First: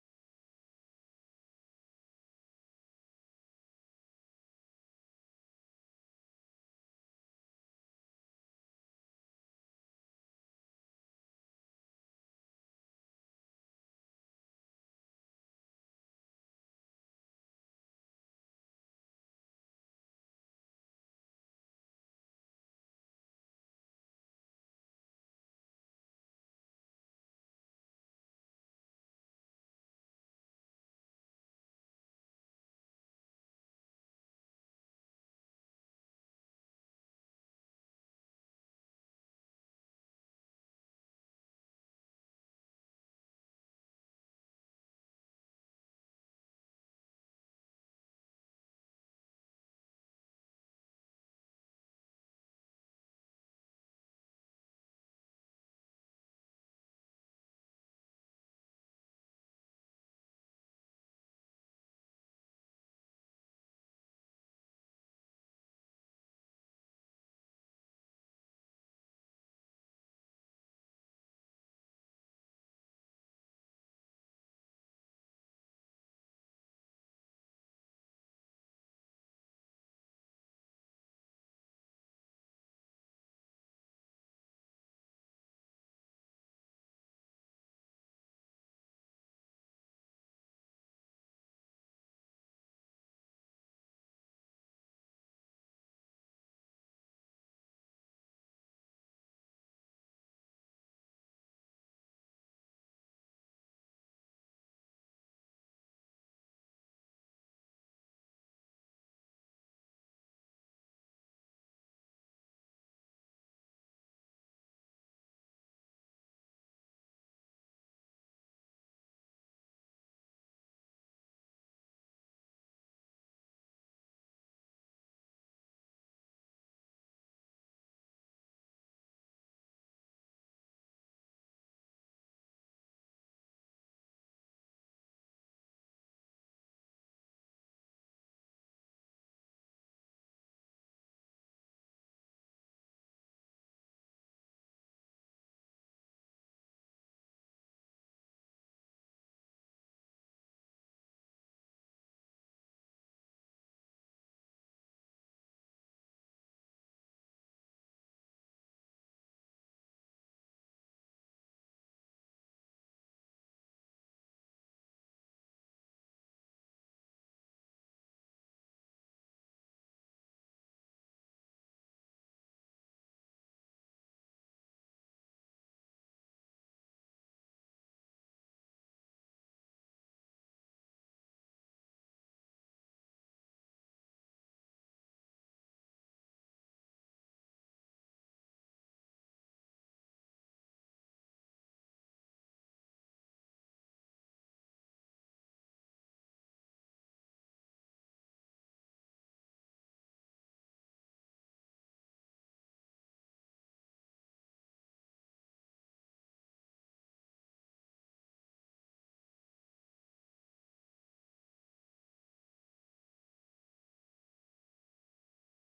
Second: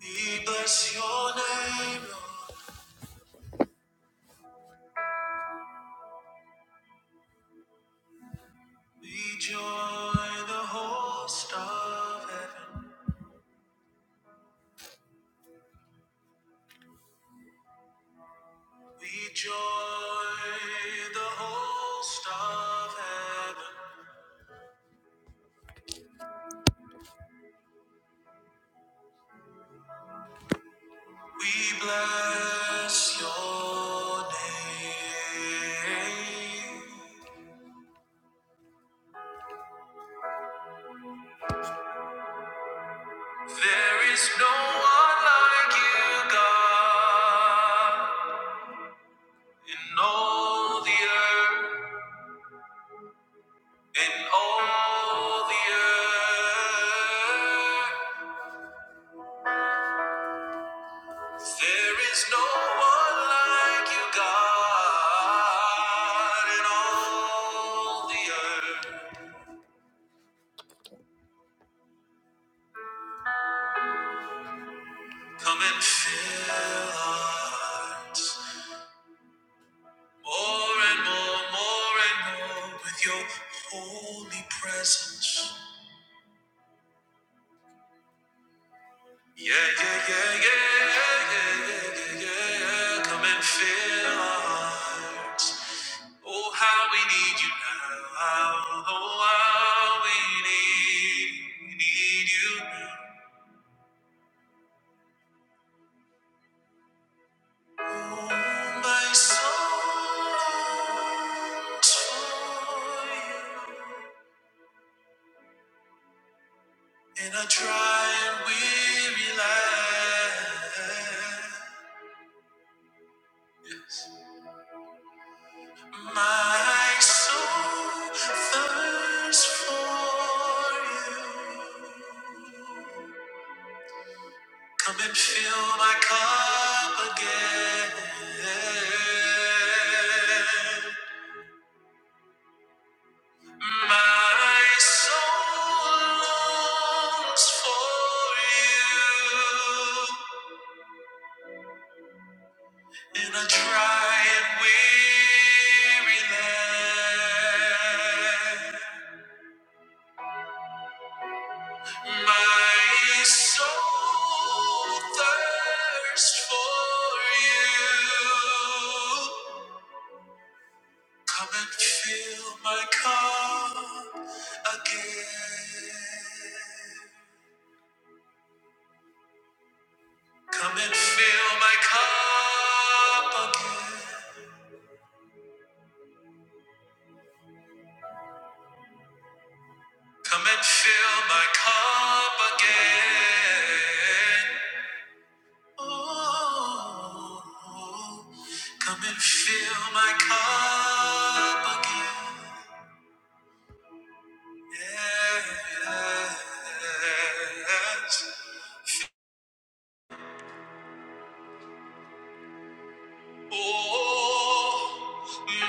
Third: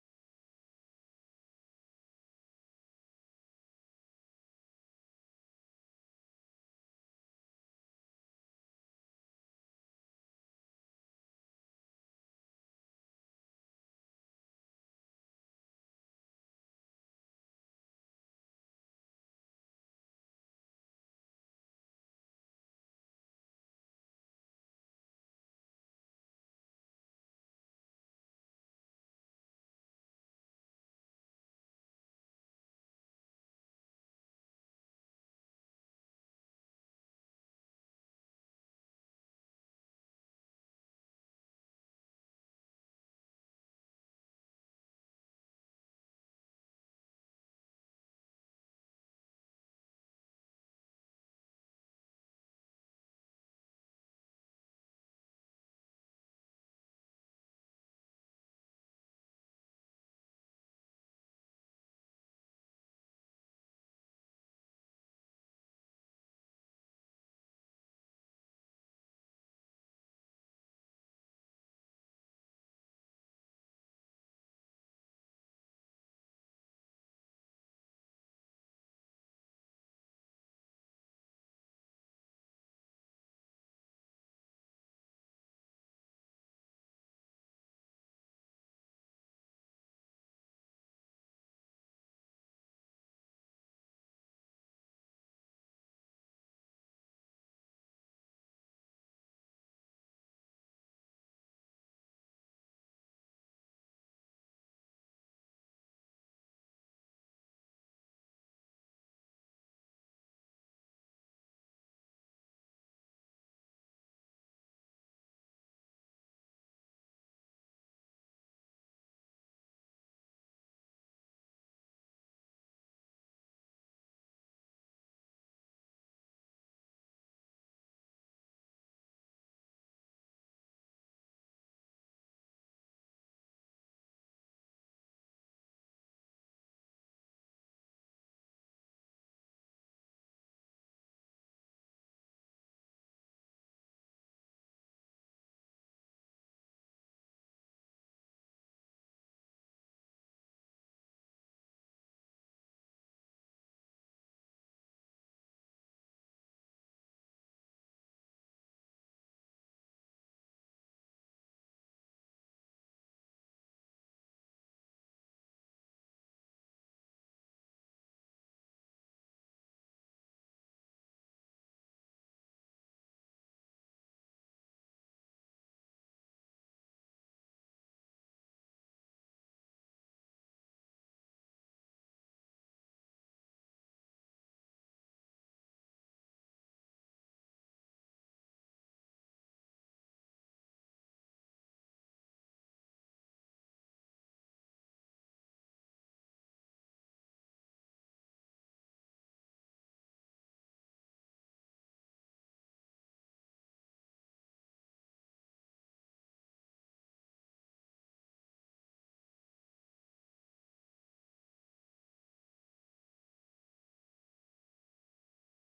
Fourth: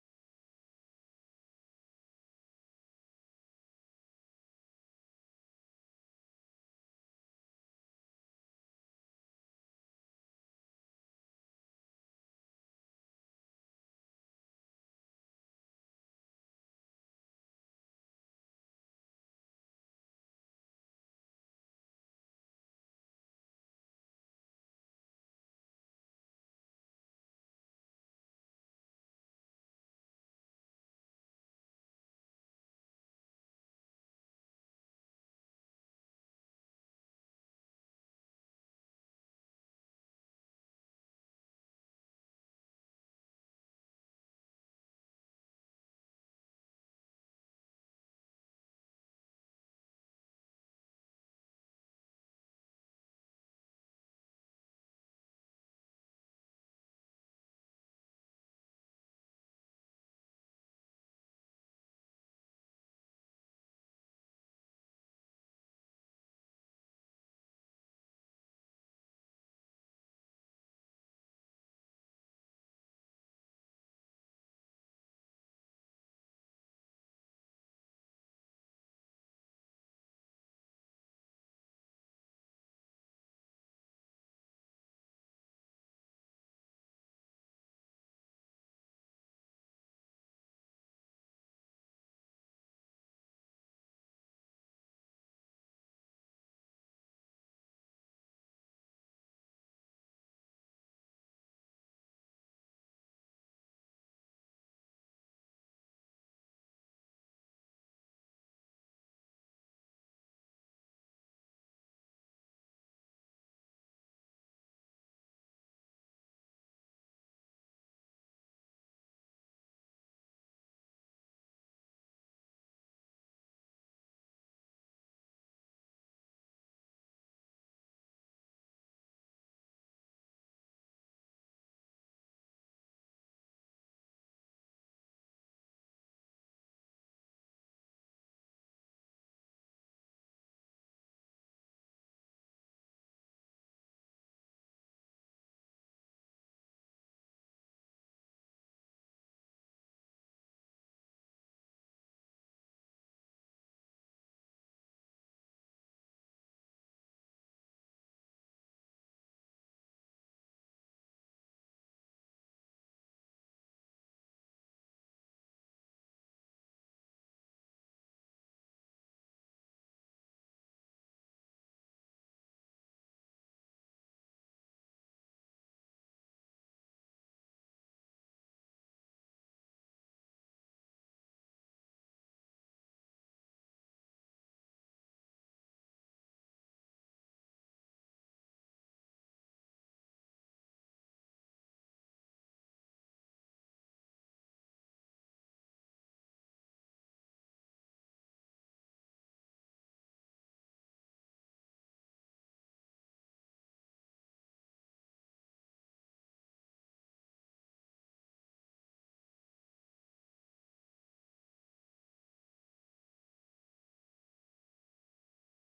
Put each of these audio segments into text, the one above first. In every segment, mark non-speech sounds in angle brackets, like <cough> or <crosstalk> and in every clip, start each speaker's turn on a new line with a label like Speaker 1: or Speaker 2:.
Speaker 1: We bless your name, Lord. We join the host of heaven. We join the host of heaven. We bless your name. There is no one like you, God, in all the earth, in all the earth. There is no one like you, God, in all the earth. Come and fill our hearts more and more, more and more with your holy presence. Yeah, yeah, yeah, yeah, yeah, yeah, yeah, yeah, yeah. Come and fill our hearts. Oh, how we need you now. Oh, how we need, need you now. My soul to you. In a dry and weary land, yes. my soul thirsts for you. Come and fill my cup again. My soul longs for you in a dry and weary land. My soul thirsts for you. Come and fill my cup again. Come and fill my cup again. Come and fill my cup again. Oh, come and fill my cup again. Yes. Oh,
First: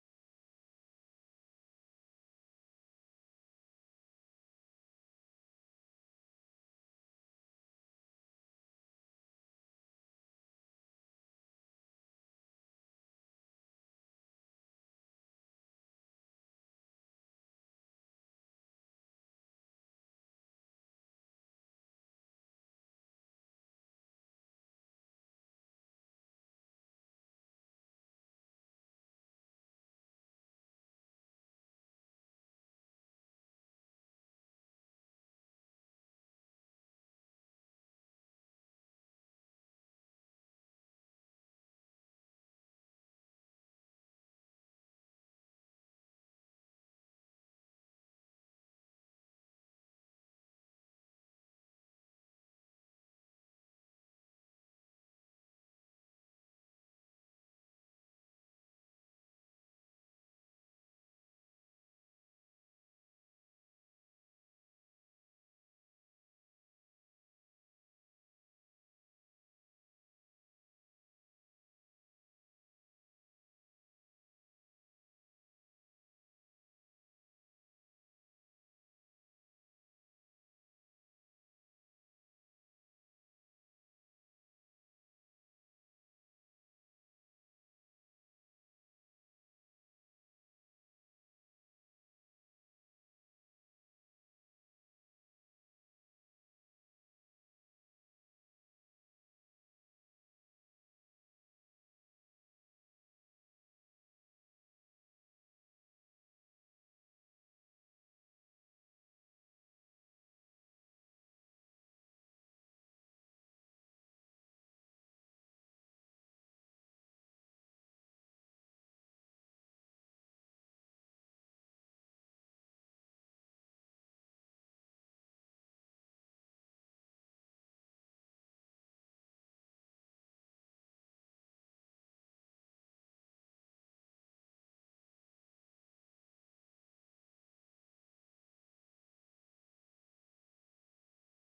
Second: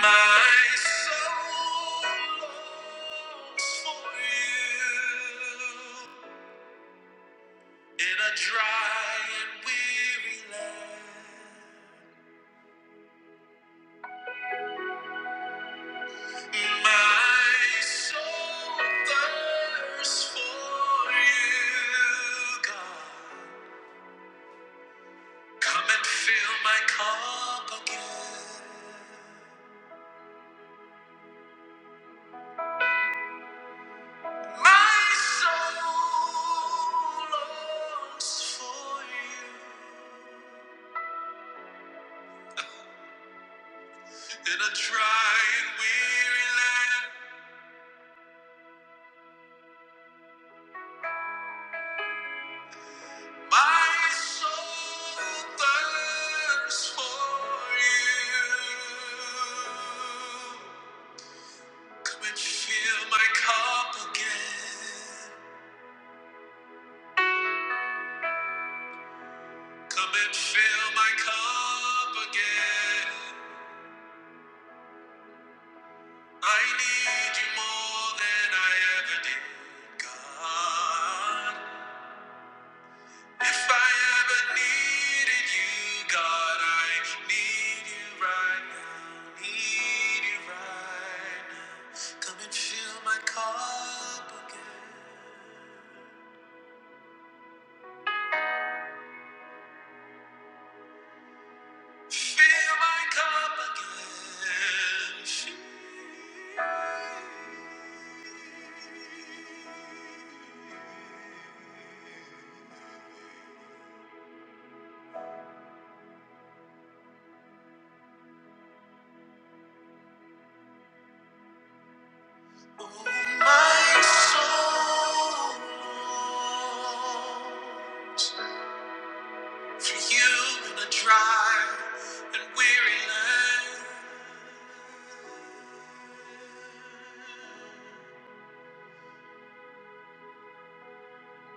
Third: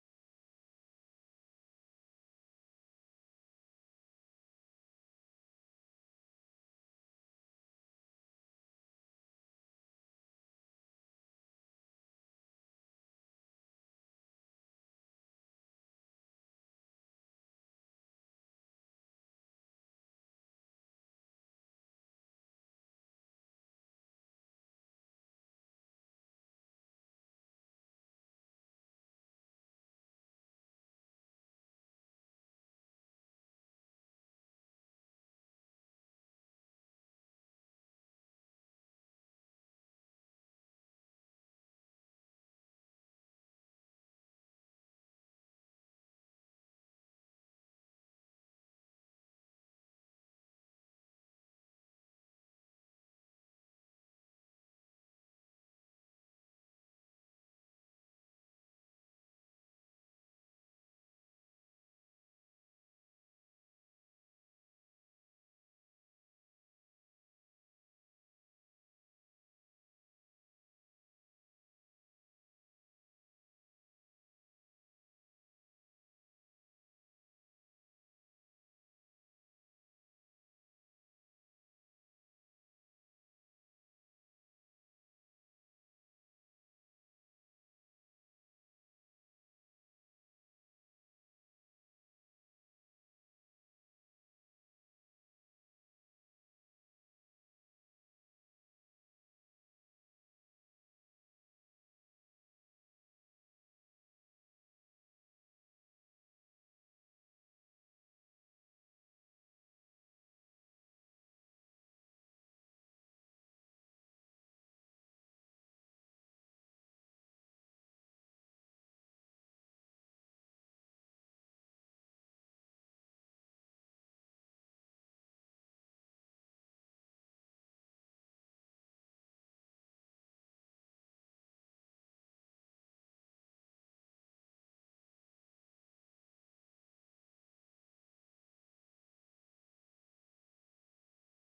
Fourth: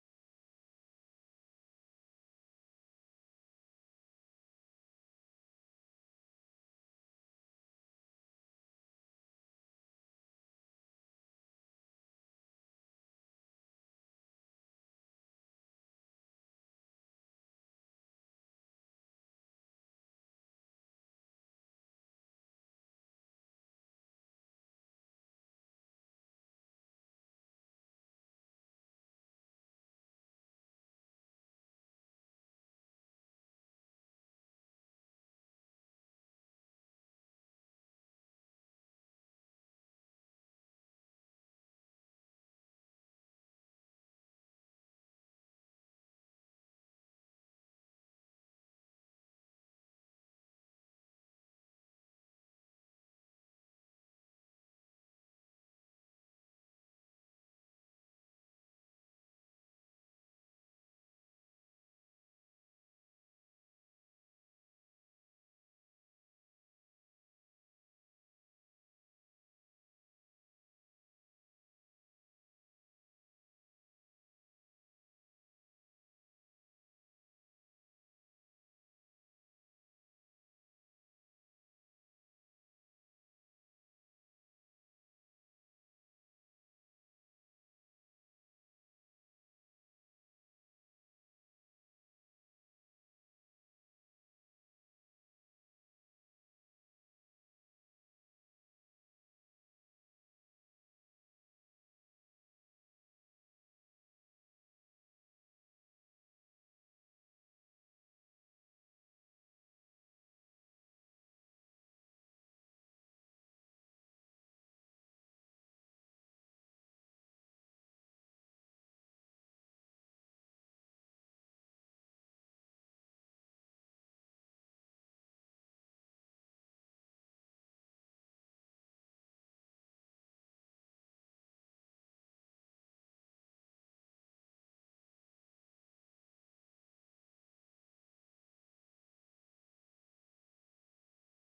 Speaker 1: my soul longs for you. In a dry and weary land, my soul thirsts for you, God. Come and fill my cup again. My soul longs for you. In a dry and weary land, My soul thirsts for you. Come and fill my cup again. Come and fill my cup again. I need you more than I ever did, God. If I ever needed you, God, I need you right now. Need you right now. Come and fill my cup again. Fill my cup again. Fill my soul longs for you in a dry and weary land.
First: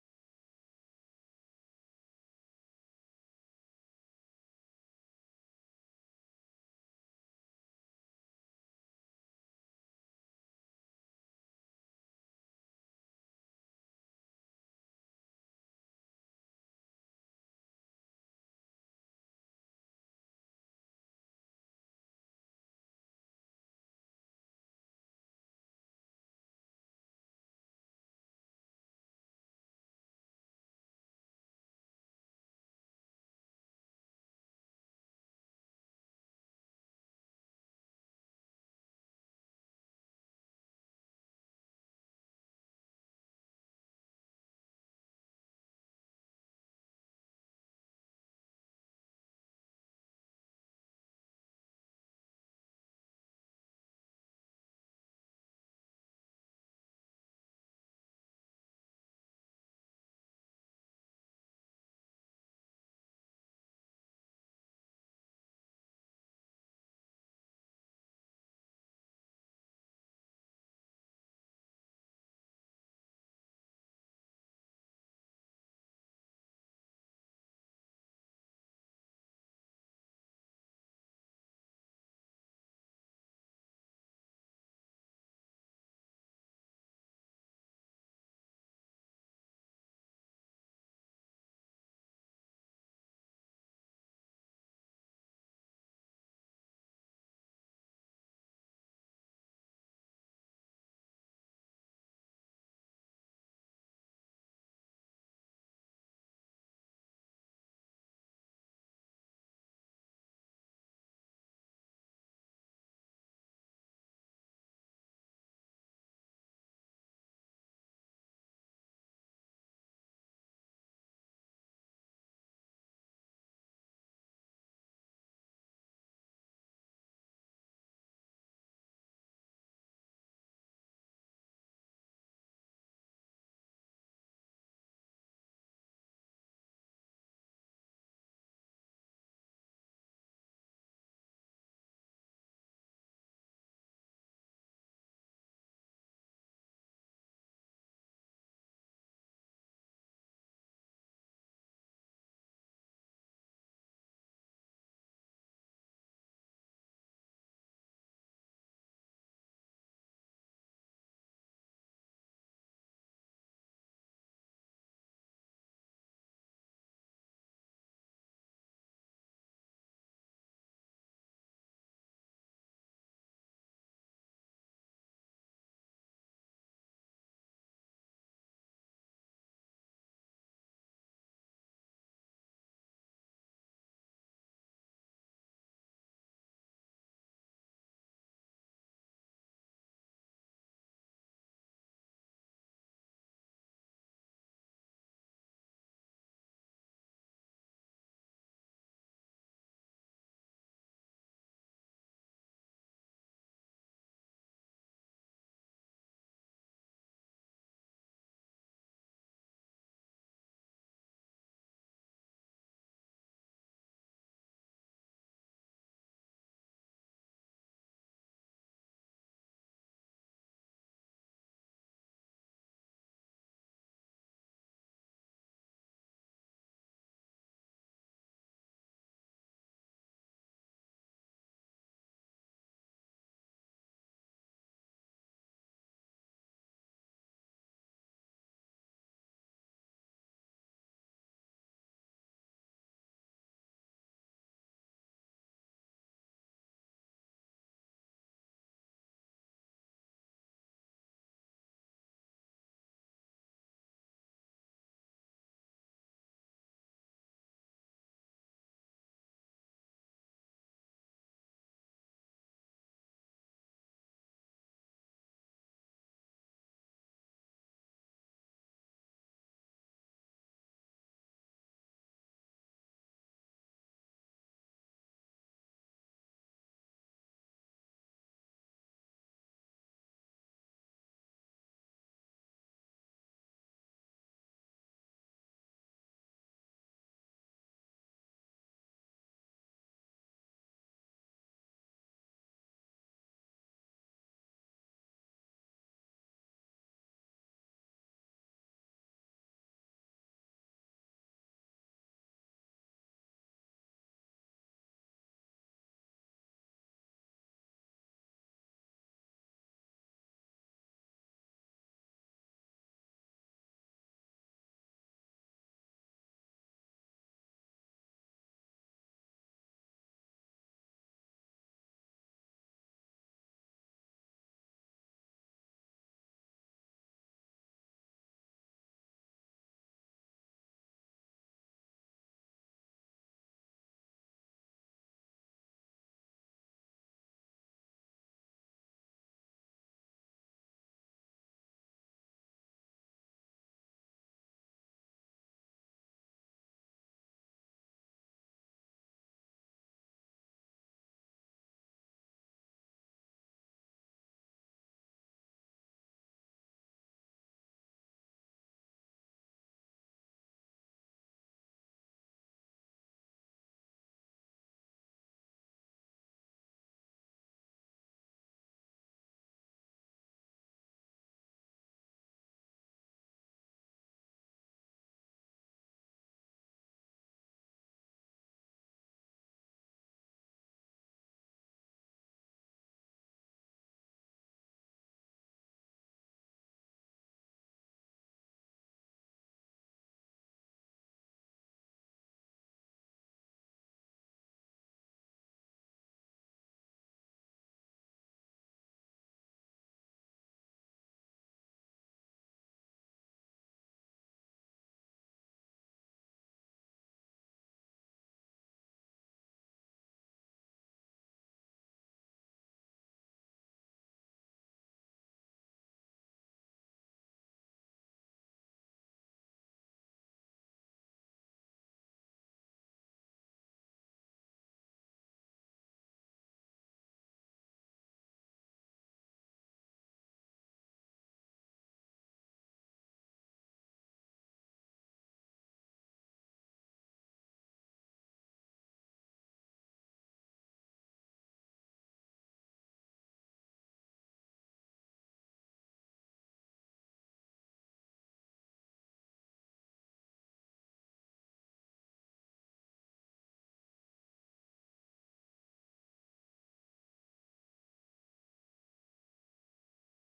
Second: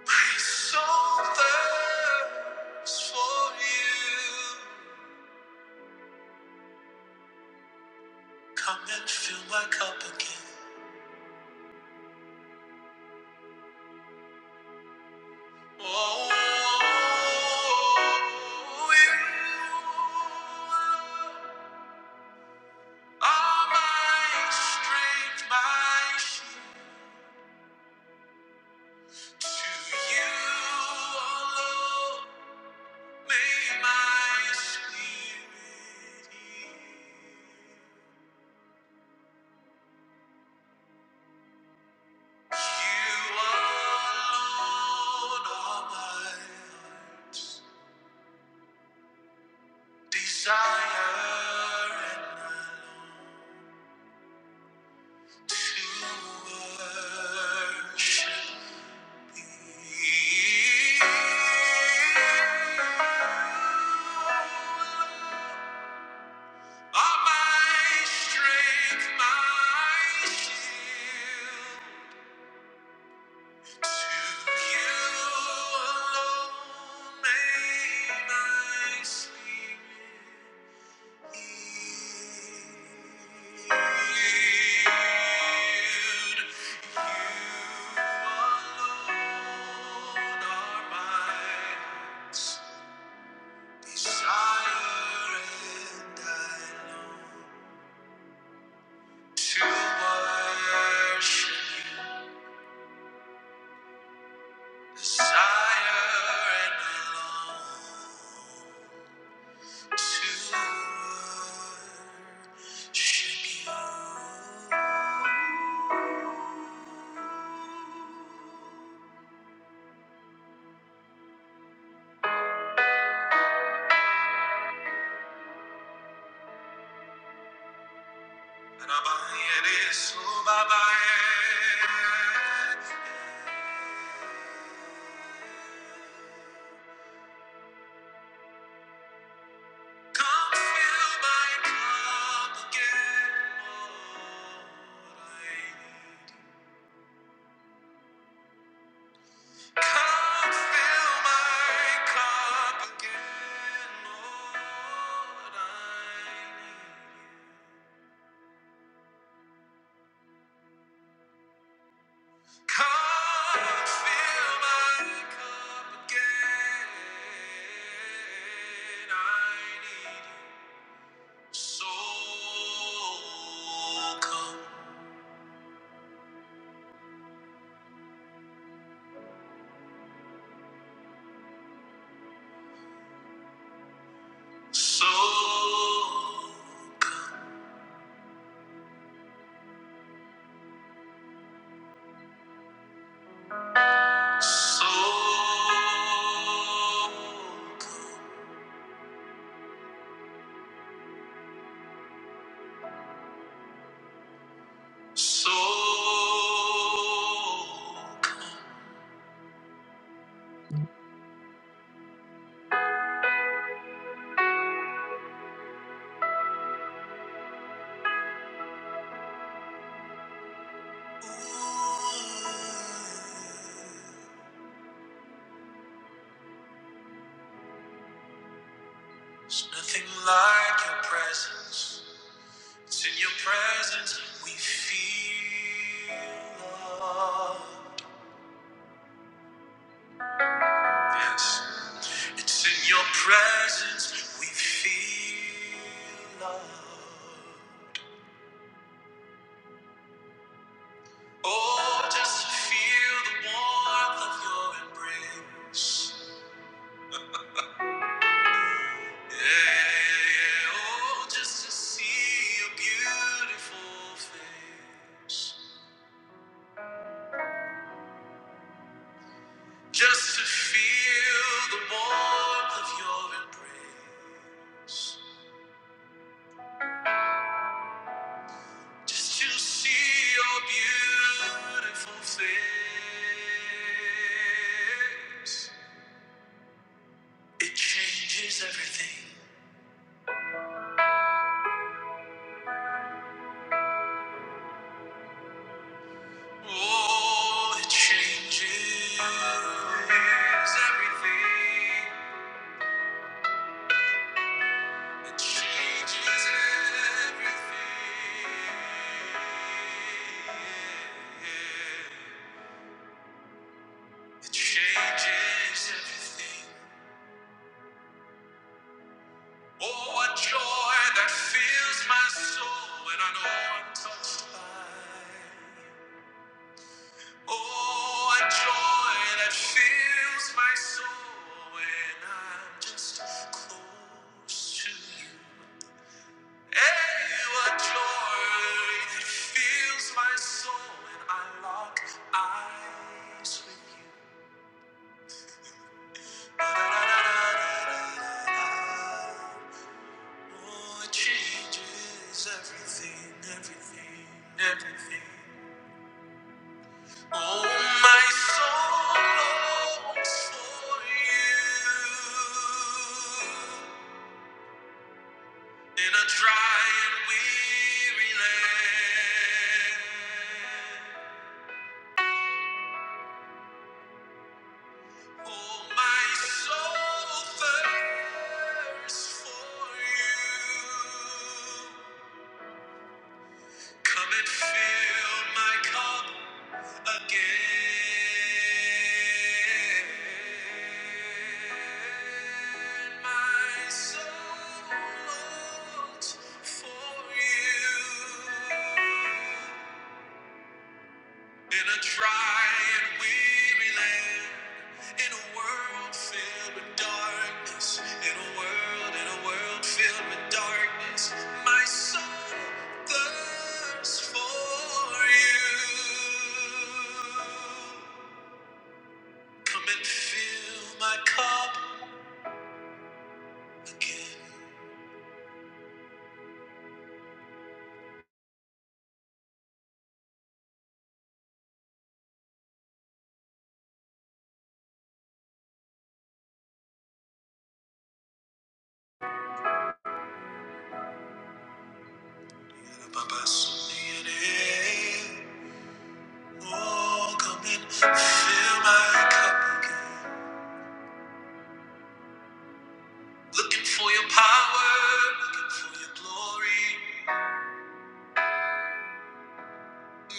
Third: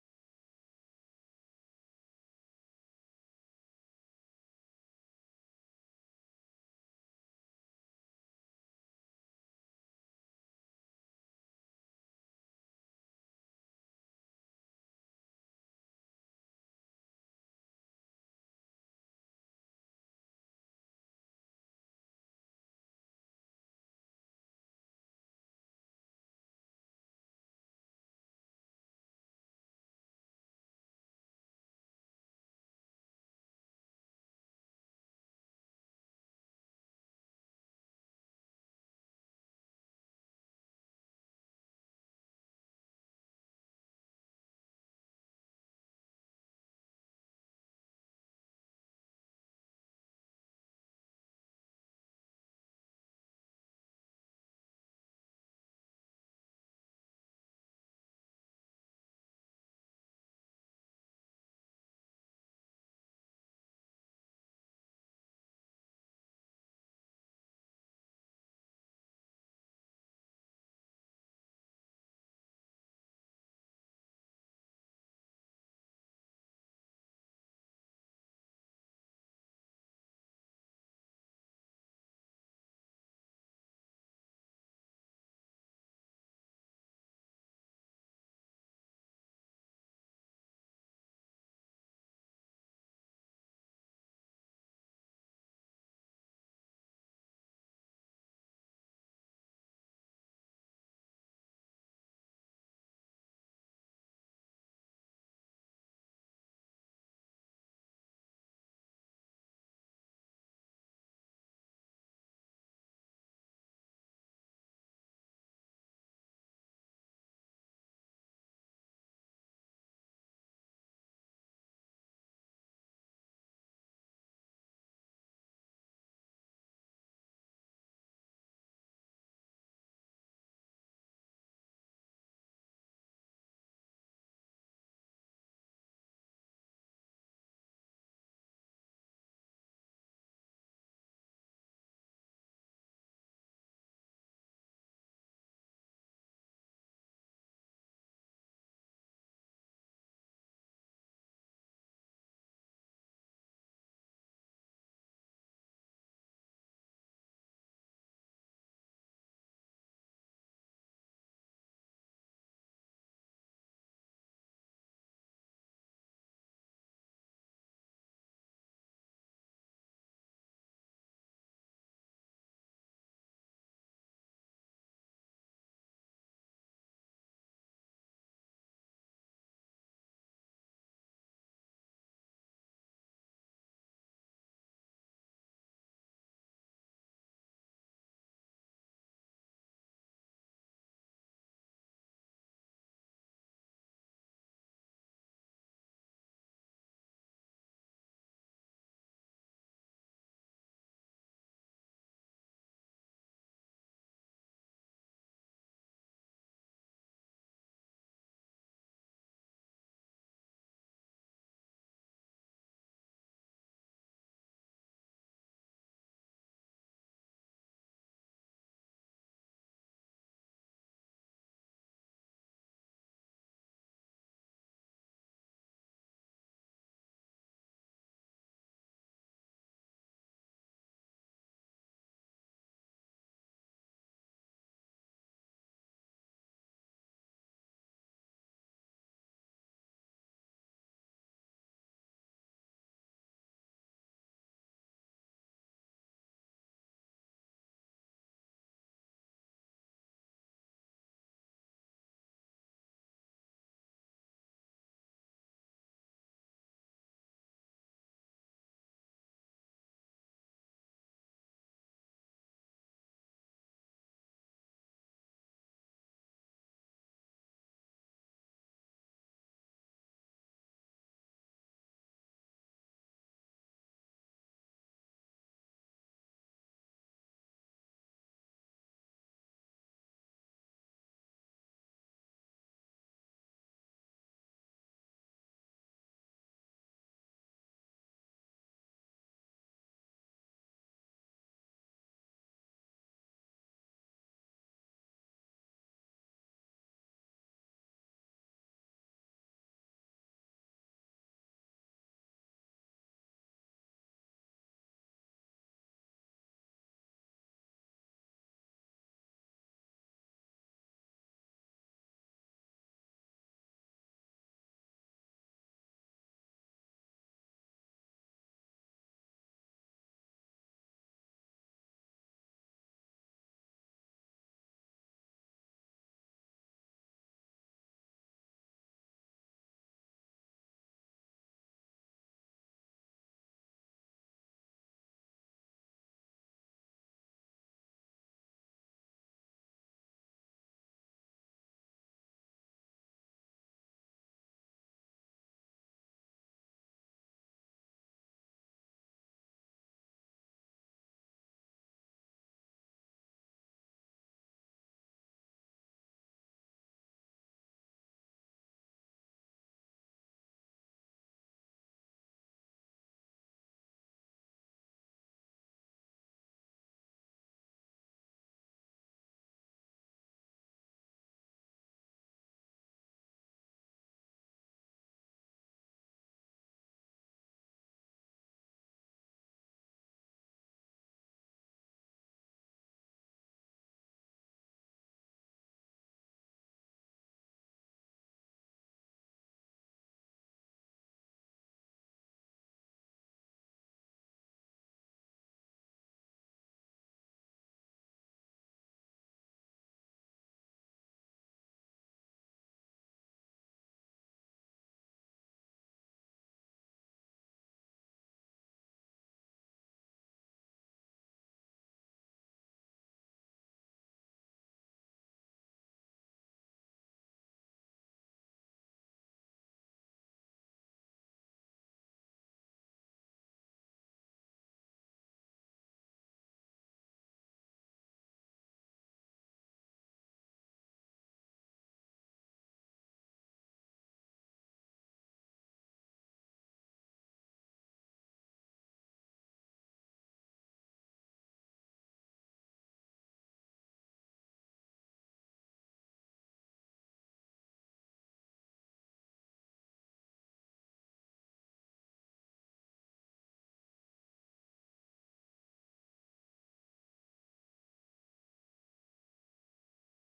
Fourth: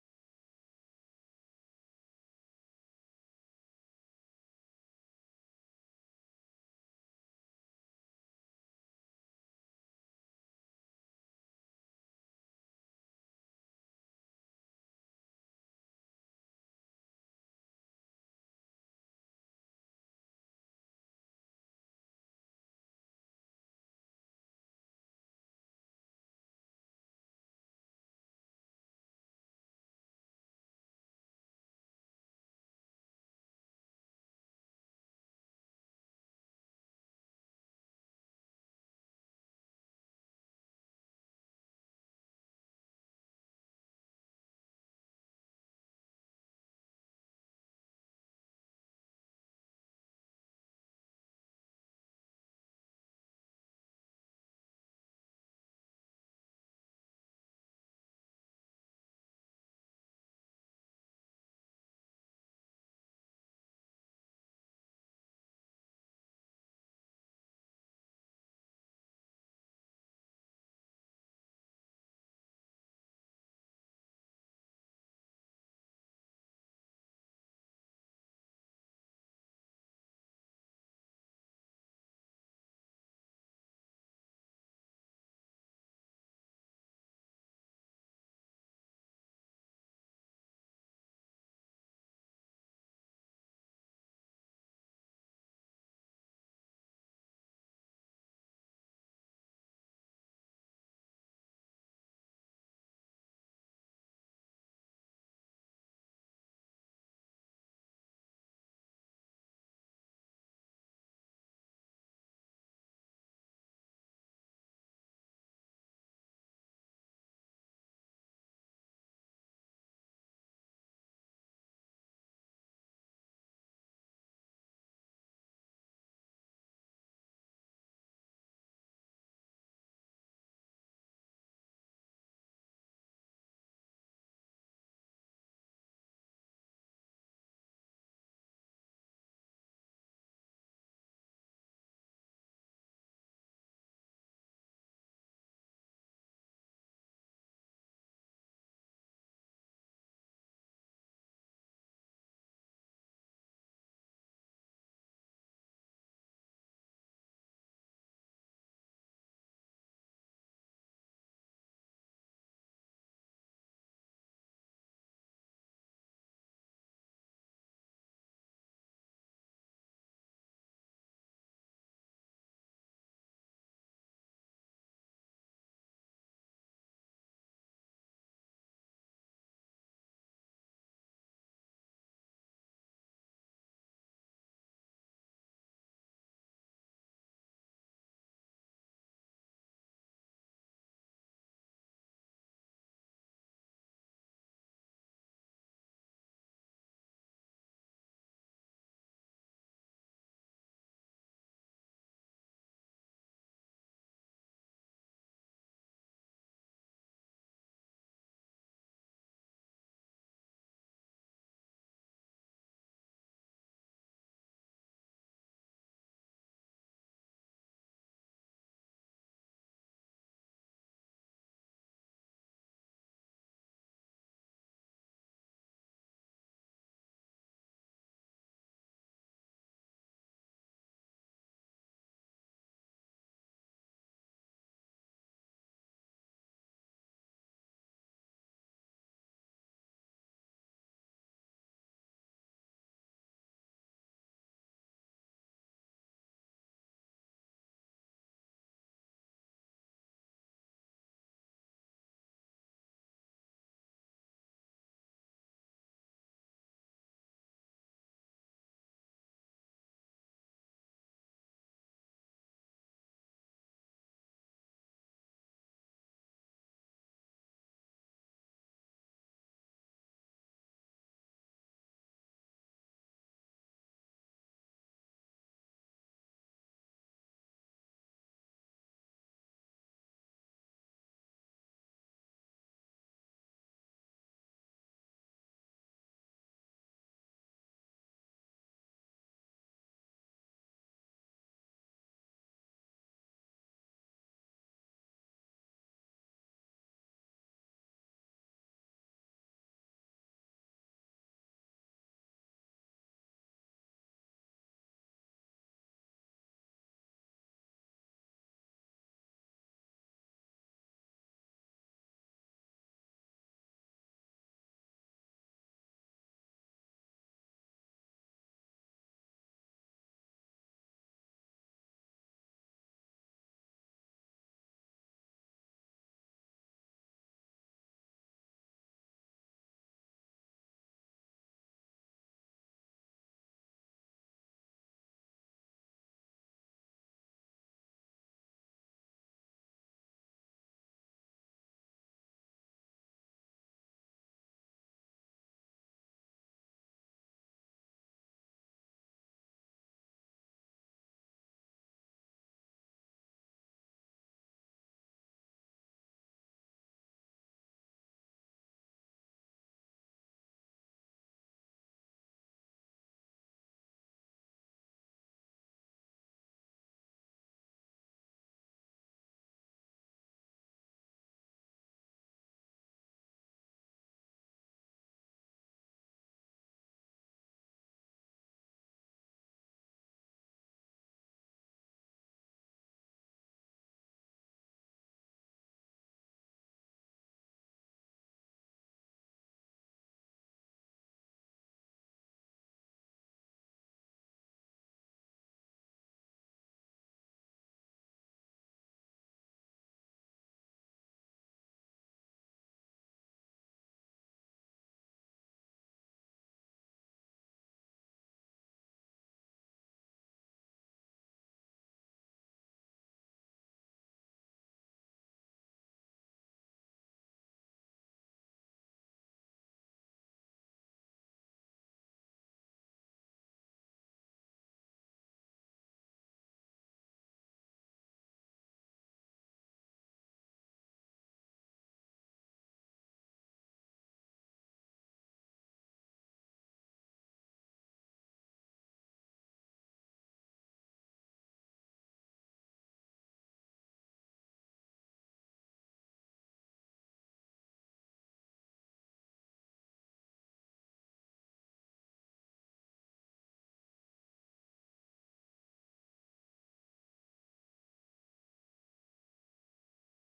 Speaker 1: My soul thirsts for you. Come and fill my cup again. Oh, you are my strength, my shield. To you alone may my spirit yield. You alone are my life. Desire and I long to worship thee. Are my strength, my shield. To you alone may my spirit Desire and belong to worship you. Rabaye su babaye. Come fill my cup again, Lord, I need. Come fill my cup again, Lord, I need. Come fill my cup again, I need you. So come. So, so, so. There's nothing like your presence. It's in your presence we feel love. Yes. It's in your presence we feel love. Oh, just to feel the warmth of your embrace. Yeah, yeah, oh, just to see your beautiful face. Just to feel the warmth of your embrace. Just to see your beautiful face. It changes everything. Oh, it changes everything. It changes everything. It changes everything. Oh, what joy that fills my soul when I know I'm touched by. Oh, a joy that fills my soul when I'm just close to you. Hey, a joy that fills my soul when I lock eyes with you. Oh, it changes everything, everything, everything. Oh, my soul longs for you in a dry and weary land. Oh, my soul thirsts for you. Come and fill my cup. Again, my soul longs for you. In a dry and weary land, in a world filled with darkness, in a world, in a world filled with darkness, my soul thirsts for you. Come and fill my cup again. Oh, come and fill my cup again. Looking for your power, looking for your glory.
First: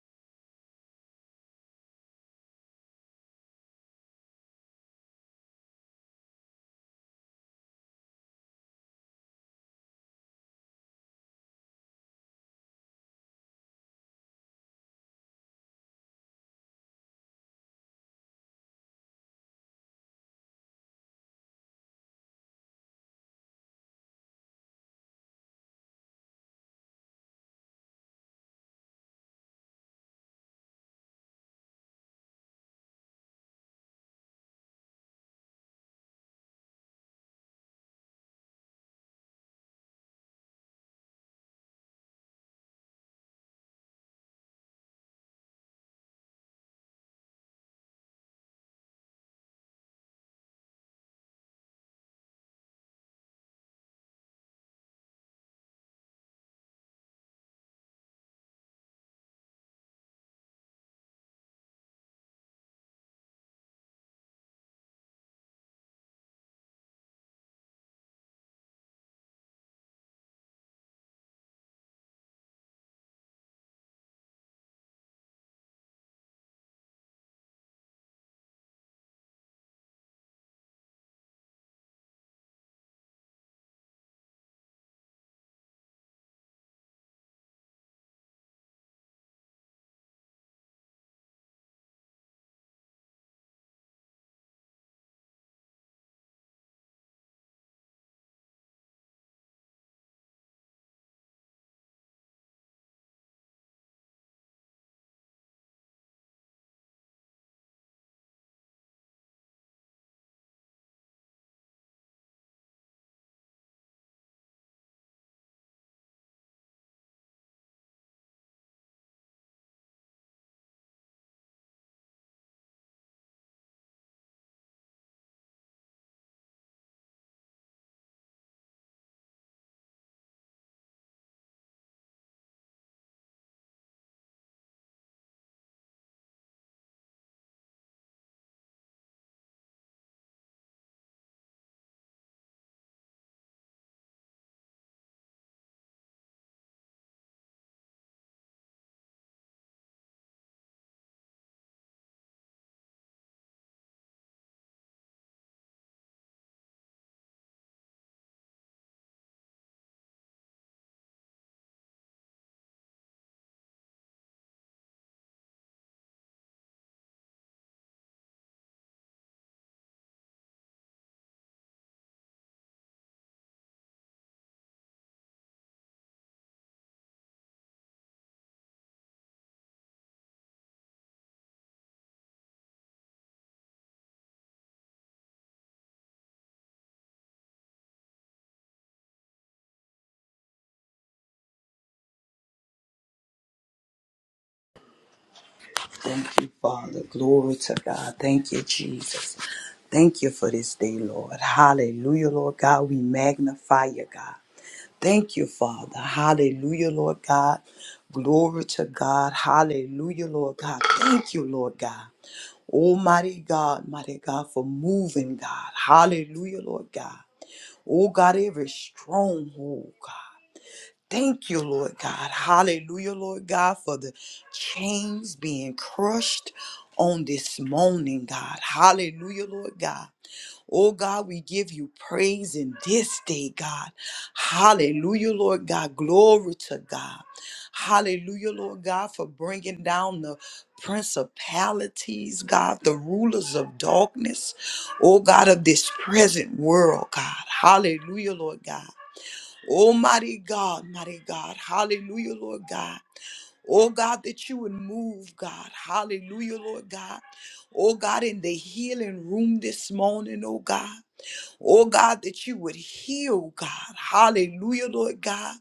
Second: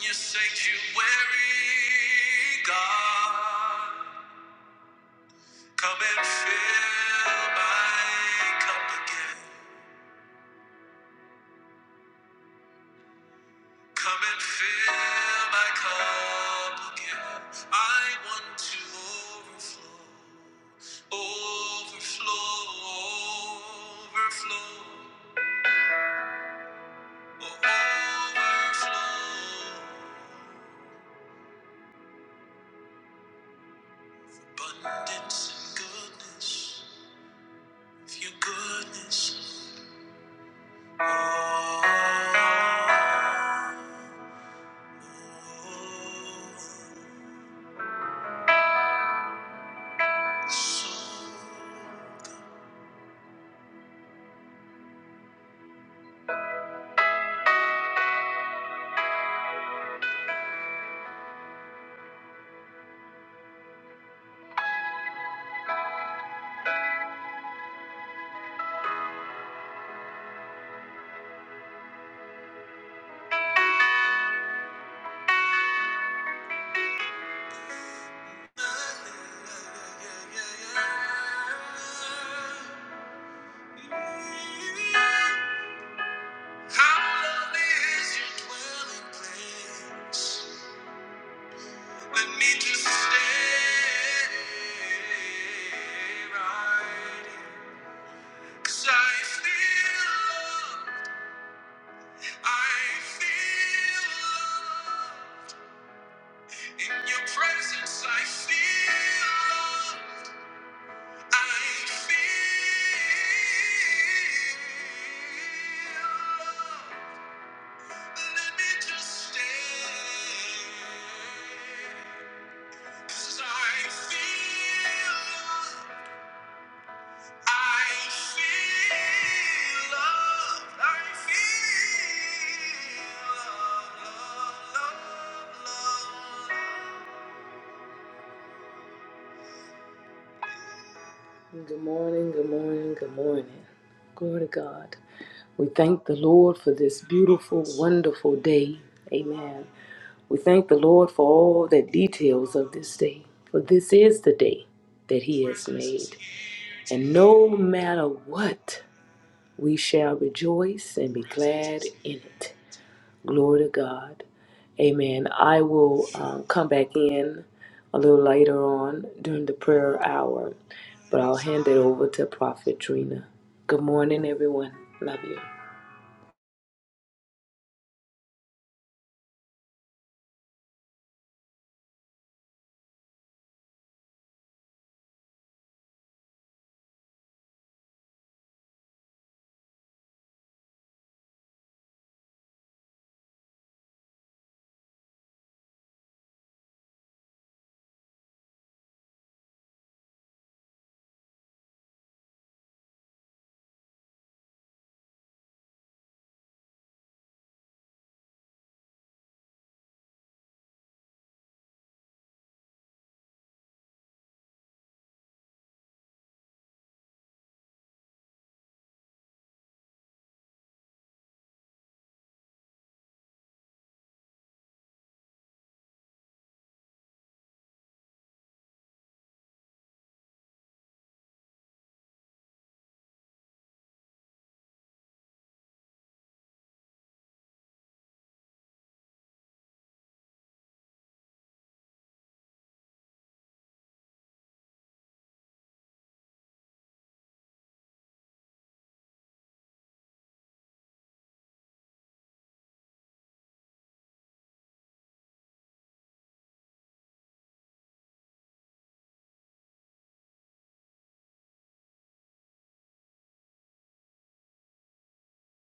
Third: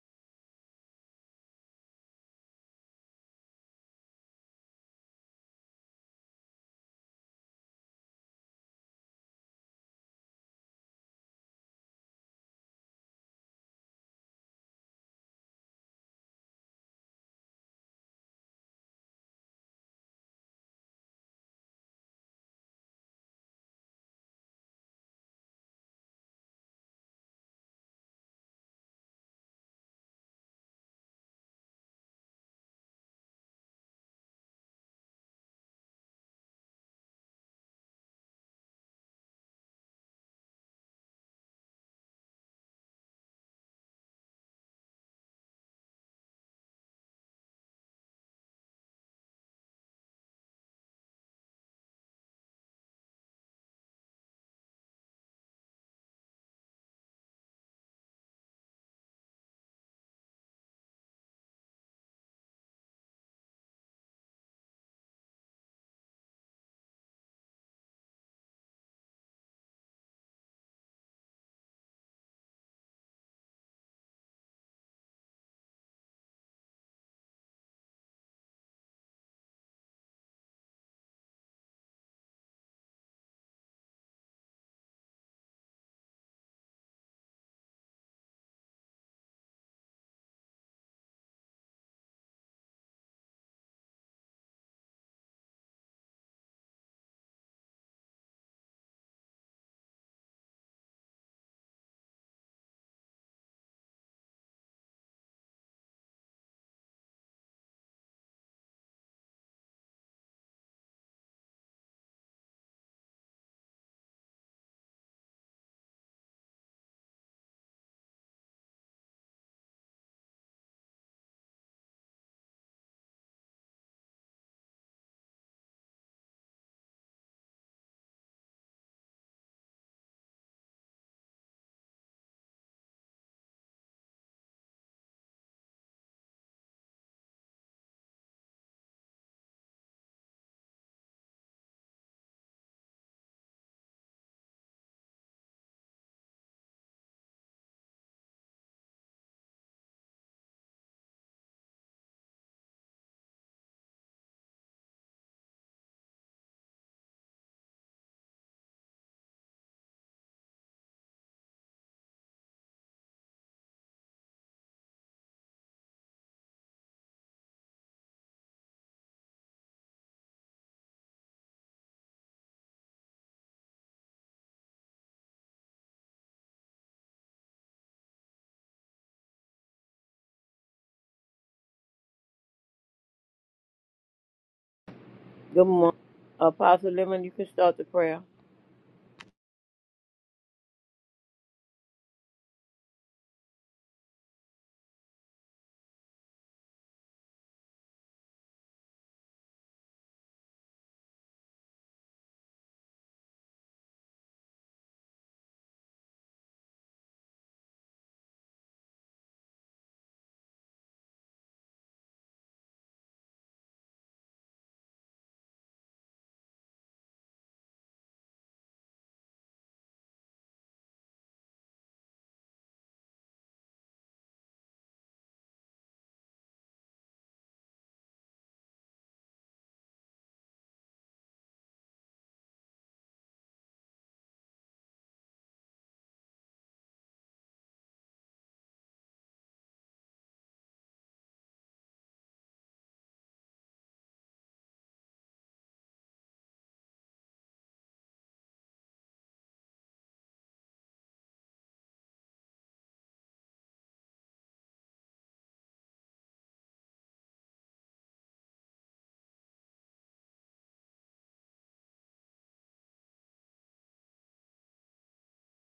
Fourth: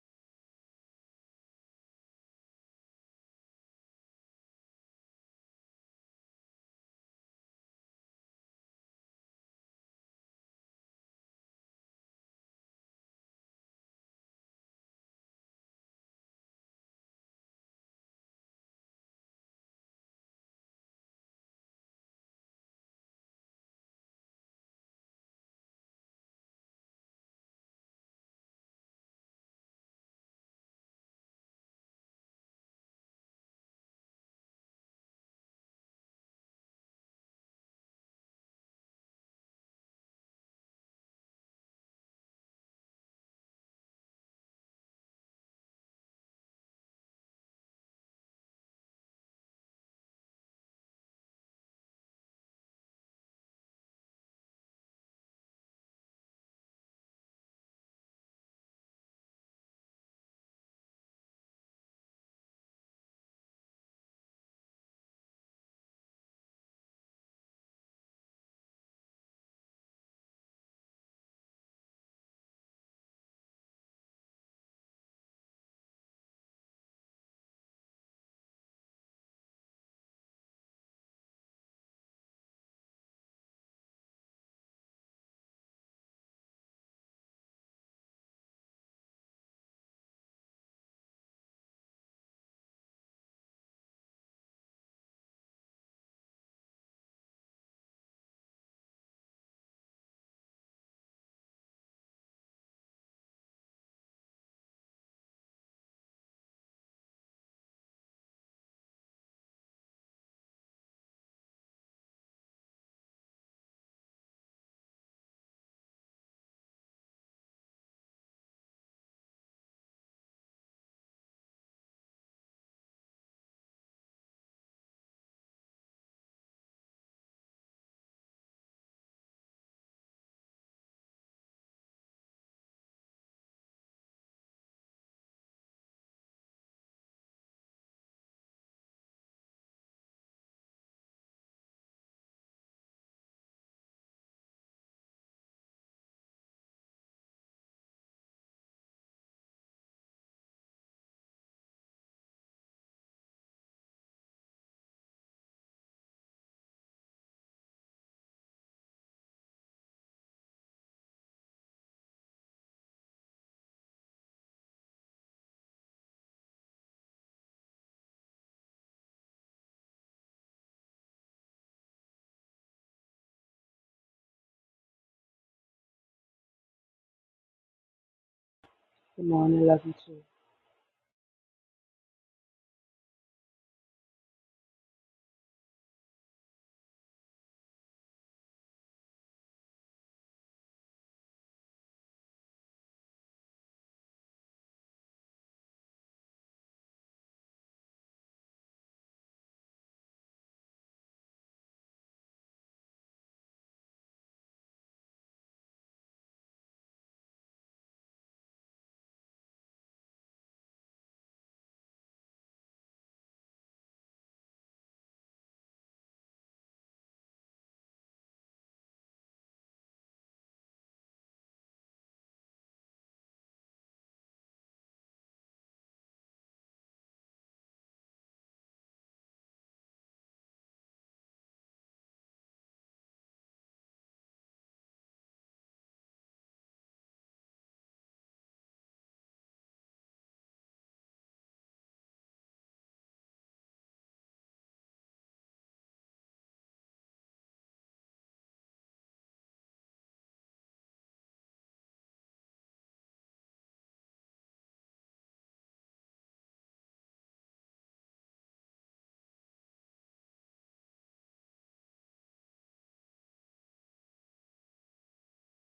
Speaker 1: Your sanctuary, God. Come and fill my cup again. Come and fill my cup again. I want to overflow, overflow, overflow, overflow. Abundance and goodness, of your goodness. Oh, oh, oh, oh, so your in your Presence, I feel love. I feel let me just stay 'Cause I feel I feel love I feel love love love love Good morning, good morning, good morning. Glory to God. We thank the Lord for this beautiful, wonderful day. Amen. We thank the Lord for all the details of this day, for this is the day that He has made. And no matter what, we shall rejoice and be glad in it. Glory to God. Amen. I will um, come back in a little later on during the prayer hour, but I'll hand it over to Prophet Trina. Good morning, everyone. Love you.
Speaker 2: Good morning, love you too.
Speaker 3: Good morning. Apostle Lemon, you can start the prayer.
Speaker 4: Thank you, Father. Glory to God. Thank you, Jesus. Thank you for this day, Lord. Hallelujah, Lord God. We magnify you, God. Thank you, Father. Hallelujah, Lord God. Glory to God. Hallelujah, Lord God. Thank you, Lord God. Almighty God, mighty God, for moving, God. Hallelujah, Lord God. Oh, God, every stronghold, God. Thank you, Lord God. Hallelujah, Lord God, for the chains being crushed on this morning, God. Hallelujah, Lord God. Oh God, we give you praise in this day, God. Hallelujah, Lord God. Glory to God. Hallelujah, Lord God, for bringing down the principalities, God, the rulers of darkness, oh God, of this present world, God. Hallelujah, Lord God. Oh, mighty God, mighty God. Hallelujah, Lord God. Oh, God, that you would move, God. Hallelujah, Lord God. Oh, God, in the healing room this morning, oh, God. Oh, God, that you would heal, God. Hallelujah, Lord God.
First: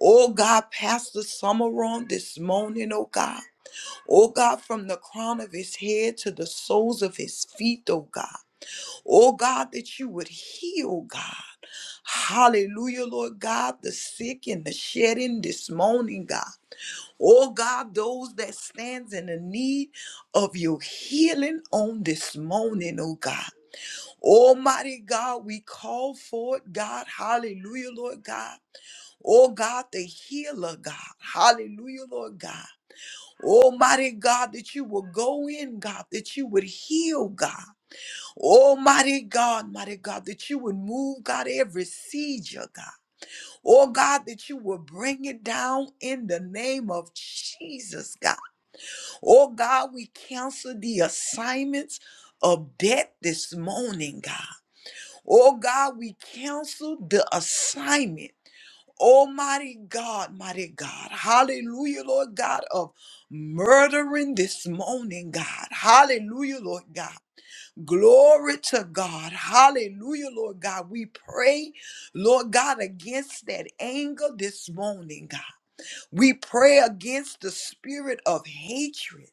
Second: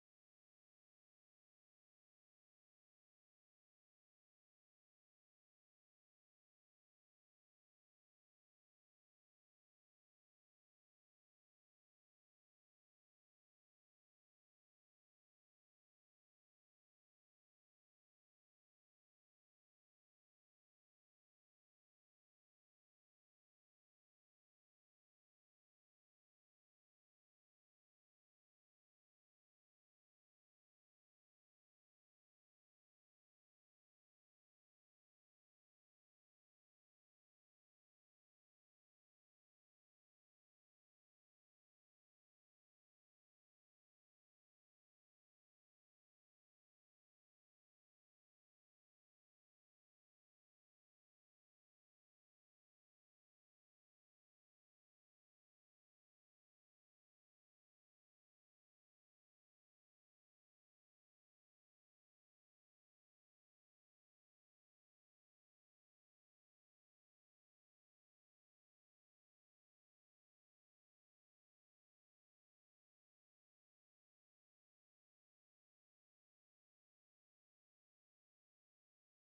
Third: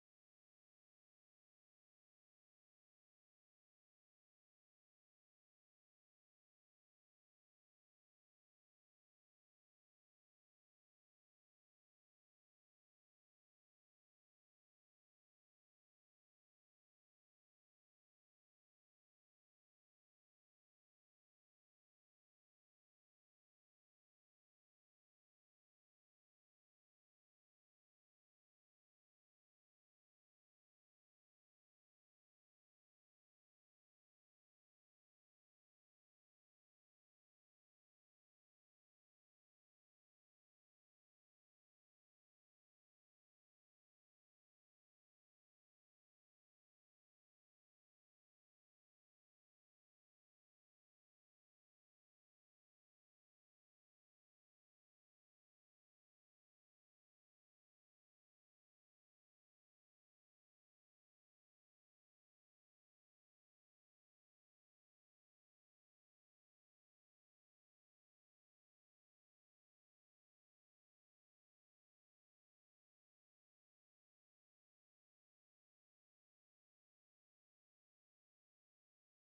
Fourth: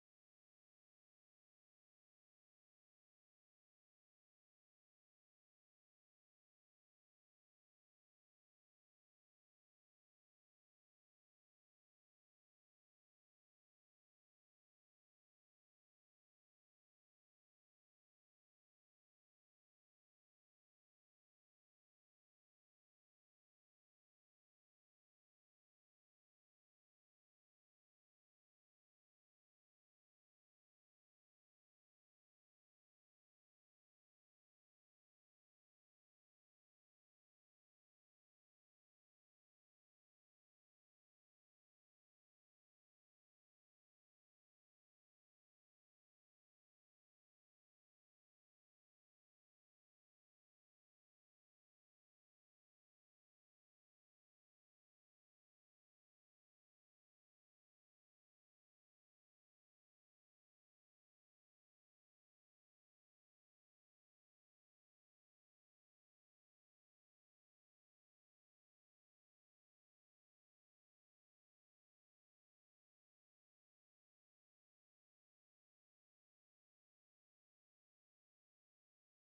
Speaker 4: Oh, God, Pastor Summer on this morning, oh, God. Oh, God, from the crown of his head to the soles of his feet, oh, God. Oh God, that you would heal, God. Hallelujah, Lord God, the sick and the shedding this morning, God. Oh God, those that stands in the need of your healing on this morning, oh God. Almighty God, we call for it, God. Hallelujah, Lord God. Oh God, the healer, God. Hallelujah, Lord God. Almighty God, that you will go in, God, that you would heal, God. Oh, mighty God, mighty God, that you would move, God, every seizure, God. Oh, God, that you would bring it down in the name of Jesus, God. Oh, God, we cancel the assignments of death this morning, God. Oh, God, we cancel the assignment. Almighty God, mighty God, hallelujah, Lord God, of murdering this morning, God, hallelujah, Lord God. Glory to God. Hallelujah, Lord God. We pray, Lord God, against that anger this morning, God. We pray against the spirit of hatred,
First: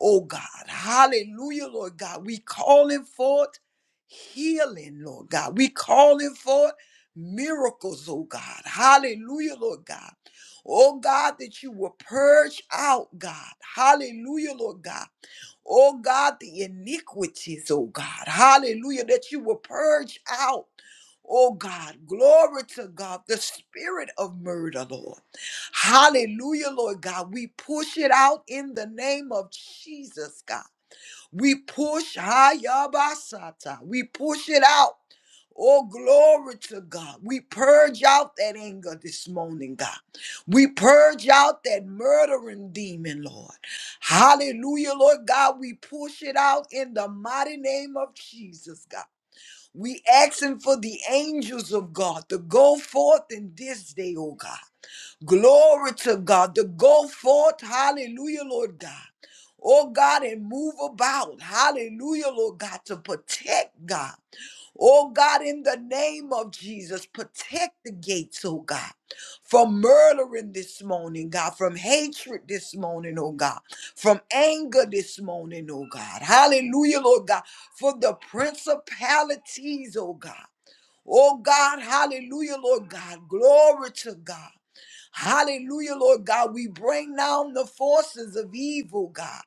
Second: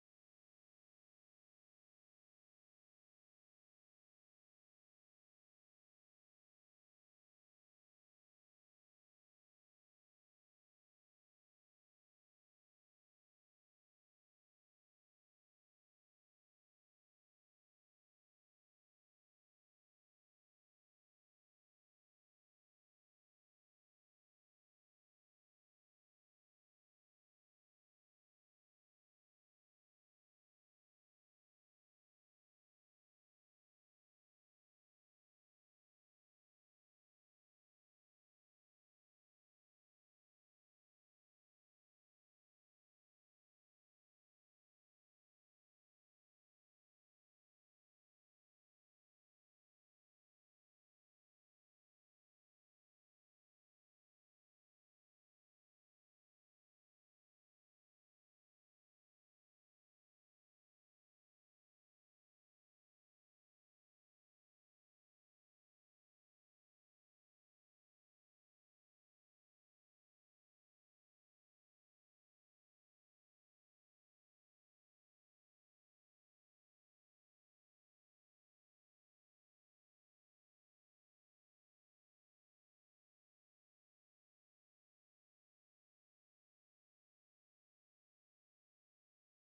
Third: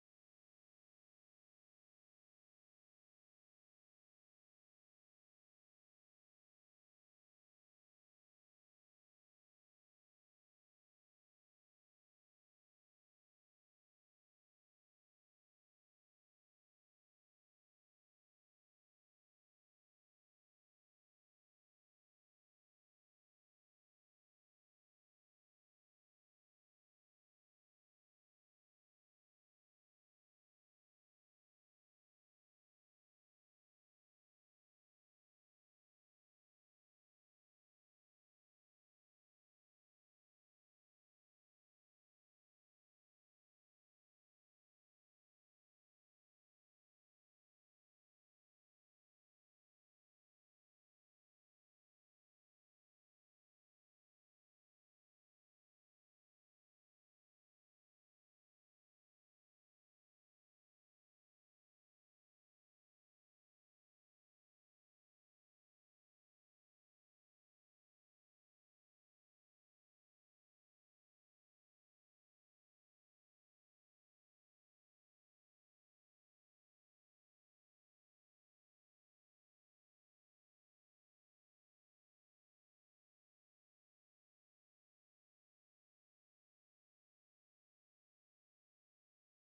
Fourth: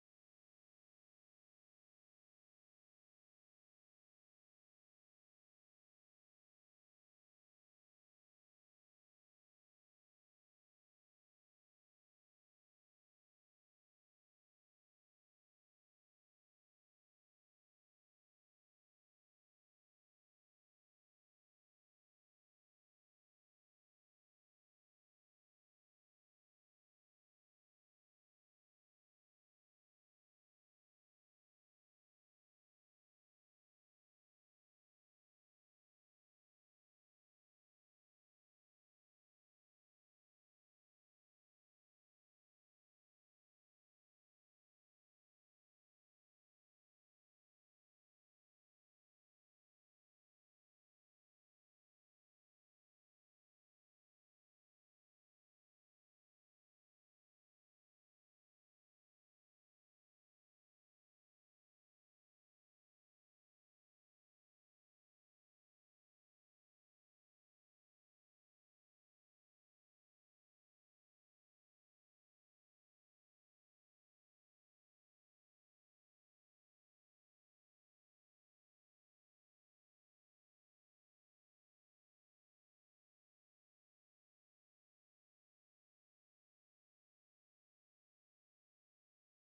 Speaker 4: oh God. Hallelujah, Lord God. We calling forth healing, Lord God. We calling forth miracles, oh God. Hallelujah, Lord God. Oh God, that you will purge out, God. Hallelujah, Lord God. Oh God, the iniquities, oh God. Hallelujah, that you will purge out. Oh God, glory to God, the spirit of murder, Lord. Hallelujah, Lord God. We push it out in the name of Jesus, God. We push Hayabasata. We push it out. Oh, glory to God. We purge out that anger this morning, God. We purge out that murdering demon, Lord. Hallelujah, Lord God. We push it out in the mighty name of Jesus, God. We asking for the angels of God to go forth in this day, oh God. Glory to God to go forth. Hallelujah, Lord God. Oh God, and move about. Hallelujah, Lord God, to protect God. Oh God, in the name of Jesus, protect the gates, oh God, from murdering this morning, God, from hatred this morning, oh God, from anger this morning, oh God. Hallelujah, Lord God, for the principalities, oh God. Oh God, hallelujah, Lord God. Glory to God. Hallelujah, Lord God. We bring down the forces of evil, God.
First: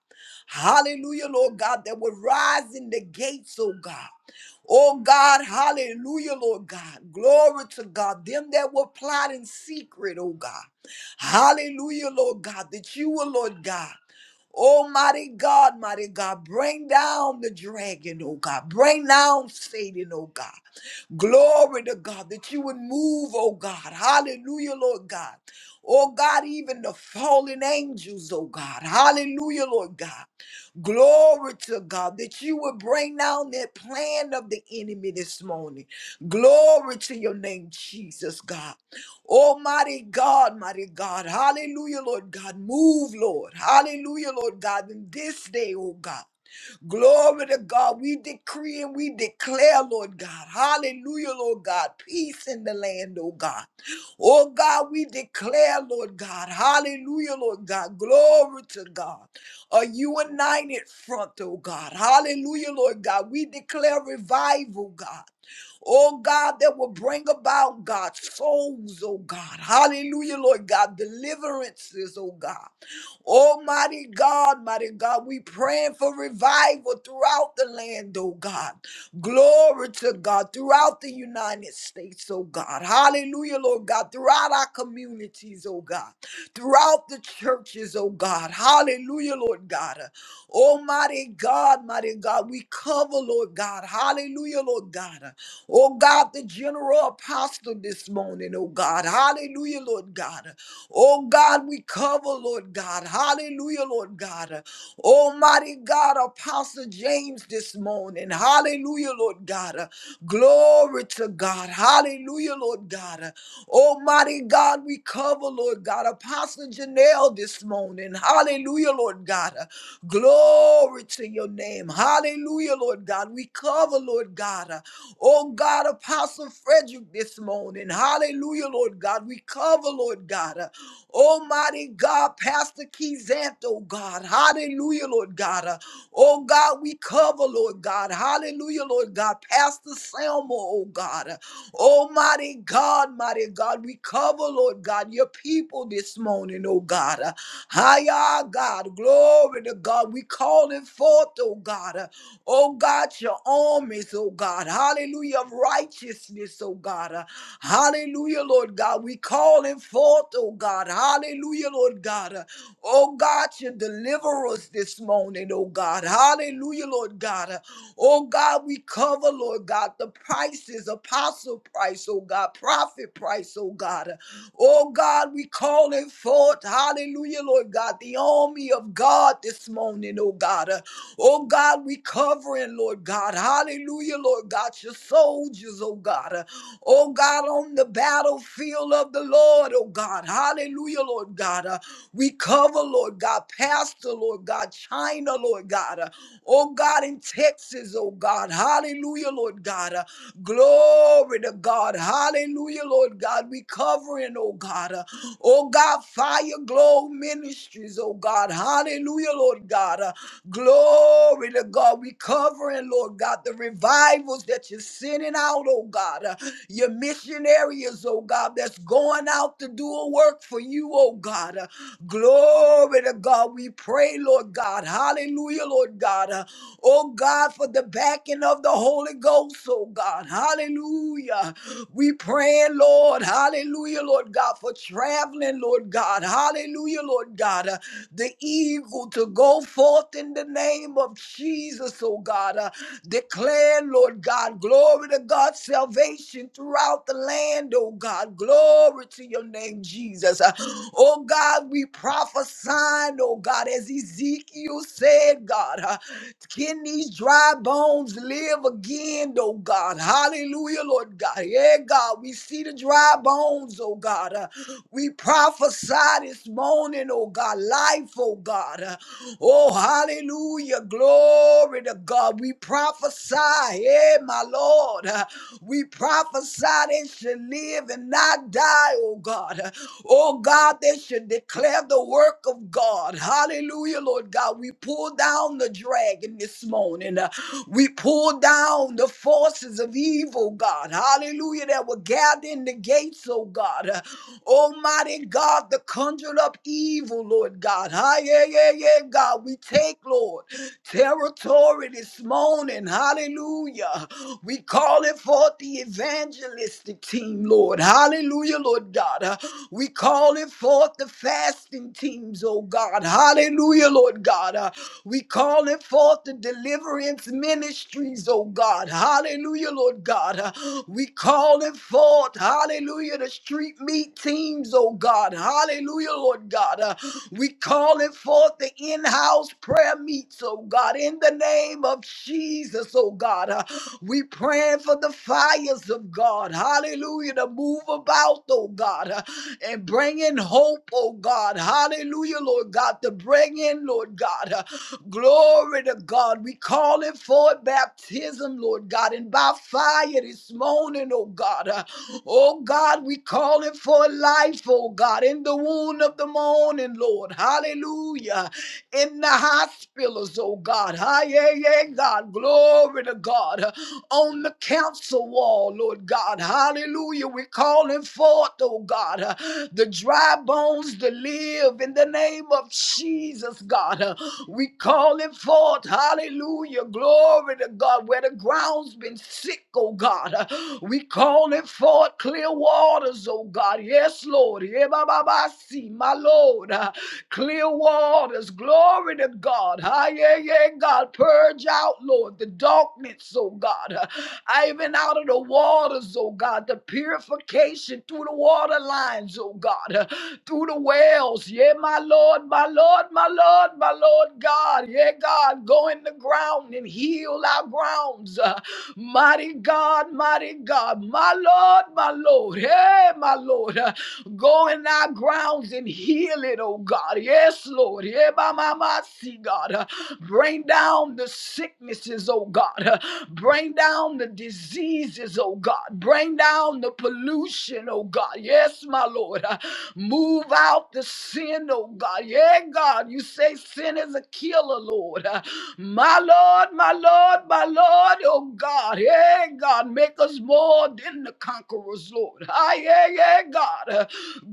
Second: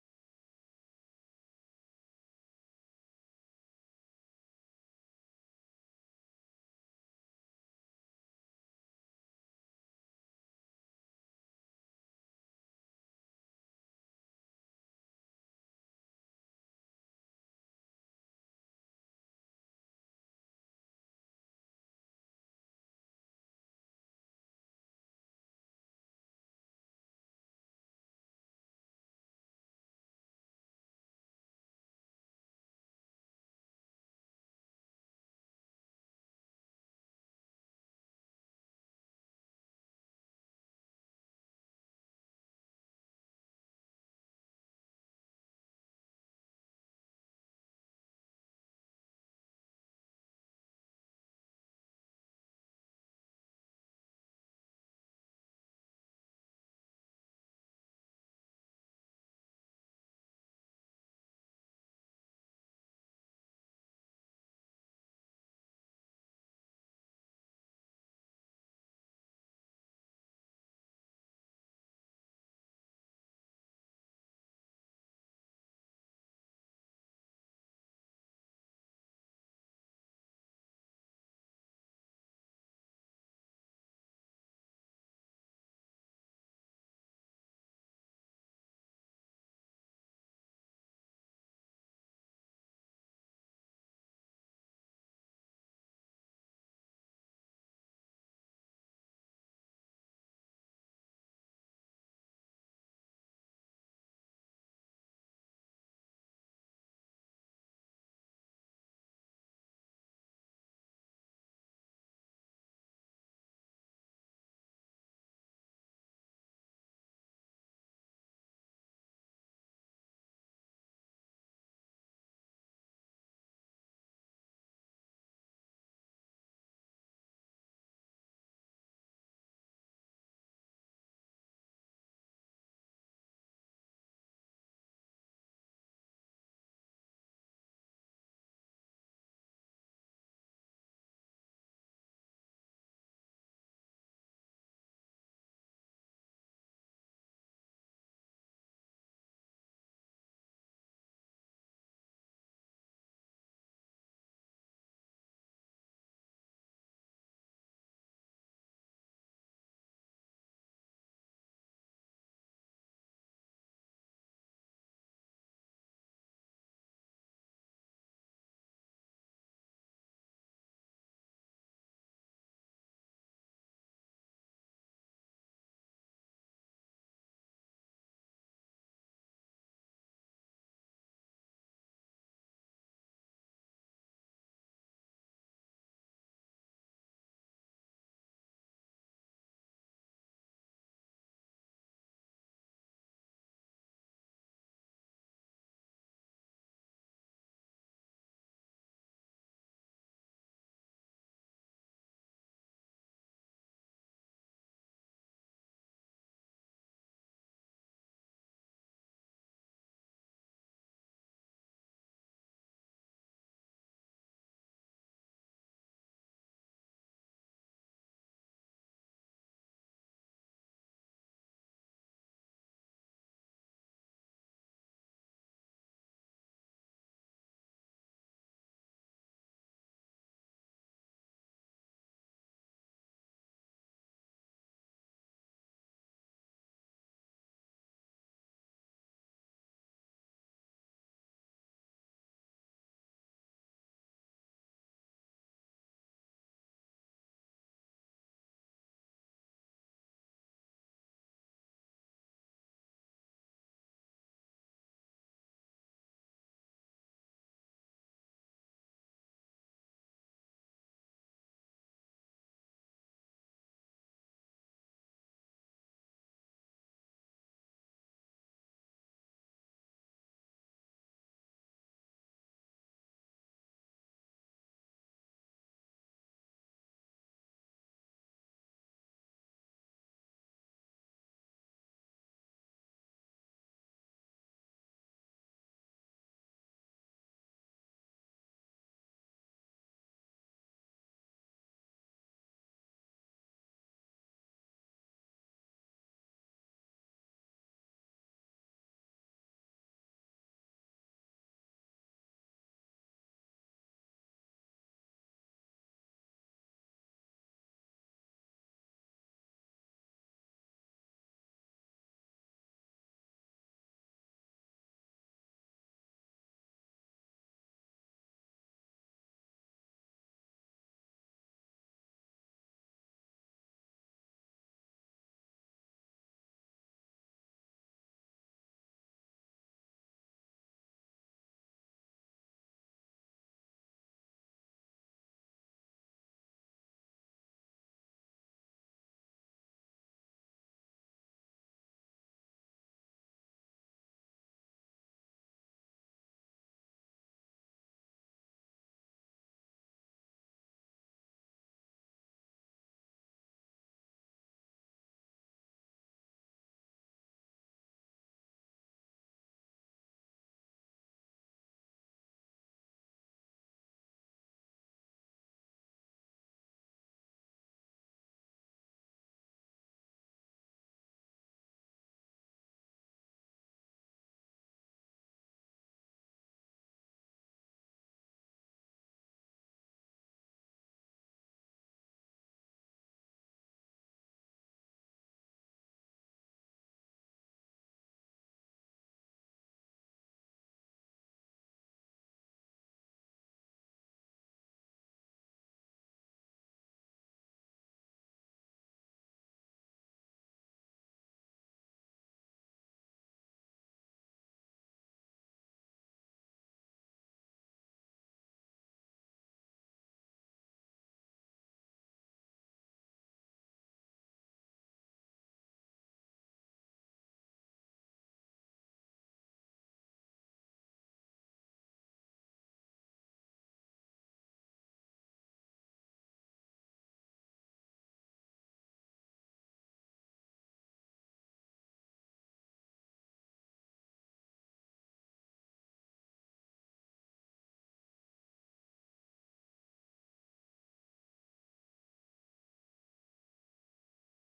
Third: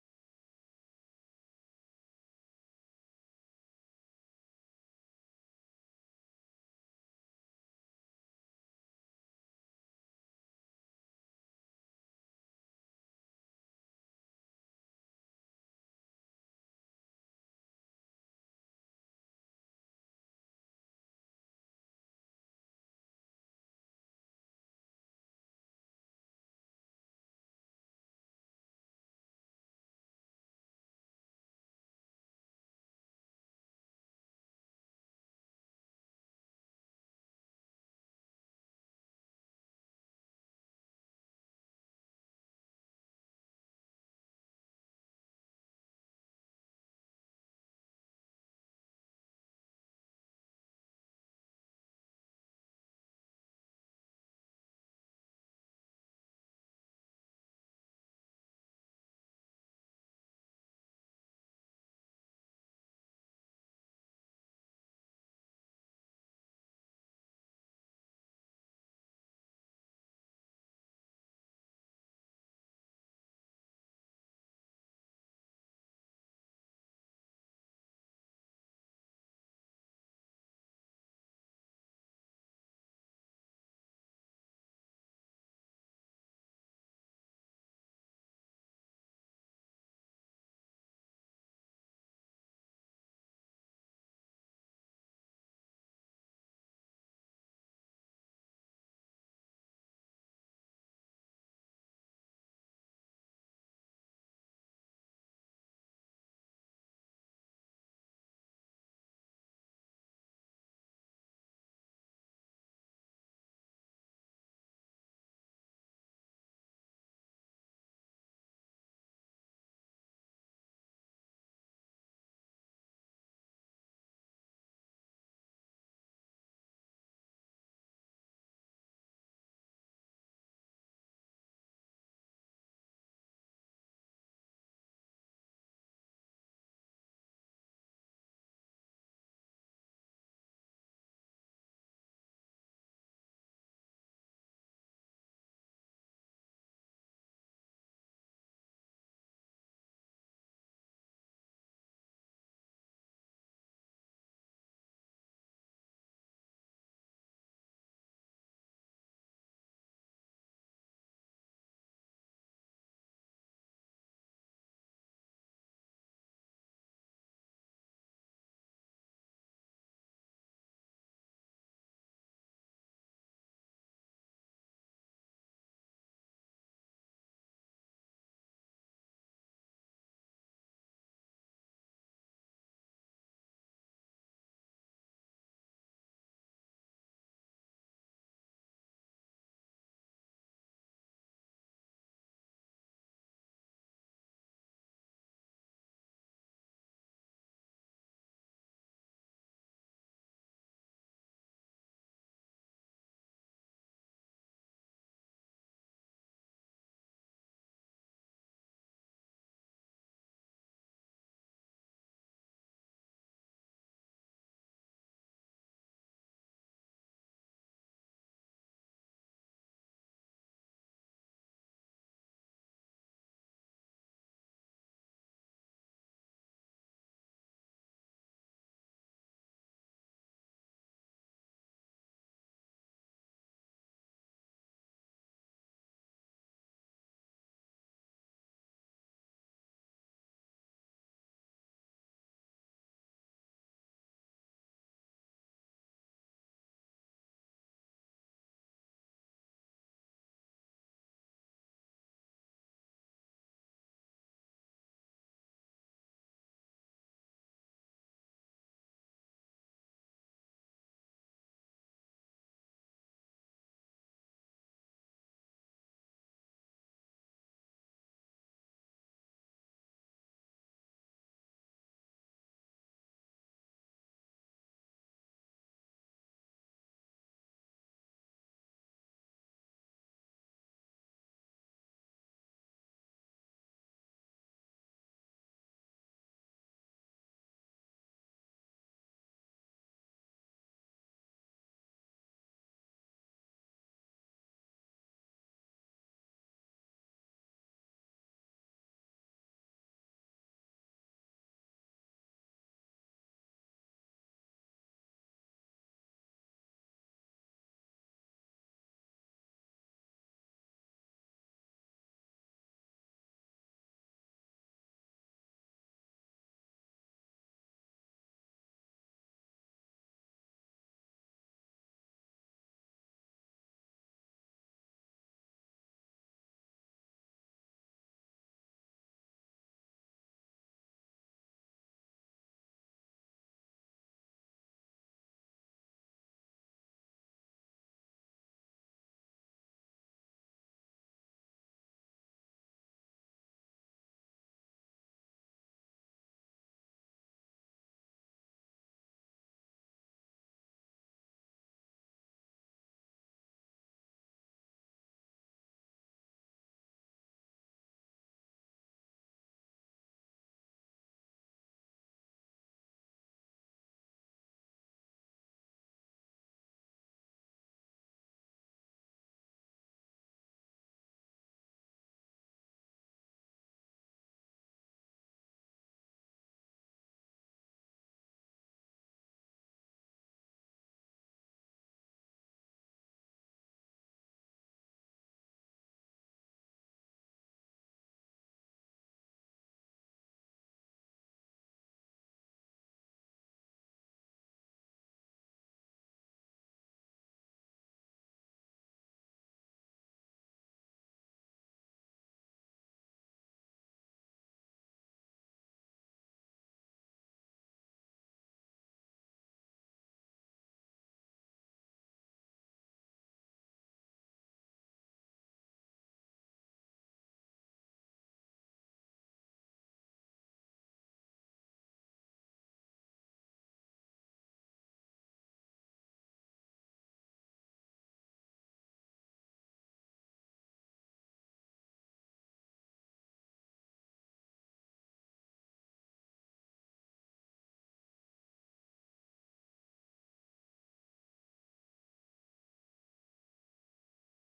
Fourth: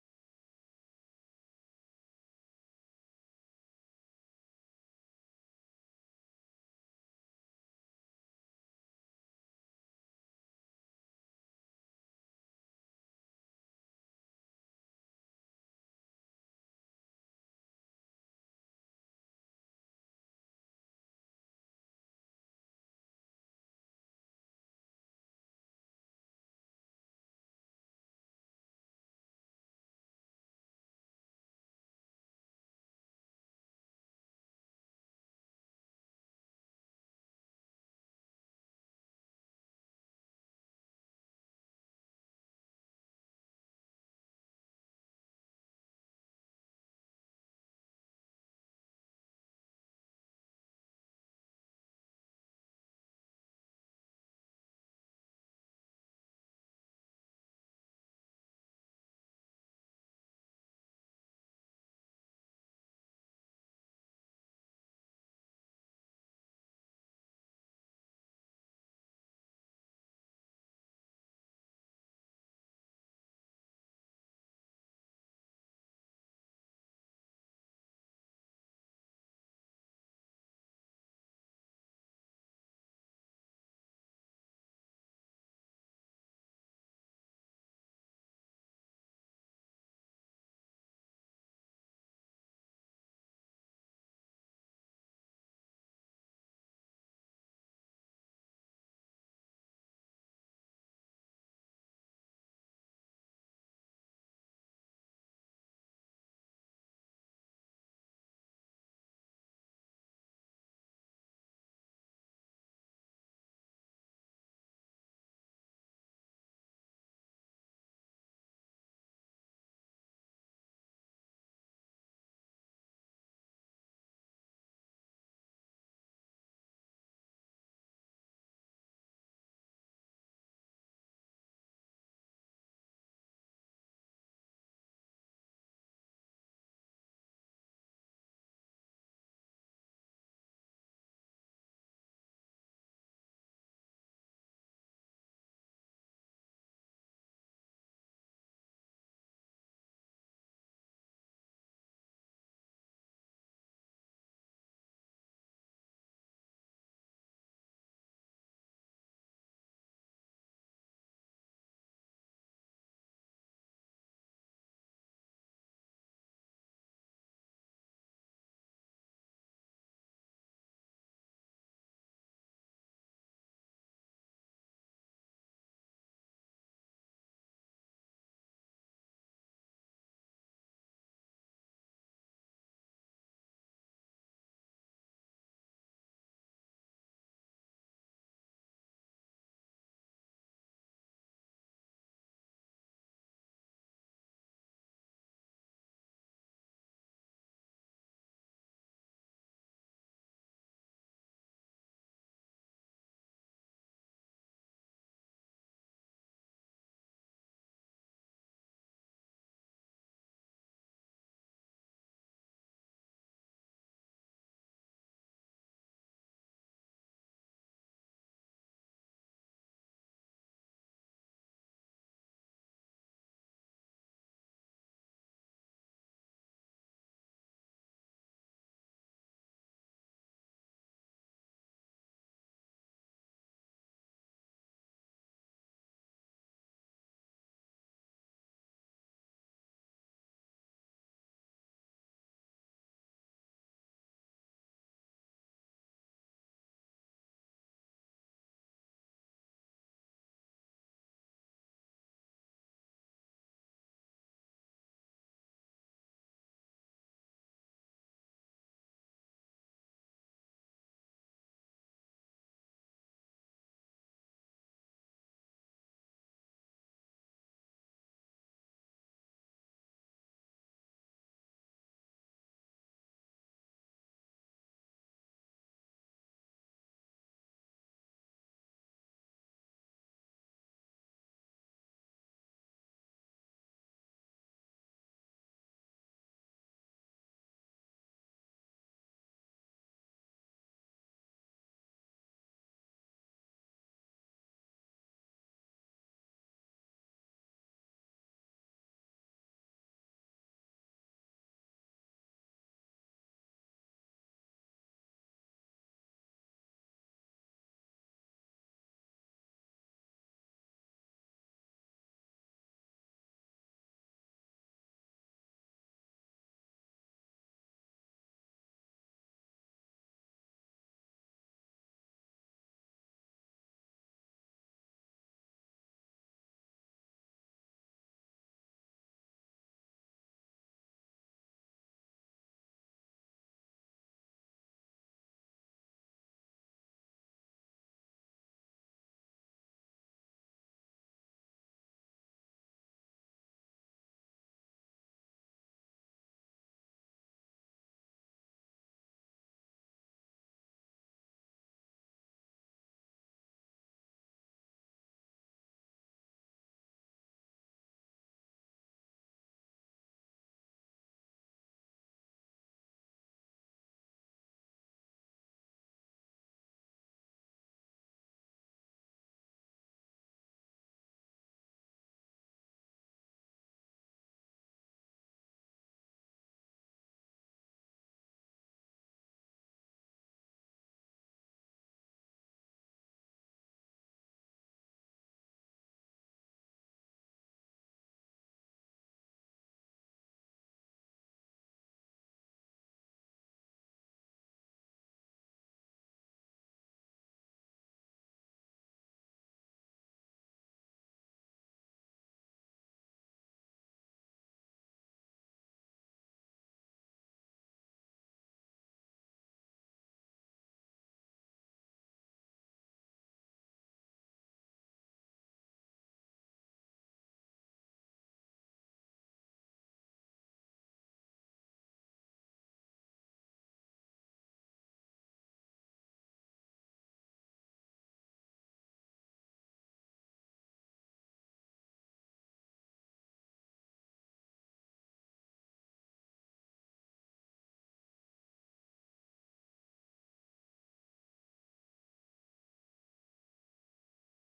Speaker 4: Hallelujah, Lord God, that will rise in the gates, oh God. Oh God, hallelujah, Lord God. Glory to God. Them that were plot in secret, oh God. Hallelujah, Lord God, that you will, Lord God. Almighty God, mighty God, bring down the dragon, oh God. Bring down Satan, oh God. Glory to God that you would move, oh God. Hallelujah, Lord God. Oh God, even the fallen angels, oh God. Hallelujah, Lord God. Glory to God that you would bring down that plan of the enemy this morning. Glory to your name, Jesus God. Almighty God, mighty God. Hallelujah, Lord God. Move, Lord. Hallelujah, Lord God. In this day, oh God. Glory to God. We decree and we declare, Lord God. Hallelujah, Lord God. Peace in the land, oh God. Oh God, we declare, Lord God. Hallelujah, Lord God. Glory to God. A united front, oh God. Hallelujah, Lord God. We declare revival, God. Oh God, that will bring about God's souls, oh God. Hallelujah, Lord God. Deliverances, oh God. Almighty God, mighty God, we praying for revival throughout the land, oh God. Glory to God, throughout the United States, oh God. Hallelujah, Lord God, throughout our communities, oh God, throughout the churches, oh God. Hallelujah, Lord God. Almighty God, mighty God, we cover, Lord God. Hallelujah, Lord God. Oh God, the general apostle this morning, oh God. Hallelujah, Lord God. Oh God, we cover, Lord God. Hallelujah, Lord God. Almighty God, Apostle James this morning. Hallelujah, Lord God. Glory to God. Hallelujah, Lord God. Almighty God, we cover, Lord God. Apostle Janelle this morning. Hallelujah, Lord God. Glory to your name. Hallelujah, Lord God. We cover, Lord God. uh, Oh God, Apostle Frederick this morning. Hallelujah, Lord God. We cover, Lord God. uh, Almighty God, Pastor Keyzant, oh God. Hallelujah, Lord God. Uh, Oh God, we cover, Lord God. Hallelujah, Lord God. Pastor Selma, oh God. Uh, Almighty Mighty God, mighty God, we cover, Lord God, your people this morning, oh God. Hiya, God, glory to God. We call it forth, oh God. uh, Oh God, your armies, oh God. Hallelujah, of righteousness, oh God. uh, Hallelujah, Lord God. We call it forth, oh God. Hallelujah, Lord God. uh, Oh God, your deliverers this morning morning, oh God. Hallelujah, Lord God. Oh God, we cover, Lord God, the prices, apostle price, oh God, prophet price, oh God. Oh God, we call it forth, hallelujah, Lord God, the army of God this morning, oh God. Oh God, we covering, Lord God, hallelujah, Lord God, your soldiers, oh God. Oh God, on the battlefield of the Lord, oh God. Hallelujah, Lord God. Uh, we cover, Lord God, Pastor, Lord God, China, Lord God. Uh, oh God, in Texas, oh God. Hallelujah, Lord God. Uh, glory to God. Hallelujah, Lord God. We covering, oh God. Uh, oh God, Fire Glow Ministries, oh God. Hallelujah, Lord God. Uh, glory to God. We covering, Lord God, the revivals that you're sending out, oh God. Uh, your missionaries, oh God, that's going out to do a work for you, oh God. Uh, Glory to God. We pray, Lord God. Hallelujah, Lord God. Uh, Oh God, for the backing of the Holy Ghost, oh God. Hallelujah. We praying, Lord, hallelujah, Lord God, for traveling, Lord God, hallelujah, Lord God, uh, the eagle to go forth in the name of Jesus, oh God, uh, declare, Lord God, glory to God, salvation throughout the land, oh God, glory to your name, Jesus. Uh, oh God, we prophesy sign, oh God, as Ezekiel said, God, uh, can these dry bones live again, oh God? Hallelujah, Lord God. Yeah, God, we see the dry bones, oh God. Uh, we prophesy this morning, oh God, life, oh God. Uh, oh, hallelujah, glory to God. We prophesy prophesy, eh, my Lord. Uh, We prophesy they should live and not die, oh God. Uh, Oh God, they should declare the work of God. Hallelujah, Lord God. We pull down the dragon this morning. Uh, We pull down the forces of evil, God. Hallelujah, that were gathered in the gates, oh God. Uh, Almighty God, the conjured up evil, Lord God. Ah, yeah, yeah, yeah, God. We take, Lord territory this morning. Hallelujah. We call it forth the evangelistic team, Lord. Hallelujah, Lord God. Uh, We call it forth the fasting teams, oh God. Hallelujah, Lord God. Uh, We call it forth the deliverance ministries, oh God. Hallelujah, Lord God. Uh, We call it forth, hallelujah, the street meet teams, oh God. Hallelujah, Lord God. Uh, we calling forth the in-house prayer meets, oh God, in the name of Jesus, oh God. Uh, We praying for the fires of God, hallelujah, to move about, oh God, uh, and bring in hope, oh God, hallelujah, Lord God, to bring in, Lord God, uh, glory to God. We calling forth baptism, Lord God, and by fire this morning, oh God. uh, Oh God, we call it for life, oh God, in the womb of the morning, Lord. Hallelujah. In the hospitals, oh God. Hi, yeah, yeah, God. Glory to God on the council wall, Lord God. Hallelujah. We're calling forth, oh God, uh, the dry bones to live in the name of Jesus, God. Uh, we calling forth, hallelujah, glory to God, where the ground's been sick, oh God. Uh, we calling forth clear waters, oh God. Yes, Lord. Yeah, ba, ba, ba, see, my Lord. Uh, clear waters, glory. Glory to God. Ah, yeah, yeah, God. Purge out, Lord, the darkness, oh God. Ah, even out of the waters, oh God. The purification through the water lines, oh God. Ah, Through the wells. Yeah, my Lord, my Lord, my Lord, my Lord God. Yeah, God. Go in the ground and heal our grounds. Ah, Mighty God, mighty God. My Lord, my Lord. Hey, my Lord. Ah, Go in our grounds and heal it, oh God. Yes, Lord. Yeah, by my mind, see, God. Uh, Bring down the sicknesses, oh God. Uh, Bring down the diseases, oh God. Bring down the pollution, oh God. Yes, my Lord. Uh, Move out the sin, oh God. Yeah, God, you say sin is a killer, Lord. <laughs> Uh, My Lord, my Lord, my Lord, oh God. Yeah, God, make us more than the conquerors, Lord. <laughs> Ah, yeah, yeah, God. <laughs> Uh,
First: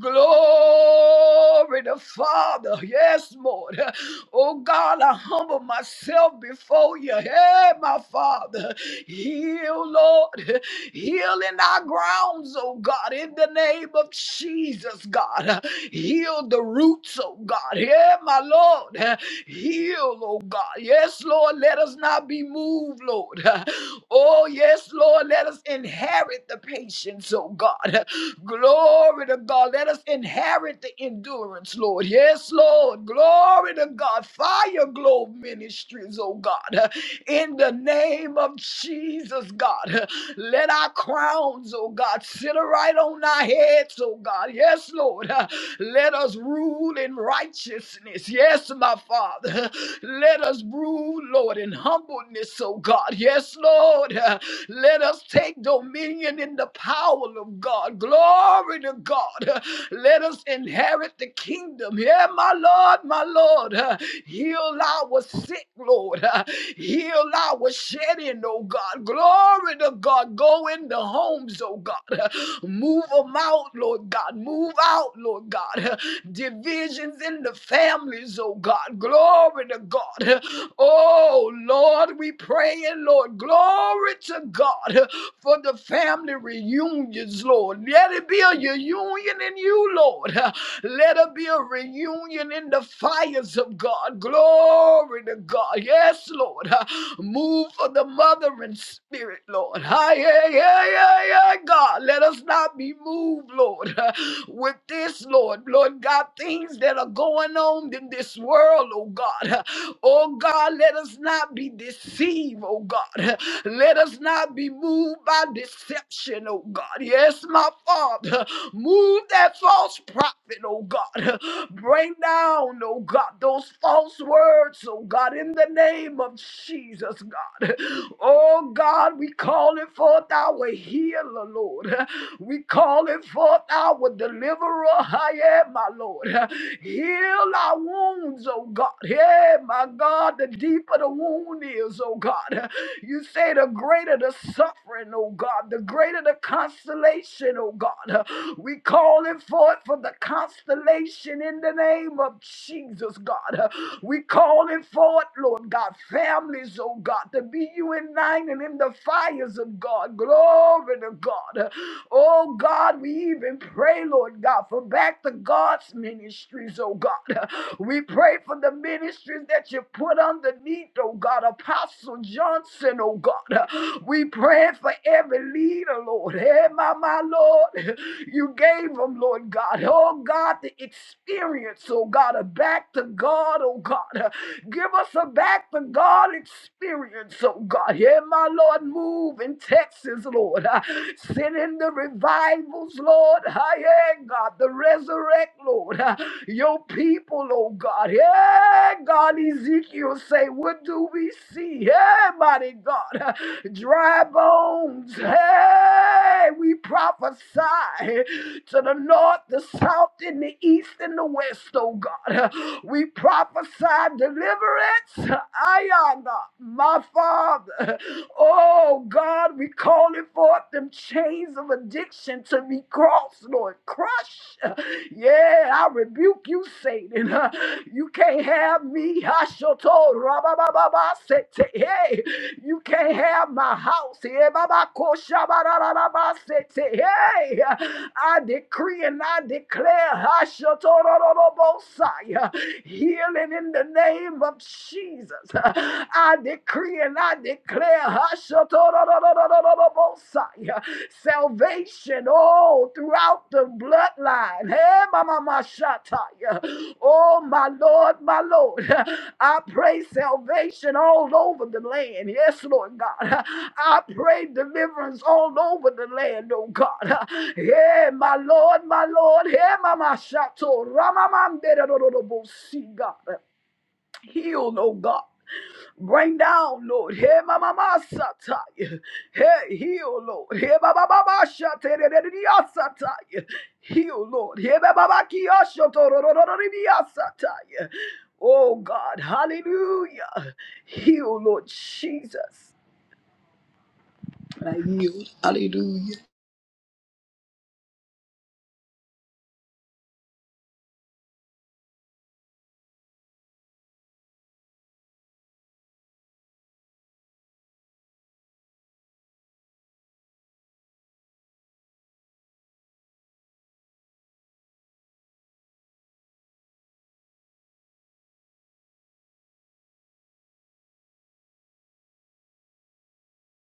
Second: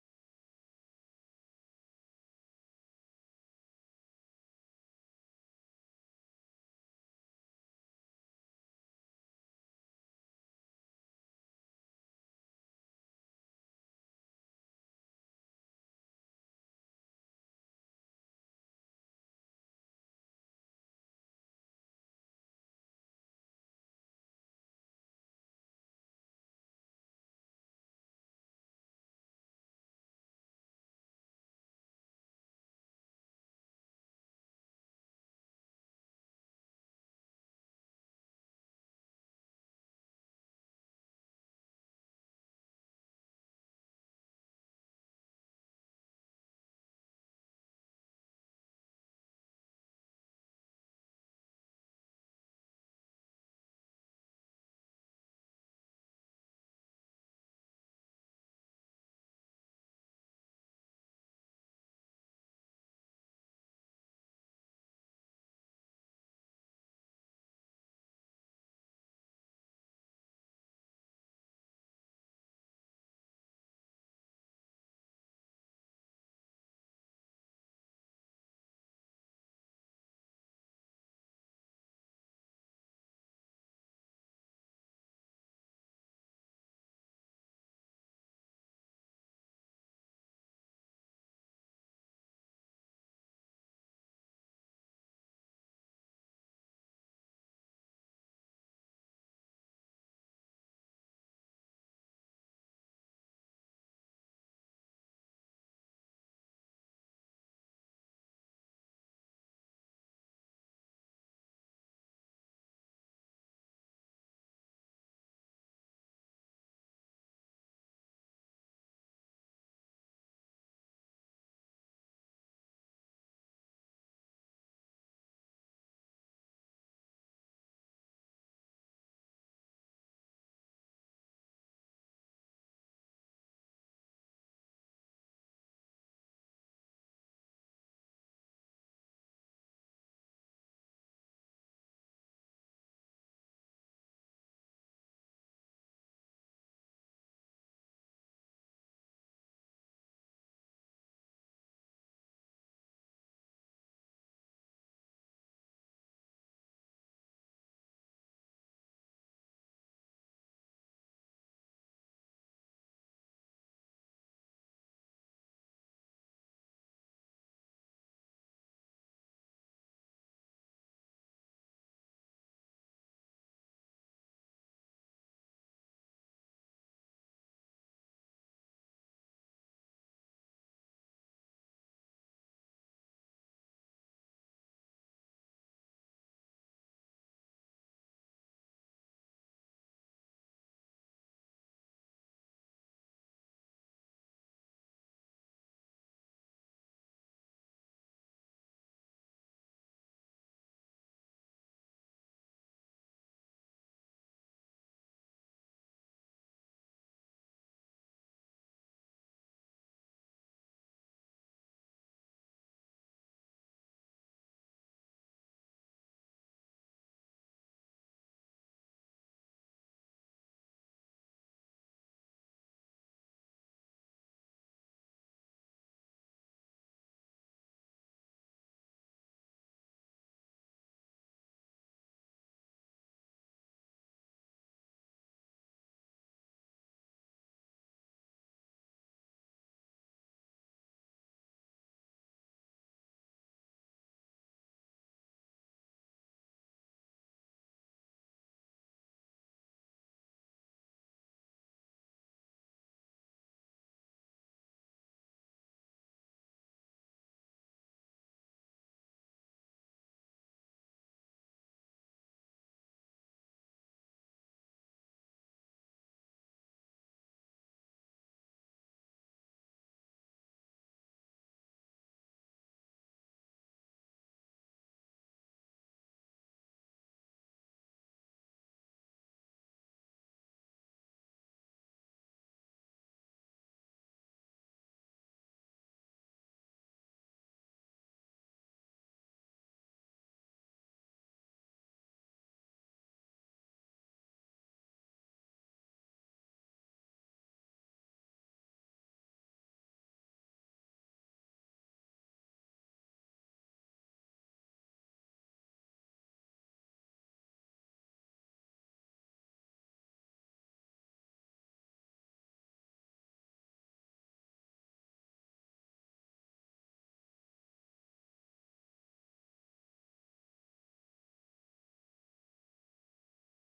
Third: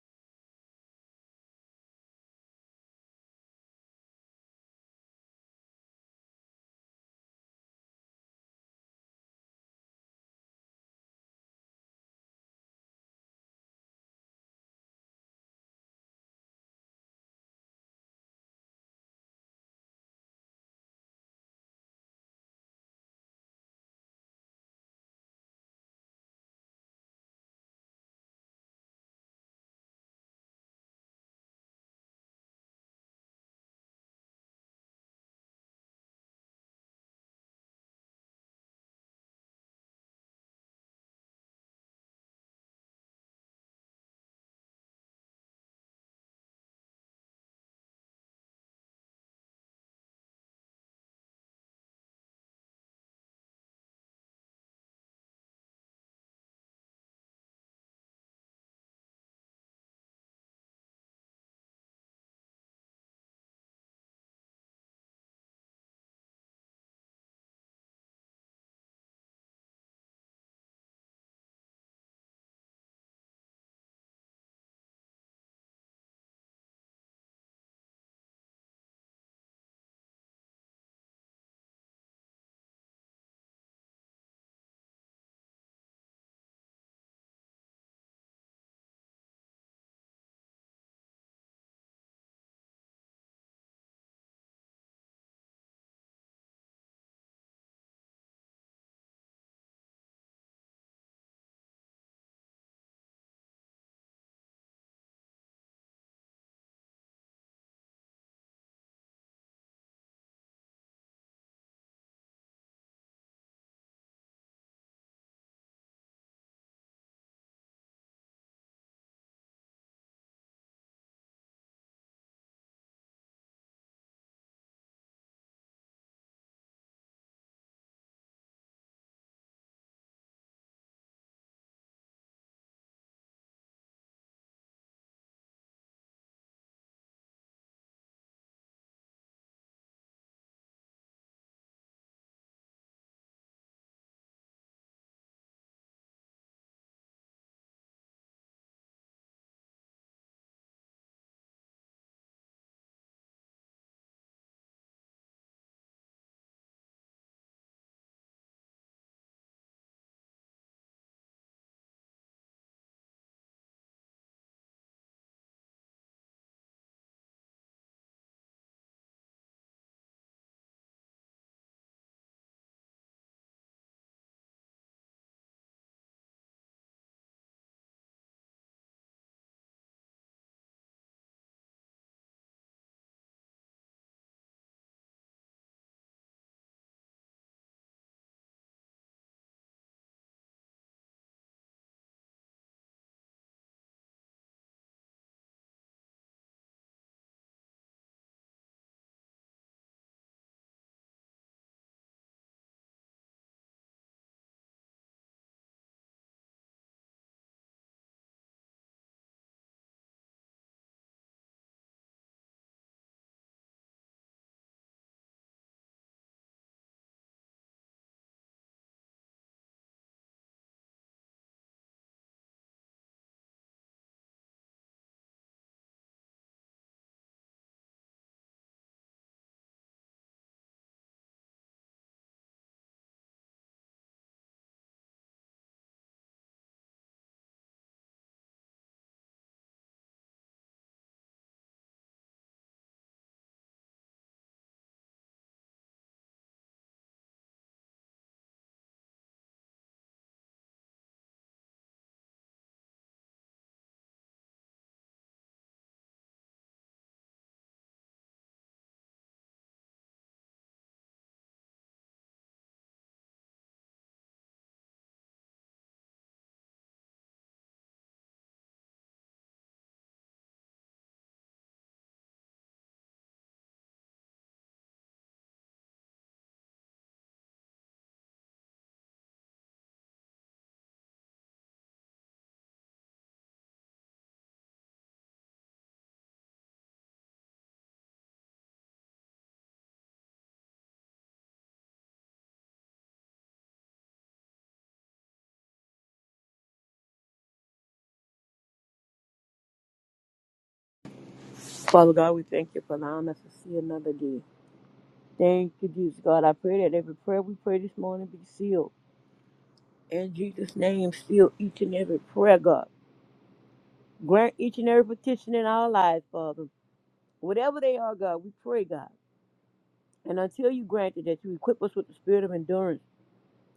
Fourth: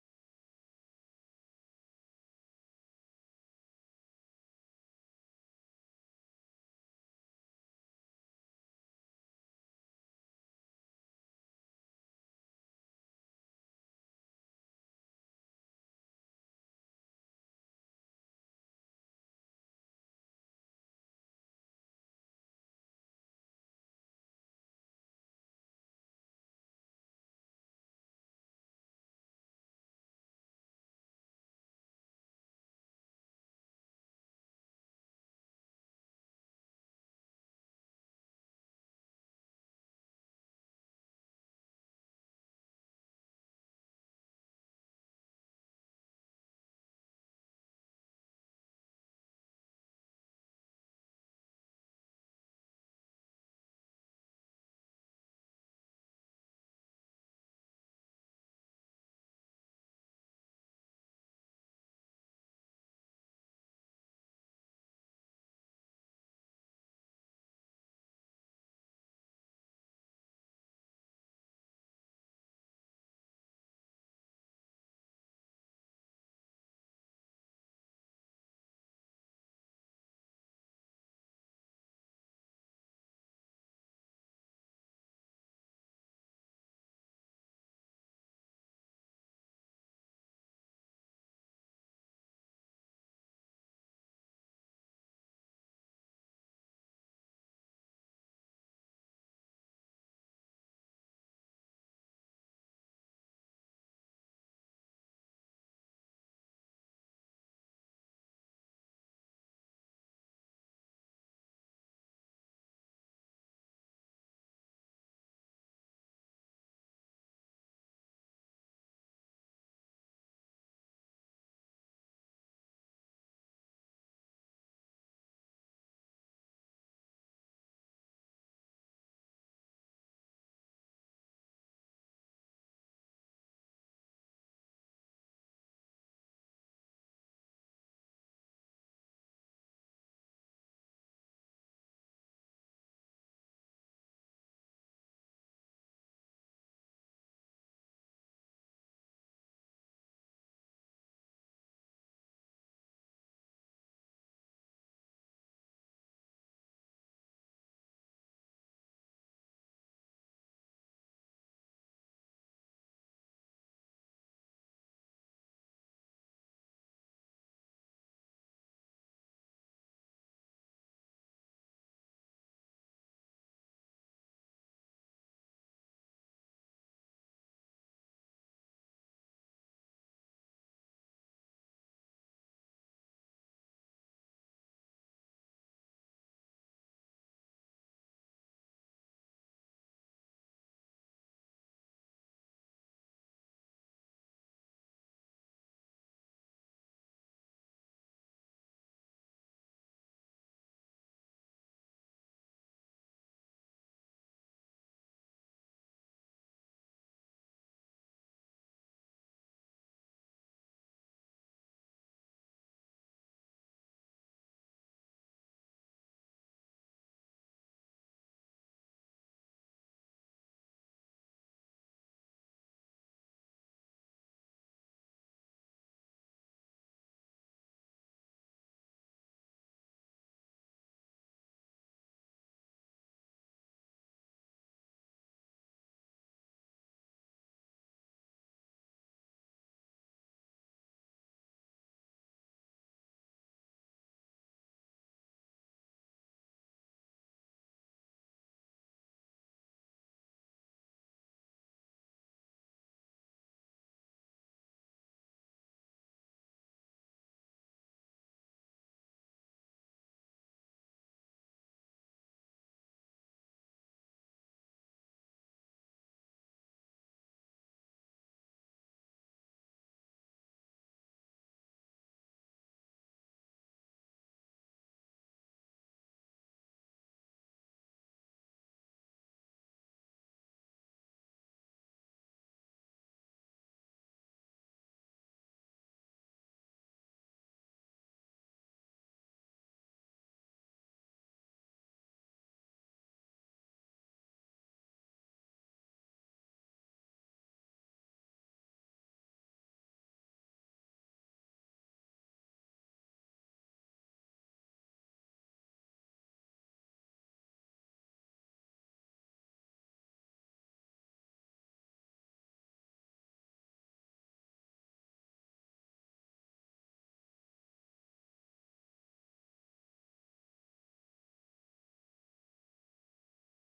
Speaker 4: Glory to Father. Yes, Lord. Uh, Oh God, I humble myself before you. Hey, my Father, heal, Lord. Heal in our grounds, oh God, in the name of Jesus, God. Heal the roots, oh God. Yeah, my Lord. Heal, oh God. Yes, Lord, let us not be moved, Lord. Oh, yes, Lord, let us inherit the patience, oh God. Glory to God. Let us inherit the endurance, Lord. Yes, Lord. Glory. Glory to God. Fire Globe Ministries, oh God in the name of Jesus, God. Let our crowns, oh God, sit right on our heads, oh God. Yes, Lord. Let us rule in righteousness. Yes, my Father. Let us rule, Lord, in humbleness, oh God. Yes, Lord. Let us take dominion in the power of God. Glory to God. Let us inherit the kingdom. Yeah, my Lord, my Lord. Heal our sick, Lord. Heal our shedding, oh God. Glory to God. Go in the homes, oh God. Move them out, Lord God. Move out, Lord God. Divisions in the families, oh God. Glory to God. Oh Lord, we pray, and Lord. Glory to God for the family reunions, Lord. Let it be a reunion in you, Lord. Let it be a reunion in the fires of God. Glory to God. Yes, Yes, Lord. Uh, Move for the mothering spirit, Lord. Hi, yeah, yeah, yeah, yeah, God. Let us not be moved, Lord, uh, with this, Lord. Lord God, things that are going on in this world, oh God. Uh, Oh God, let us not be deceived, oh God. Uh, Let us not be moved by deception, oh God. Yes, my Father. Move that false prophet, oh God. <laughs> Bring down, oh God, those false words, oh God, in the name of Jesus, God. Oh, God, we call it forth our healer, Lord. We call it forth our deliverer, I am, my Lord. Heal our wounds, oh God. Yeah, my God, the deeper the wound is, oh God. You say the greater the suffering, oh God, the greater the consolation, oh God. We call it forth for the constellation in the name of Jesus, God. We call it forth Lord God, families, oh God, to be united in nine and in the fires of God. Glory to God. Oh God, we even pray, Lord God, for back to God's ministries, oh God. We pray for the ministries that you put underneath, oh God, Apostle Johnson, oh God. We pray for every leader, Lord. Hey, my, my Lord, you gave them, Lord God. Oh God, the experience, oh God, of back to God, oh God. Give us a back to God experience, oh God. Yeah, my Lord, move in Texas, Lord. Ah, Send in the revivals, Lord. Ah, Yeah, God, the resurrect, Lord. Ah, Your people, oh God. Yeah, God, Ezekiel say, what do we see? Yeah, mighty God. Ah, Dry bones. Hey, we prophesy to the north, the south, and the east, and the west, oh God. Uh, We prophesy deliverance deliverance. Ayana, my Father. Oh God, we calling forth them chains of addiction to be crossed, Lord. Crush. Yeah, I rebuke you, Satan. You can't have me. Hashoto, rabababa, sete. Hey, you can't have my house. Hey, baba, koshabarababa, sete. Hey, I decree and I declare Hashotorobosai, healing in the the name of Jesus. I decree and I declare Hashatororororororobosai, salvation all throughout the bloodline. Hey, mama, my shatai. Oh, my Lord, my Lord. I pray salvation all over the land. Yes, Lord God. I pray deliverance all over the land, oh God. Yeah, my Lord, my Lord. Yeah, mama, shato. Ramamam, God. Heal, oh God. Bring down, Lord. Hey, mama, mama, satay! Hey, heal, Lord. Hey, baba, baba, shataya. satire. Heal, Lord. Hey, baba, kia, satire. Oh God, hallelujah. Heal, Lord Jesus. I yield. Hallelujah.
Speaker 3: Father God, we thank you for allowing us to see another day. Thank you, Jesus God. I pray that every prayer we pray this morning be sealed. In Jesus' name, seal each and every prayer, God. Grant each and every petition in our lives, Father. Whatever they are, God, we pray, God. And until you grant it, that you equip us with the spirit of endurance.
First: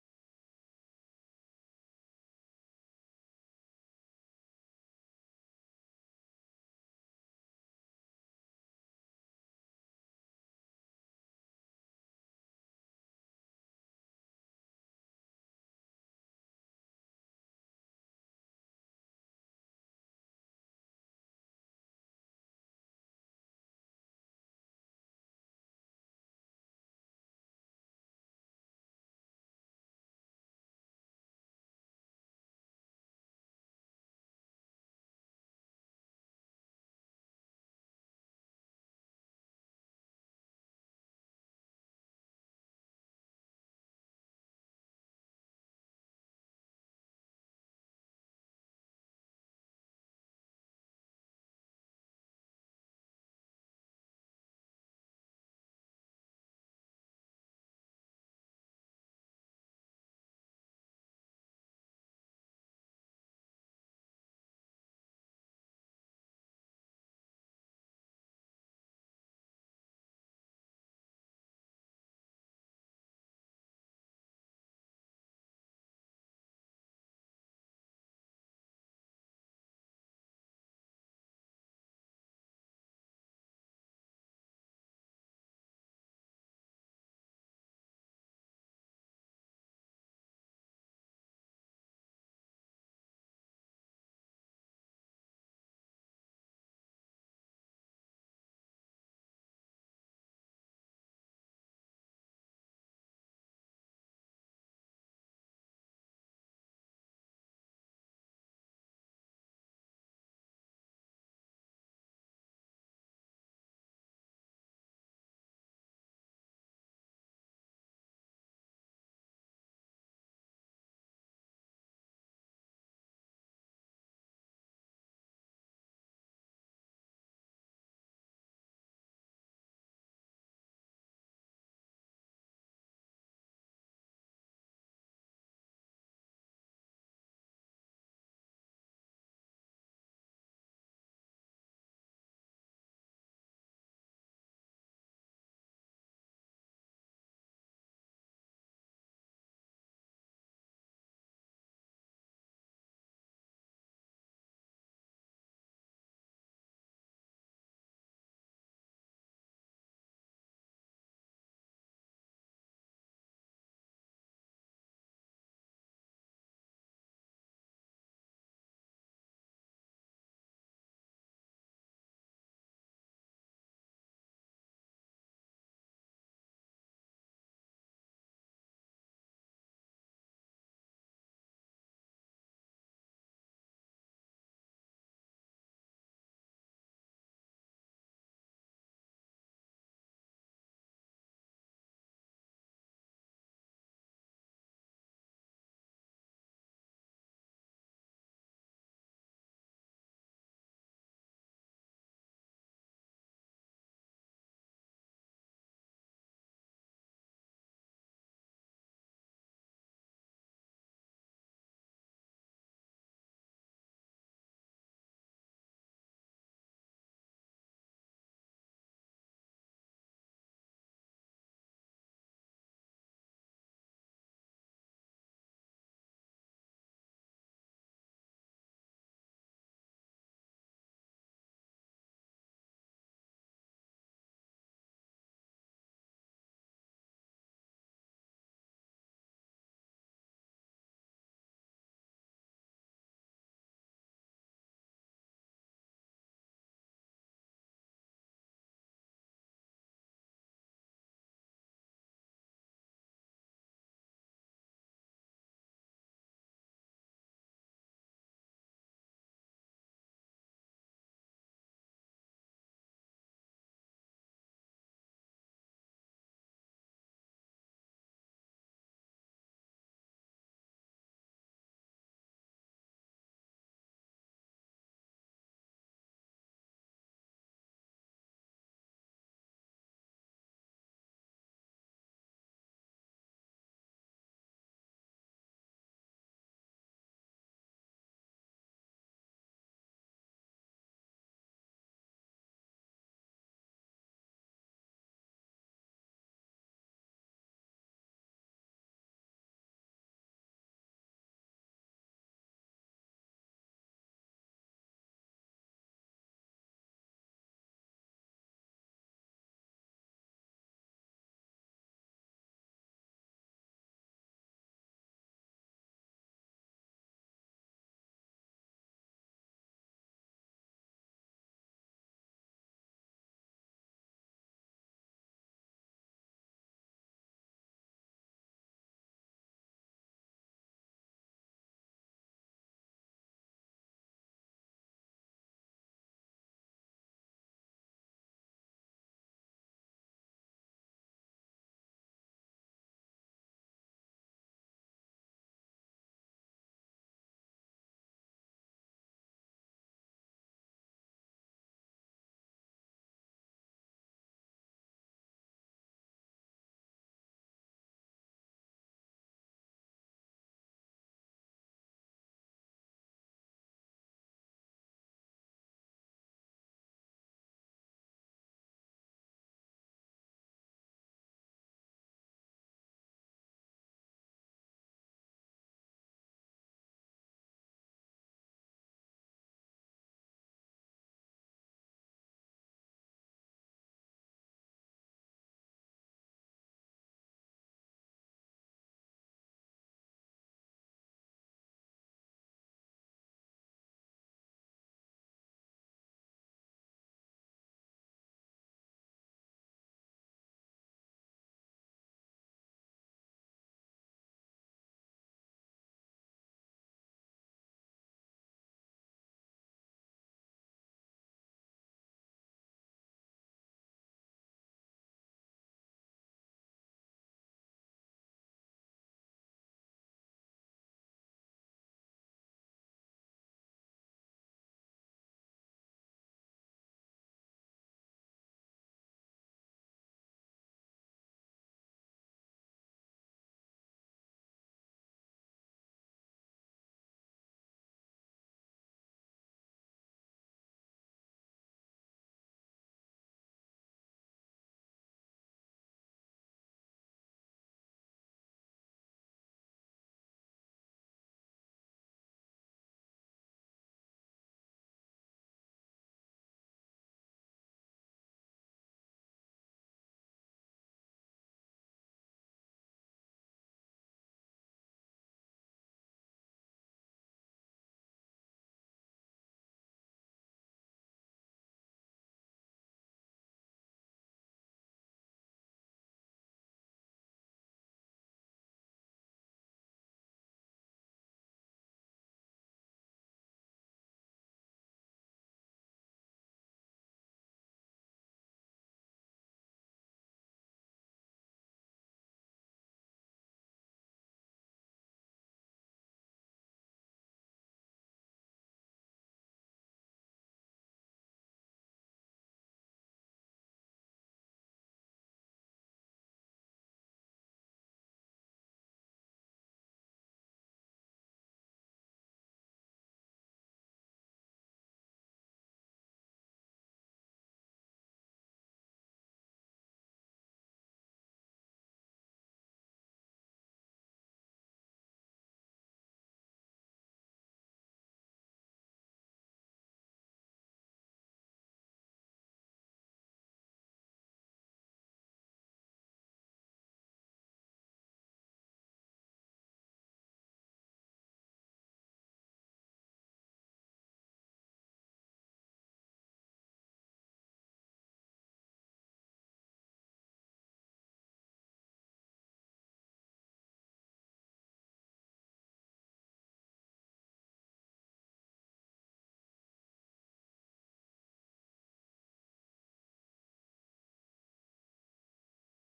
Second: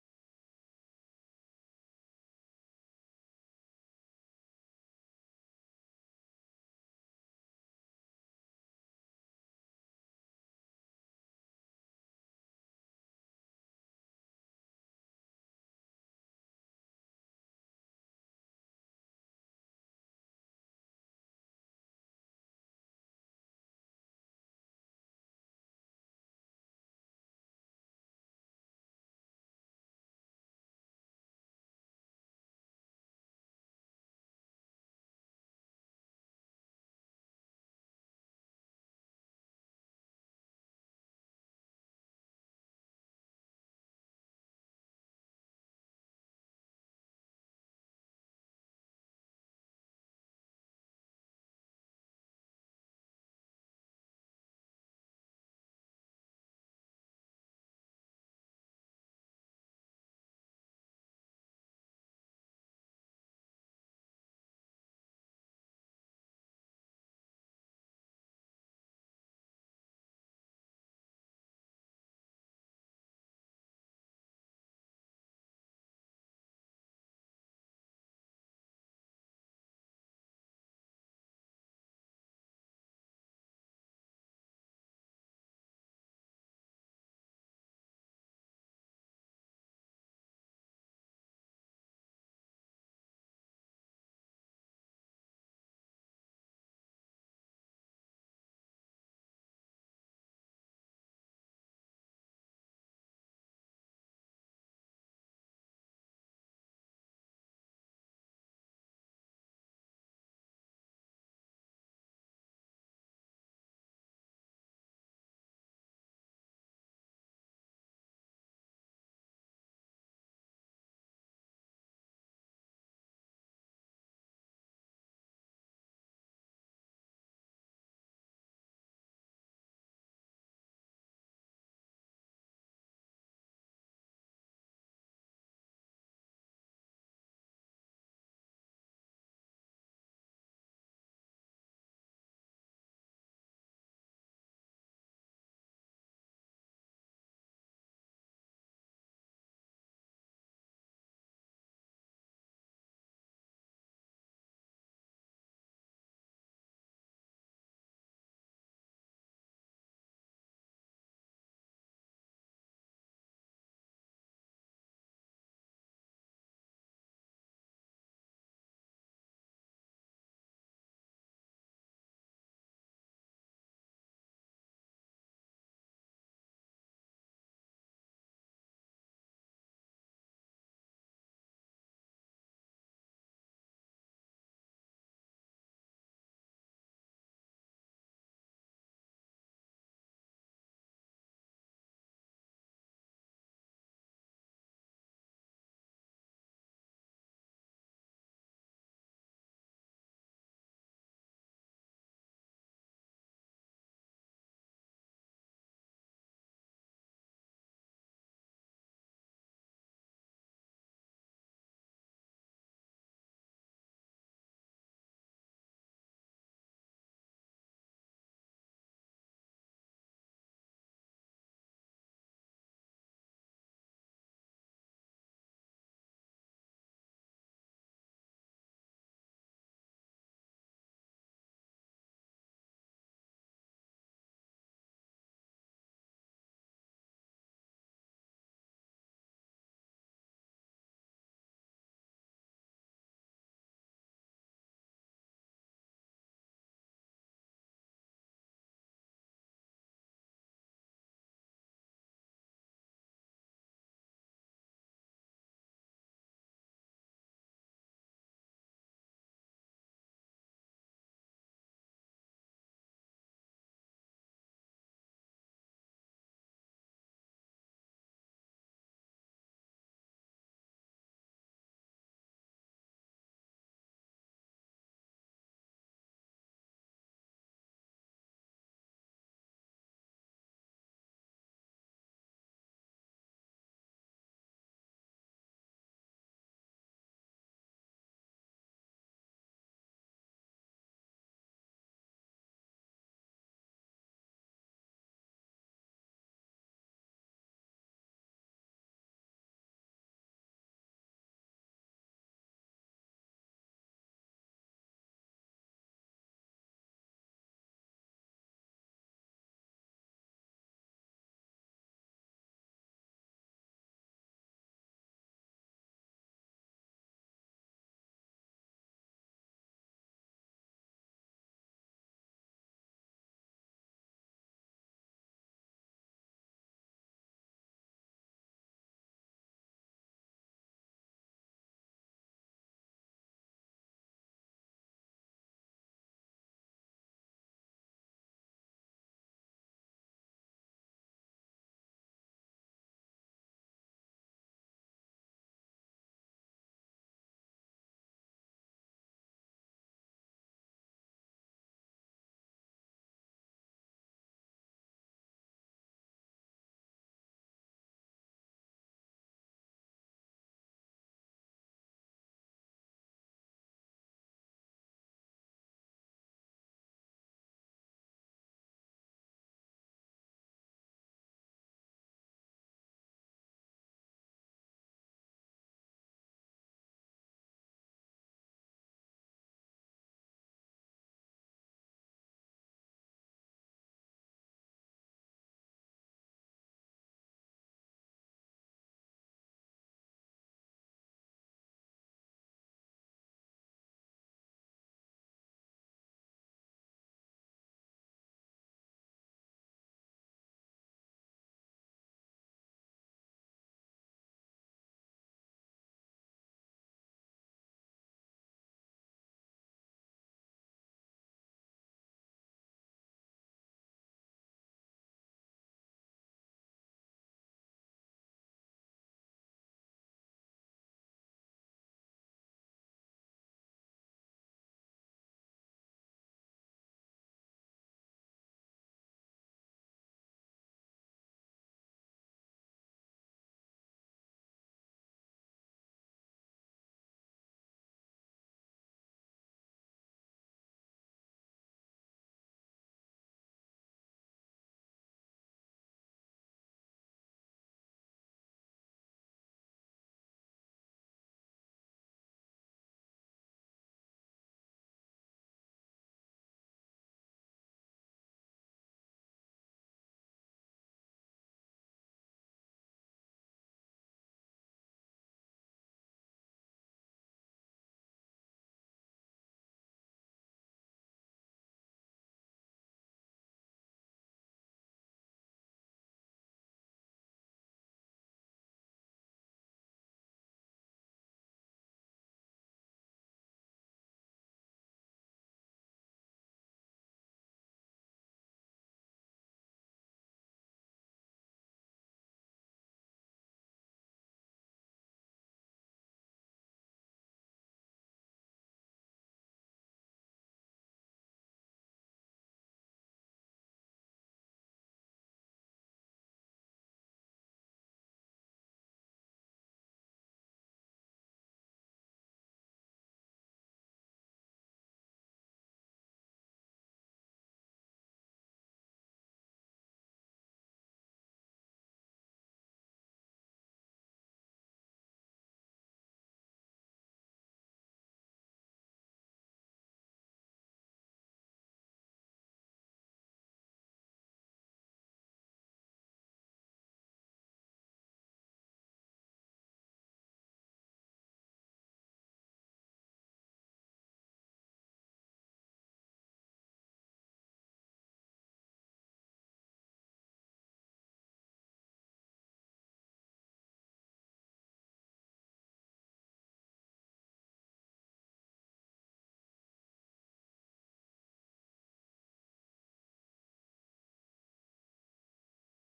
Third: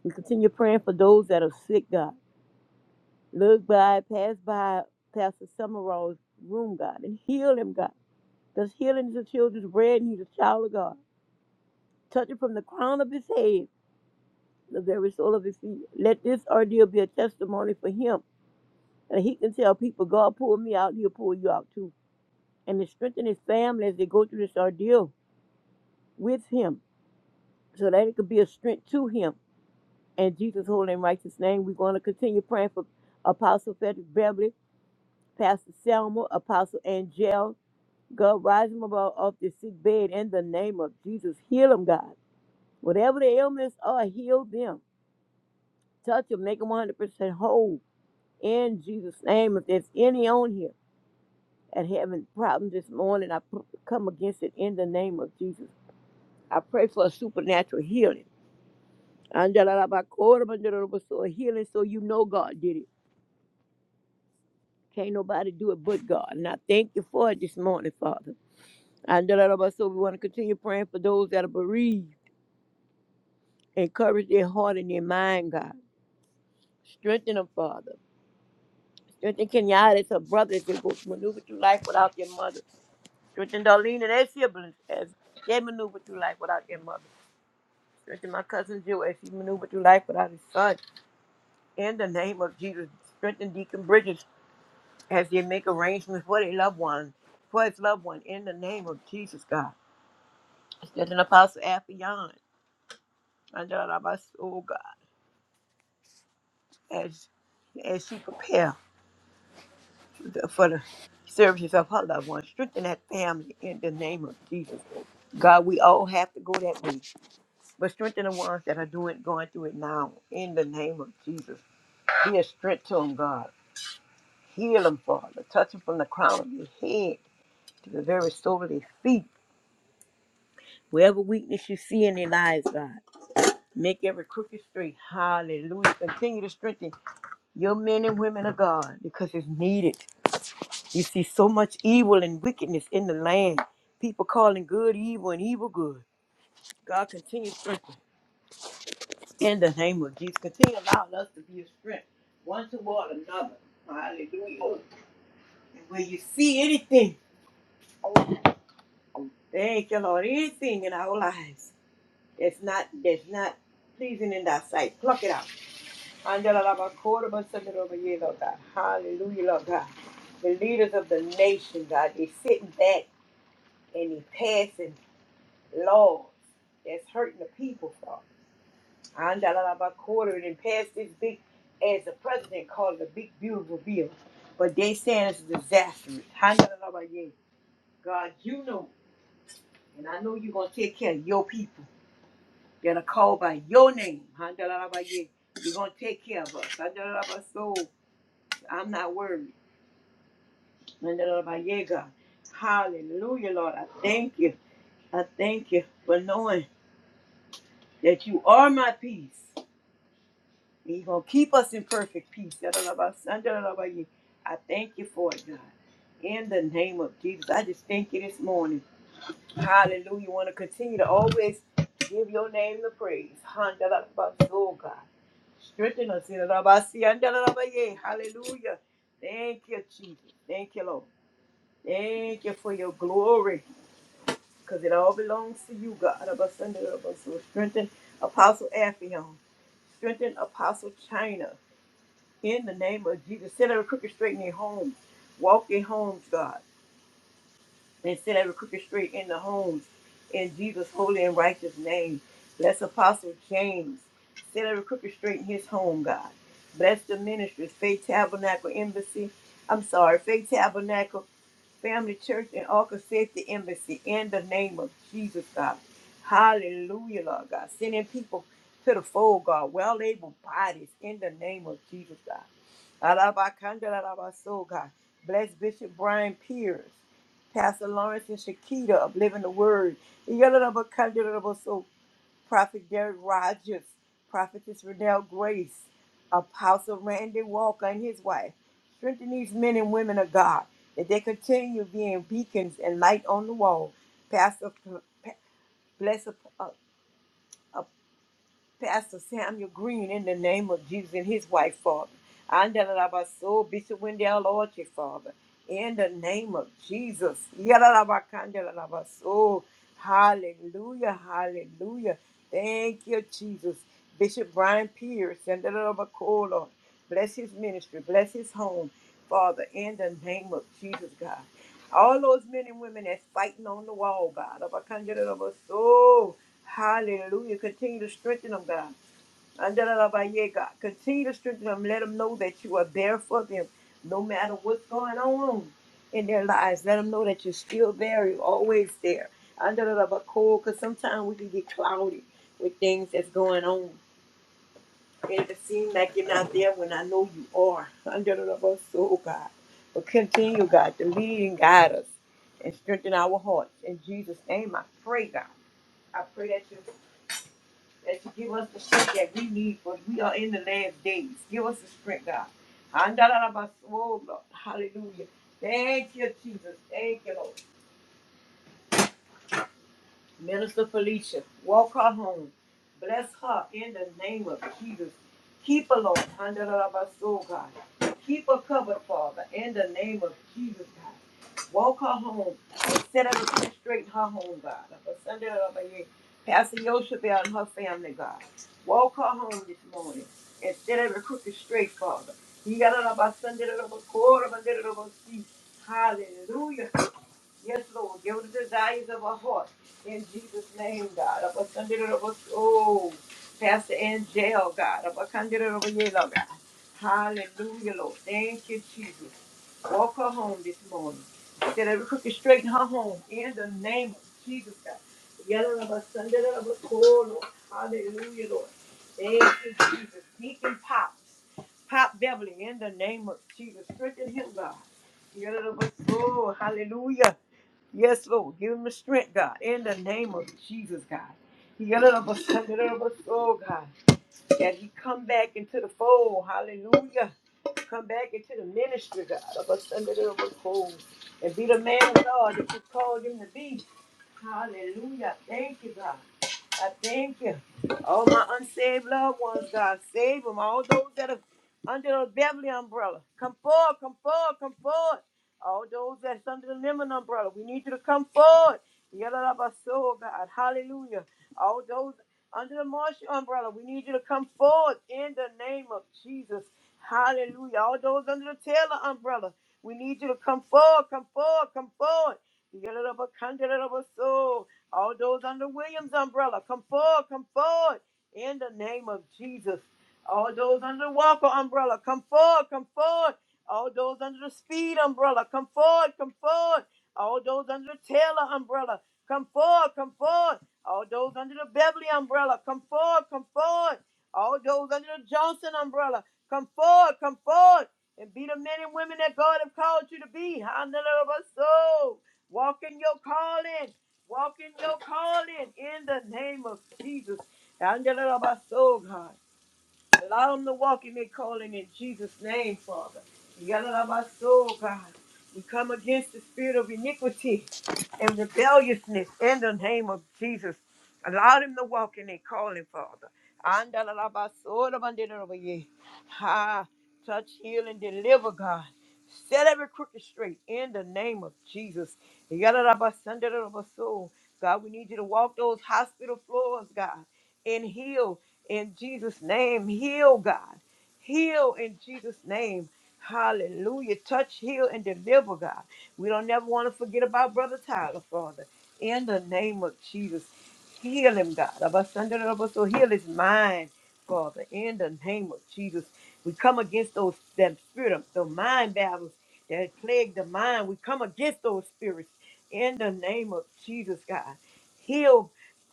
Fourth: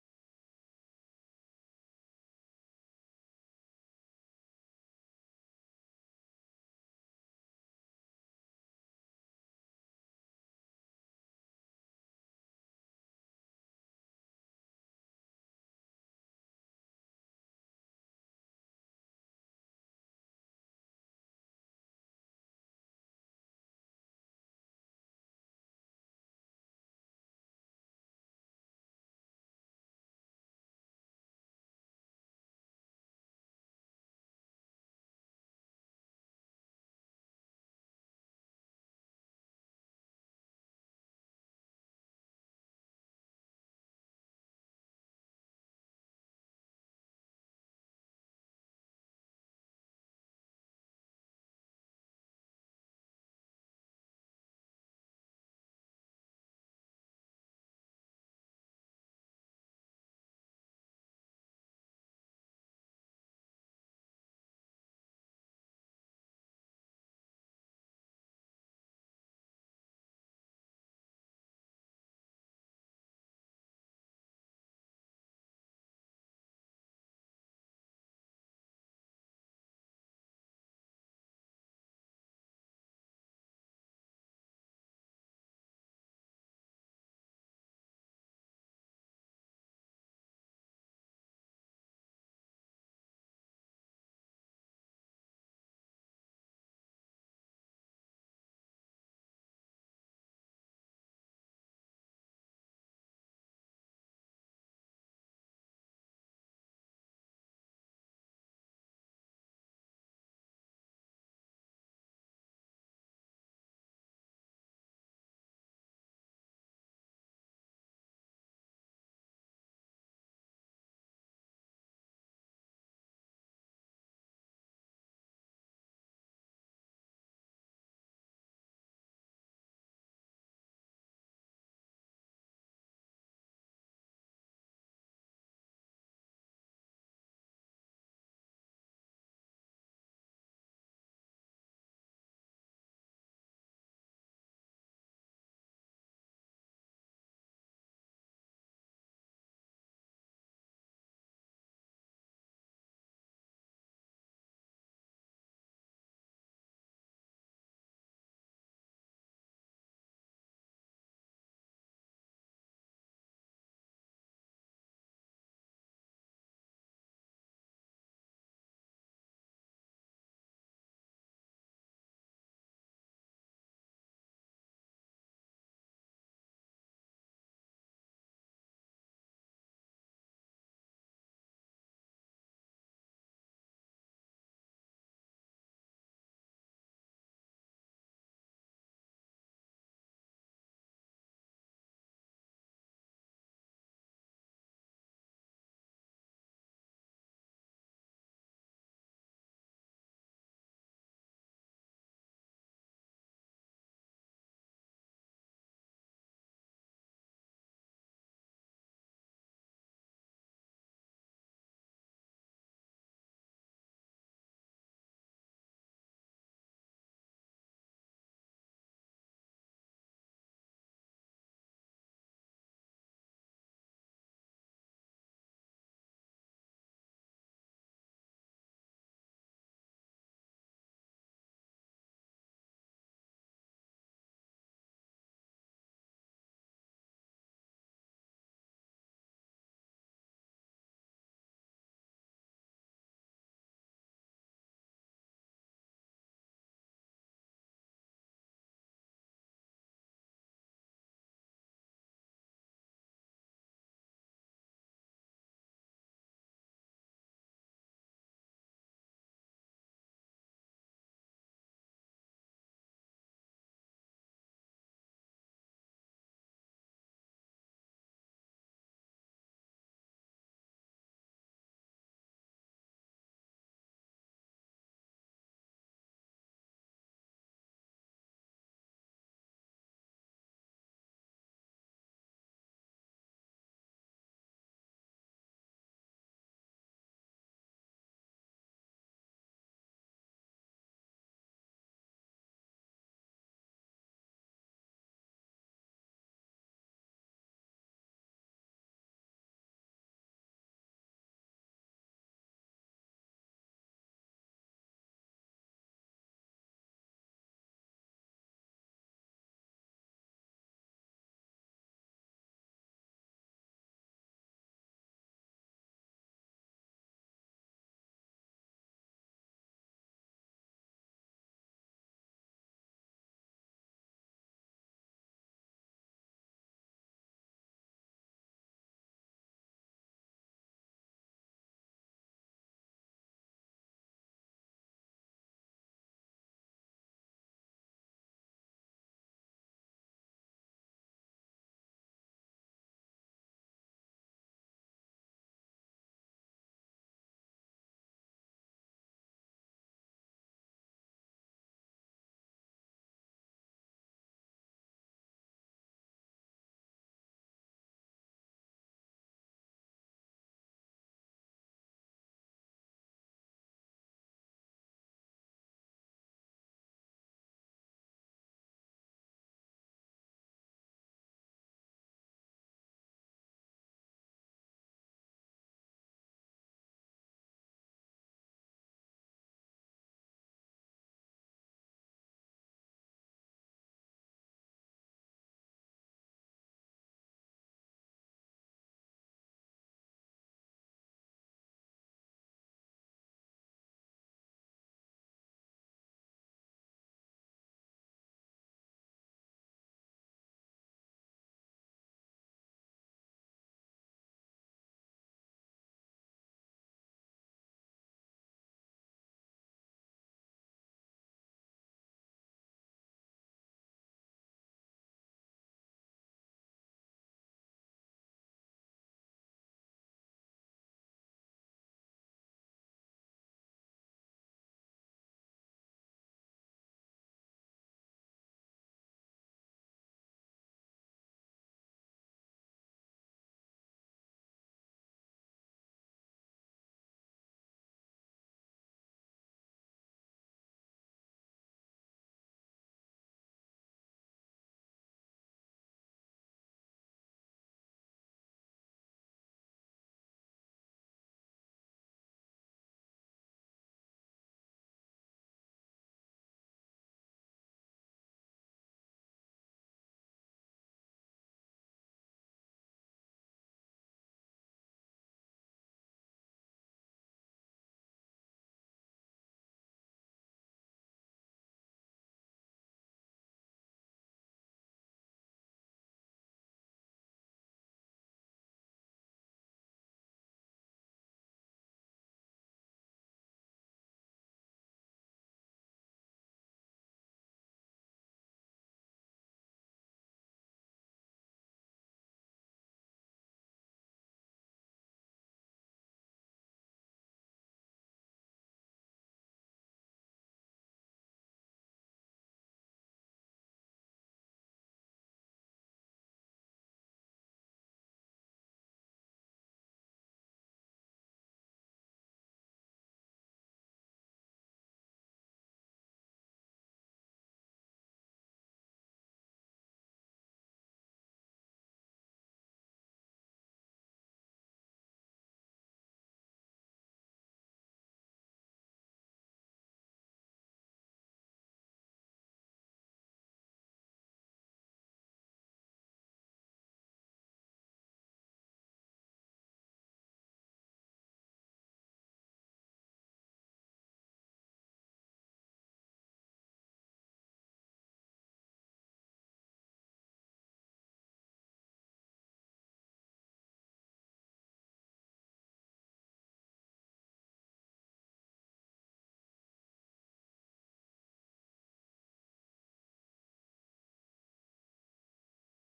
Speaker 3: We continue praying for those that are sick, God. Look by, pass by Pastor Summerall's room, God, and heal him, God. because healing is the children's bread and he's a child of God. Touch it from the crown of his head to the very sole of his feet. Let this ordeal be a testimony for him and he can tell people, God pulled me out, he'll pull you out too. And to strengthen his family as they go through this ordeal with him so that it could be a strength to him. In Jesus' holy and righteous name, we're going to continue praying for Apostle Frederick Beverly, Pastor Selma, Apostle Angel. God, rise him above off this sick bed in the name of Jesus. Heal him, God. Whatever the ailments are, heal them. Touch them, make them 100% whole. In Jesus' name, if there's any on here that having problems this morning, I p- come against it in the name of Jesus. I pray for a supernatural healing. So healing so you know God did it. Can't nobody do it but God. And I thank you for it this morning, Father. Andalaba, So we want to continue praying for those that are bereaved. Encourage their heart and their mind, God. Strengthen them, Father. Strengthen Kenyatta and her brothers as they maneuver through life without their mother. Strengthen Darlene and their siblings as they maneuver through life without their mother. Strengthen my cousin Jill as she maneuvered through life without his son. In the name of Jesus, strengthen Deacon Bridges as they make arrangements for their loved one, for his loved one. In the name of Jesus, God. Strengthen Apostle Affion under our soul, God, as as she prepare. for the serve of her loved ones, strengthen that family in the name of Jesus. God, we all have to go that way, but strengthen the ones that are doing, going through it now in the name of Jesus. Be a strength to them, God. Heal them, Father. Touch them from the crown of your head to the very sole of their feet. Wherever weakness you see in their lives, God, make every crooked straight. Hallelujah. Continue to strengthen your men and women of God because it's needed. You see so much evil and wickedness in the land. People calling good evil and evil good. God continue strengthening in the name of Jesus. Continue allowing us to be a strength one toward another. Hallelujah. And when you see anything, thank you, Lord, anything in our lives that's not that's not pleasing in thy sight, pluck it out. Andalalabakorobasandalobaye, Lord God. Hallelujah, Lord God. The leaders of the nation, God, they sitting back and they passing. laws that's hurting the people, Father. Andalaba Quartered and passed this big, as the president called it, a big, beautiful bill. But they saying it's disastrous. Handalabaye. God, you know, and I know you're going to take care of your people that are called by your name. Handalabaye. You're going to take care of us. Andalaba, So I'm not worried. Handalabaye, God. Hallelujah, Lord. I thank you. I thank you for knowing that you are my peace. He's going to keep us in perfect peace. Yadalabasandalalabaye. I thank you for it, God. In the name of Jesus, I just thank you this morning. Hallelujah. You Want to continue to always give your name the praise. Handalabaso, God. Strengthen us. Yadalabasi, andalalabaye. Hallelujah. Thank you, Jesus. Thank you, Lord. Thank you for your glory because it all belongs to you, God. Abasandalabaso. Strengthen Apostle Afion. Strengthen Apostle China. In the name of Jesus, set every crooked straight in their homes. Walk their homes, God. And set every crooked straight in the homes. In Jesus' holy and righteous name. Bless Apostle James. Set every crooked straight in his home, God. Bless the ministry, Faith Tabernacle Embassy. I'm sorry, Faith Tabernacle. Family Church and Arca Safety Embassy in the name of Jesus, God. Hallelujah, Lord God. Sending people to the fold, God. Well able bodies in the name of Jesus, God. Alabakanda, alabaso, God. Bless Bishop Brian Pierce, Pastor Lawrence and Shakita of Living the Word. Prophet Derek Rogers, Prophetess Renelle Grace, Apostle Randy Walker and his wife. Strengthen these men and women of God that they continue being beacons and light on the wall. Pastor, Pa- bless uh, uh, Pastor Samuel Green in the name of Jesus and his wife, Father. Andalabaso, Bishop Wendell Orchard, Father in the name of Jesus. Yalalabakandelalabaso. Hallelujah, hallelujah. Thank you, Jesus. Bishop Brian Pierce and the Lord bless his ministry, bless his home, Father, in the name of Jesus, God. All those men and women that's fighting on the wall, God. Abakandelabaso. Hallelujah. Continue to strengthen them, God. Andalabaye, God. Continue to strengthen them. Let them know that you are there for them, no matter what's going on in their lives. Let them know that you're still there. You're always there. Andalabako, Because sometimes we can get cloudy with things that's going on. And it seems like you're not there when I know you are. Andalabaso, God. But continue, God, to lead and guide us and strengthen our hearts. In Jesus' name, I pray, God. I pray that you that you give us the strength that we need for we are in the last days. Give us the strength, God. Andalabas- oh, Lord. Hallelujah. Thank you, Jesus. Thank you, Lord. Minister Felicia, walk her home. Bless her in the name of Jesus. Keep her, Lord, under the love of soul, God. Keep her covered, Father, in the name of Jesus, God. Walk her home. and Set her to straight her home, God. Up a Sunday, of a year. Pastor Yoshua and her family, God. Walk her home this morning and set every crooked straight, Father. You got it up a Sunday, up a quarter, up a little, up a seat. Hallelujah. Yes, Lord. Give us the desires of our heart. In Jesus' name, God. Of our Sunday, of us- Oh, Pastor Angel, God. Of our Sunday, of our yellow, God. Hallelujah, Lord. Thank you, Jesus. Walk her home this morning. Set every crooked straight in her home. In the name of Jesus, God. Yellow of us, Sunday, of us, oh, Lord. Hallelujah, Lord. Thank you, Jesus. Deacon Pops. Pop Beverly, in the name of Jesus. Strengthen him, God. Yellow of us, oh, hallelujah. Yes, Lord. Give him the strength, God. In the name of Jesus, God. He got it up a Sunday, it up a soul, God that he come back into the fold. Hallelujah. Come back into the ministry, God, of us under the fold. And be the man of God that you called him to be. Hallelujah. Thank you, God. I thank you. All my unsaved loved ones, God, save them. All those that are under the Beverly umbrella, come forward, come forward, come forward. All those that's under the Lemon umbrella, we need you to come forward. Yell it up our soul, God. Hallelujah. All those under the Marshall umbrella. We need you to come forward in the name of Jesus. Hallelujah. All those under the Taylor umbrella, we need you to come forward, come forward, come forward. You Get it up a candidate of a soul. All those under Williams umbrella, come forward, come forward in the name of Jesus. All those under the Walker umbrella, come forward, come forward. All those under the Speed umbrella, come forward, come forward. All those under the Taylor umbrella, come forward, come forward. All those under the Beverly umbrella, come forward, come forward. All those under the Johnson umbrella, come forward, come forward. And be the men and women that God have called you to be. Hallelujah. Walk in your calling. Walk in your calling in the name of Jesus. Hallelujah, God. Allow them to walk in their calling in Jesus' name, Father. You got our soul, God. We come against the spirit of iniquity and rebelliousness in the name of Jesus. Allow them to walk in their calling, Father. Andala la ba soda bandera over Andalalabasodabandidabaye. Ah, Touch, heal, and deliver, God. Set every crooked straight in the name of Jesus. Yalla la ba sandera over soul, God, we need you to walk those hospital floors, God, and heal in Jesus' name. Heal, God. Heal in Jesus' name. Hallelujah. Touch, heal, and deliver, God. We don't never want to forget about Brother Tyler, Father. In the name of Jesus, heal him, God. Abasandra, So heal his mind, Father. In the name of Jesus, we come against those that spirit of the mind battles that plague the mind. We come against those spirits in the name of Jesus, God. Heal,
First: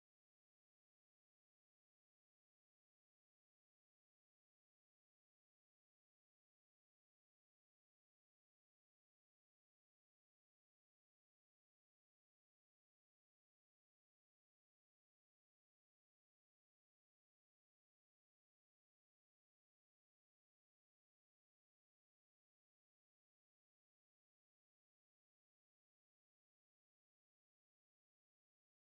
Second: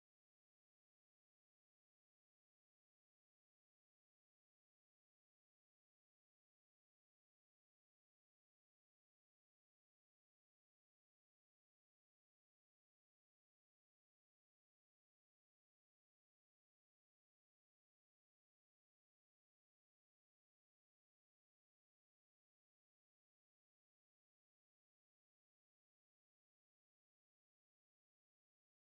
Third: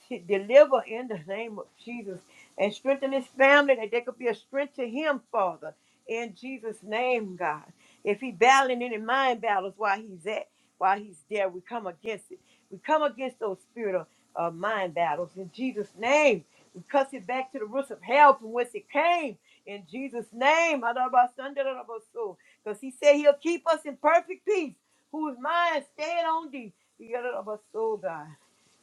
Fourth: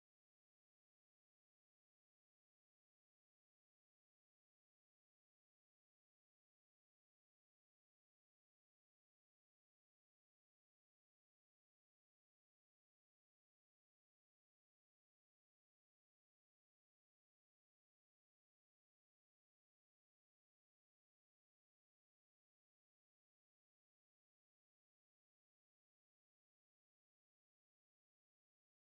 Speaker 3: t- deliver in the name of Jesus and strengthen his family that they could be a strength to him, Father, in Jesus' name, God. If he battling any mind battles while he's at, while he's there, we come against it. We come against those spirit of uh, mind battles in Jesus' name. We cuss it back to the roots of hell from whence it came in Jesus' name. Because he said he'll keep us in perfect peace, whose mind stayed on thee. The other of us, soul, God.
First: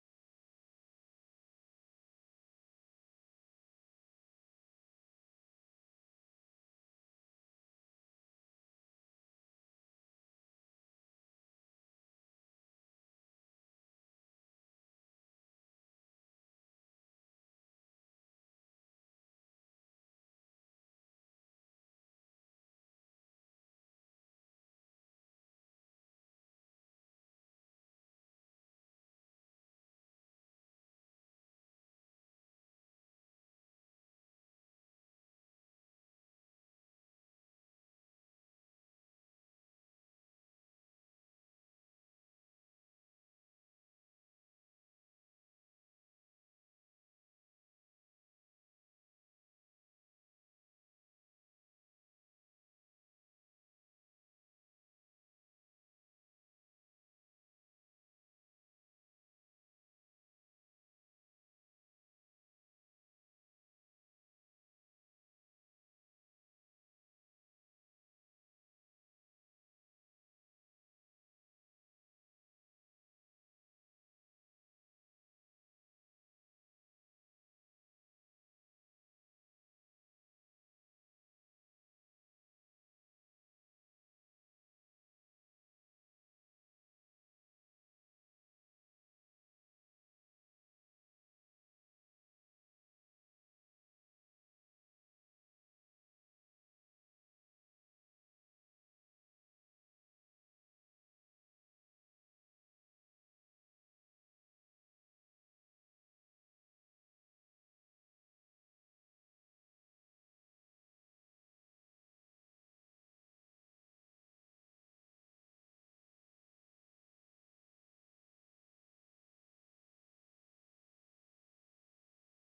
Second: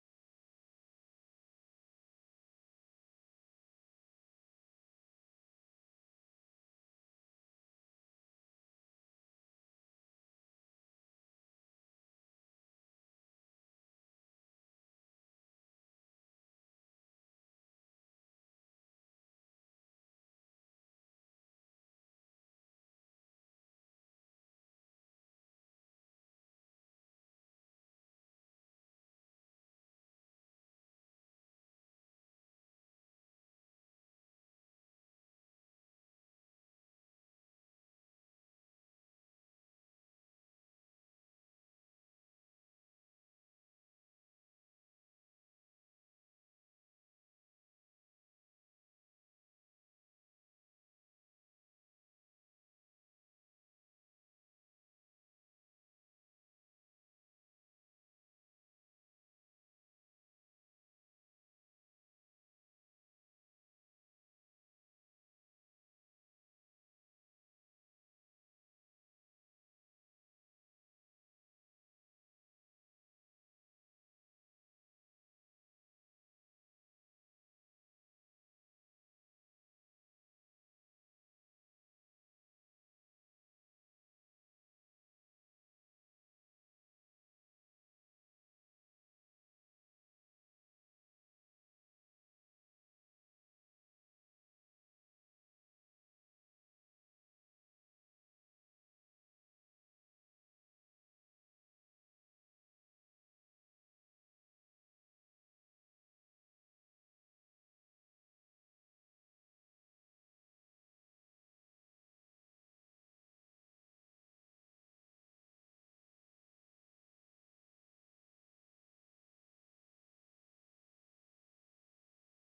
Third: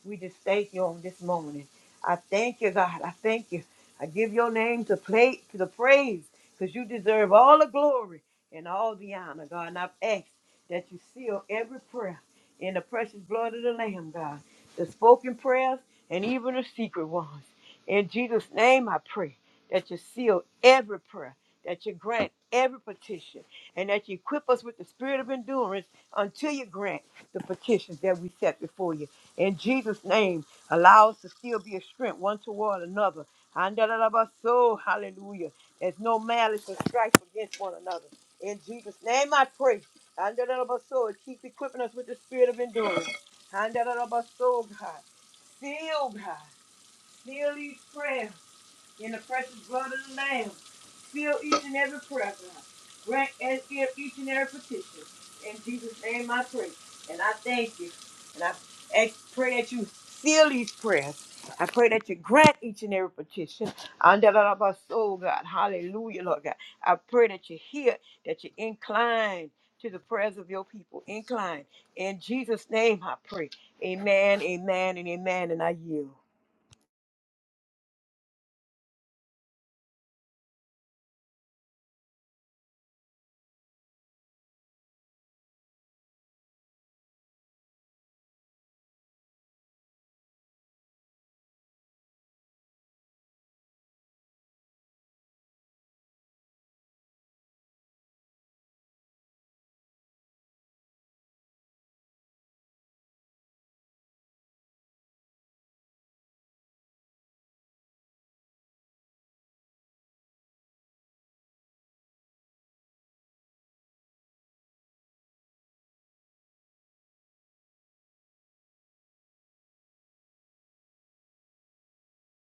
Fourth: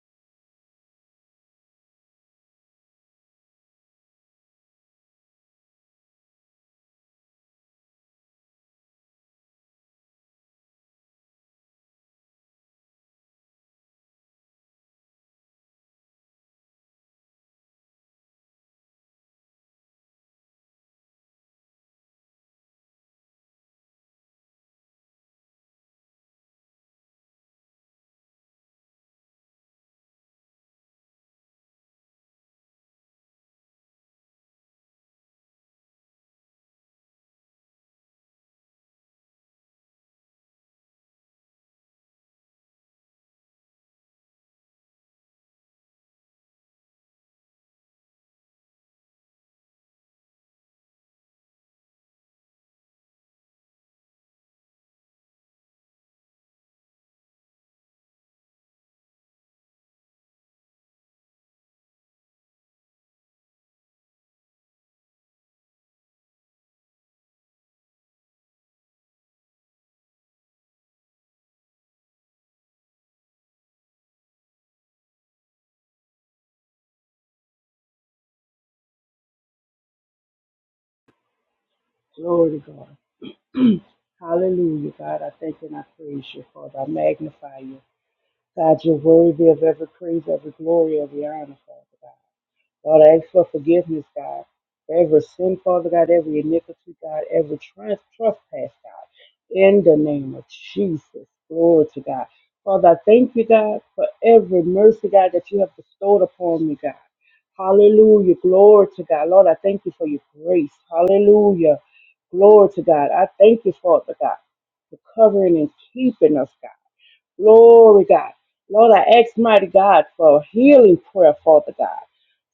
Speaker 3: We just thank you on this morning. I thank you, God. I thank you. I give your name to play to the praise because you deserve all the glory and all the honor, God. And I've asked that you seal every prayer in the precious blood of the Lamb, God. The spoken prayers and even the secret ones. In Jesus' name I pray that you seal every prayer, that you grant every petition, and that you equip us with the spirit of endurance until you grant the petitions that we set before you. In Jesus' name, allow us to still be a strength one toward another. Andalabaso, Hallelujah. There's no malice or strife against one another. In Jesus' name I pray. Andalabaso, and keep equipping us with the spirit of endurance. Andalabaso, God. Seal, God. Seal these prayers in the precious blood of the Lamb. Seal each and every prayer, God. Grant and give each and every petition. In Jesus' name I pray. And I thank you. And I ask, pray that you seal these prayers. I pray that you grant each and every petition. Under the love of our soul, God. Hallelujah, Lord God. I pray that you hear, that you incline to the prayers of your people. Incline. In Jesus' name I pray. Amen, amen, and amen. And I yield.
Speaker 2: Glory to God. <clears throat> Hallelujah, God. I thank and I praise you, Father. I magnify you. God, you're worthy of every praise, every glory, every honor, Father God. Lord, I ask for forgiveness, God, for every sin, Father God, every iniquity, God, every trans- trespass, God, in the name of Jesus. Glory to God. Father, I thank you, God, for every mercy, God, that you have bestowed upon me, God. Hallelujah. Glory to God. Lord, I thank you for your grace. Hallelujah. Glory to God. I thank you, Father God, for covering and keeping us, God. Glory, God. Lord, I ask, mighty God, for healing prayer, Father God,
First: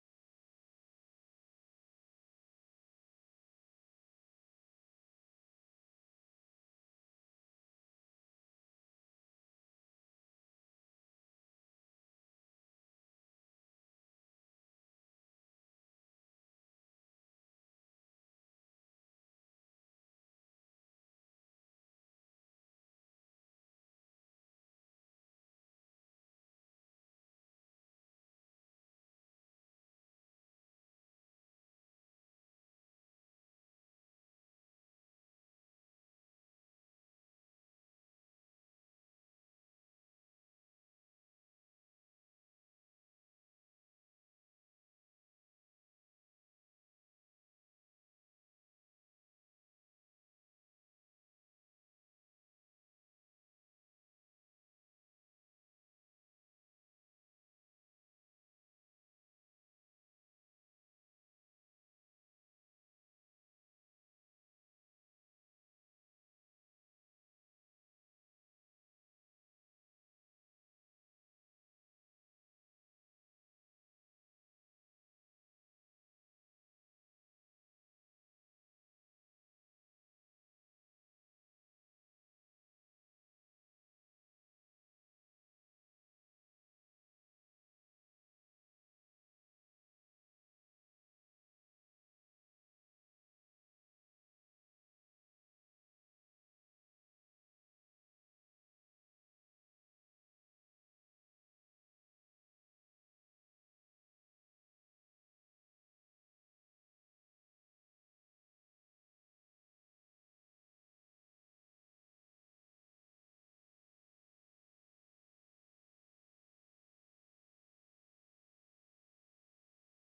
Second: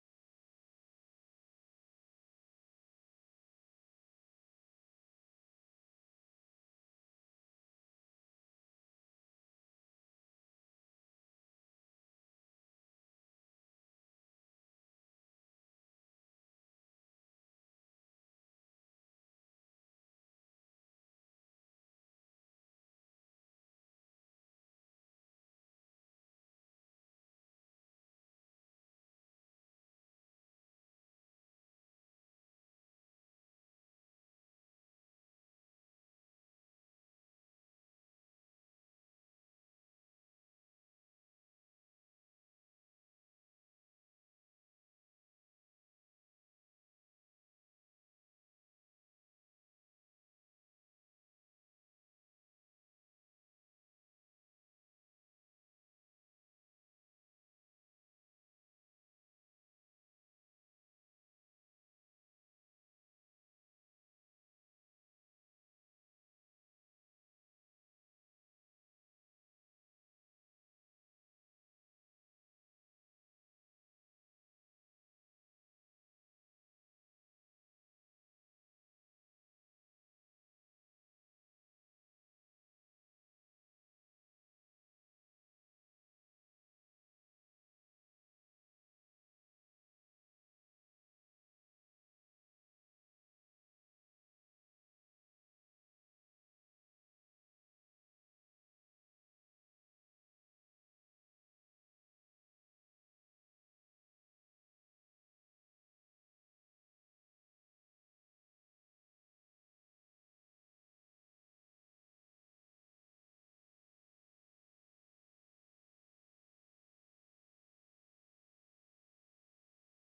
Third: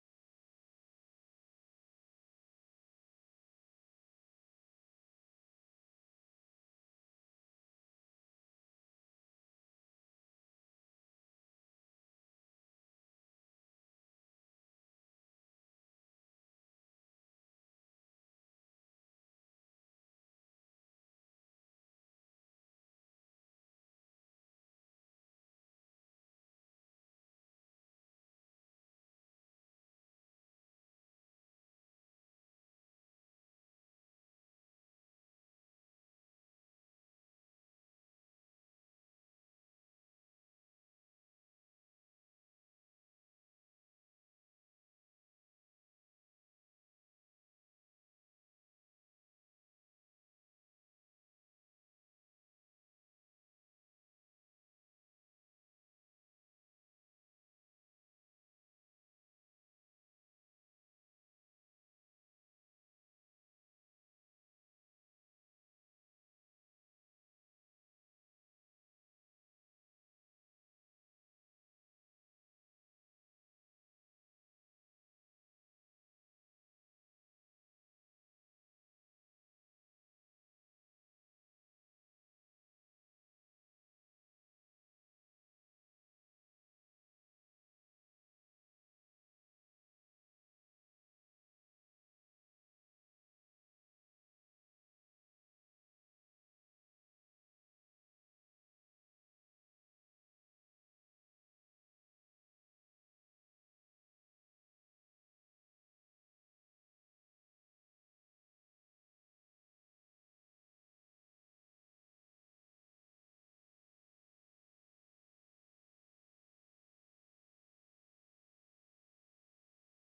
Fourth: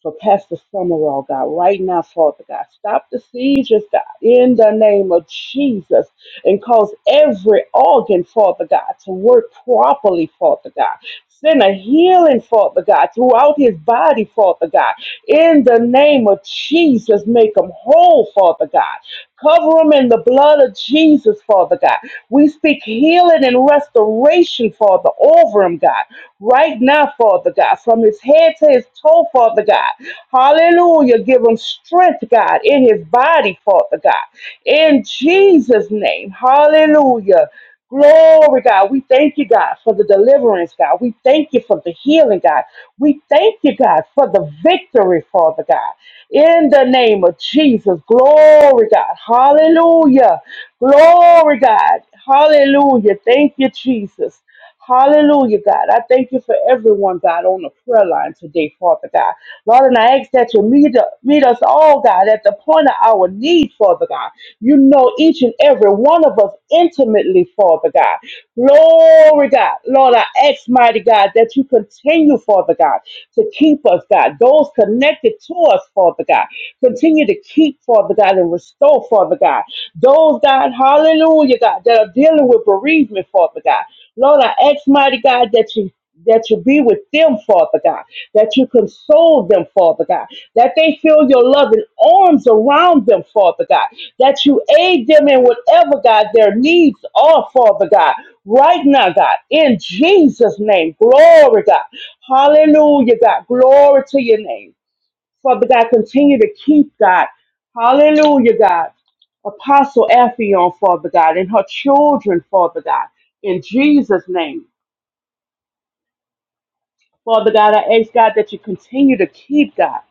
Speaker 2: for Pastor Summerall, God, right now, Father God. Stop the seizures, God, in the name of Jesus, and cause every organ, Father God, to work properly, Father God. Send a healing, Father God, throughout his body, Father God. In the name of Jesus, make him whole, Father God. Cover them in the blood of Jesus, Father God. We speak healing and restoration, Father, over him, God. Right now, Father God, from his head to his toe, Father God. Hallelujah. Give him strength, God, in his body, Father God. In Jesus' name. Hallelujah. Glory, God. We thank you, God, for the deliverance, God. We thank you for the healing, God. We thank you, God, for the victory, Father God. In the name of Jesus. Glory, God. Hallelujah. Glory, God. Hallelujah. Thank you, Jesus. Hallelujah, God. I thank you for everyone, God, on the prayer line today, Father God. Lord, and I ask that you meet, meet us all, God, at the point of our need, Father God. You know each and every one of us intimately, Father God. Glory, God. Lord, I ask, mighty God, that you continue, Father God, to keep us, God. Those connected to us, Father God. Continue to keep, Father God, and restore, Father God. Those, God, hallelujah, God, that are dealing with bereavement, Father God. Lord, I ask, mighty God, that you that you be with them, Father God, that you console them, Father God, that they feel your loving arms around them, Father God, that you aid them in whatever, God, their needs are, Father God, right now, God, in Jesus' name. Glory, God. Hallelujah, God. Glory to your name. Father God, continue to keep God. Hallelujah, God. Apostle Ephion, Father God, and her children, Father God, in Jesus' name. Father God, I ask God that you continue to keep God.